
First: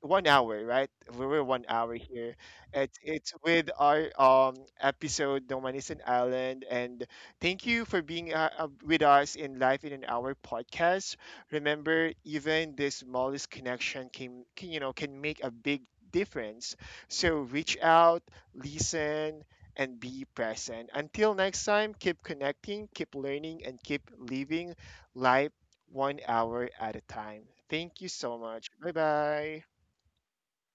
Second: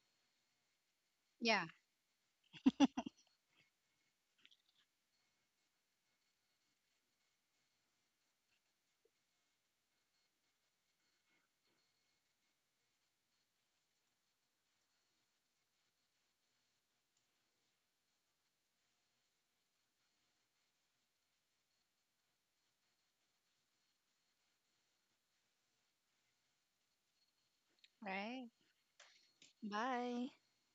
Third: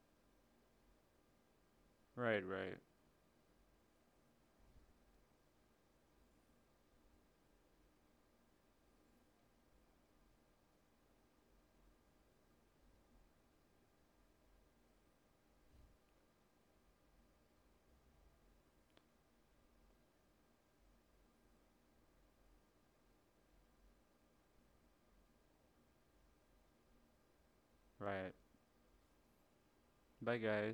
one hour, right? We were one Yeah. hour here. Right, right, It's with our, episode No Man Is an Island, and thank you for being, with us in Life in an Hour podcast. Remember, even the smallest connection can, can make a big difference. So reach out, listen, and be present. Until next time, keep connecting, keep learning, and keep living life one hour at a time. Thank you right. so Right. much. Bye bye. Bye. Bye, guys.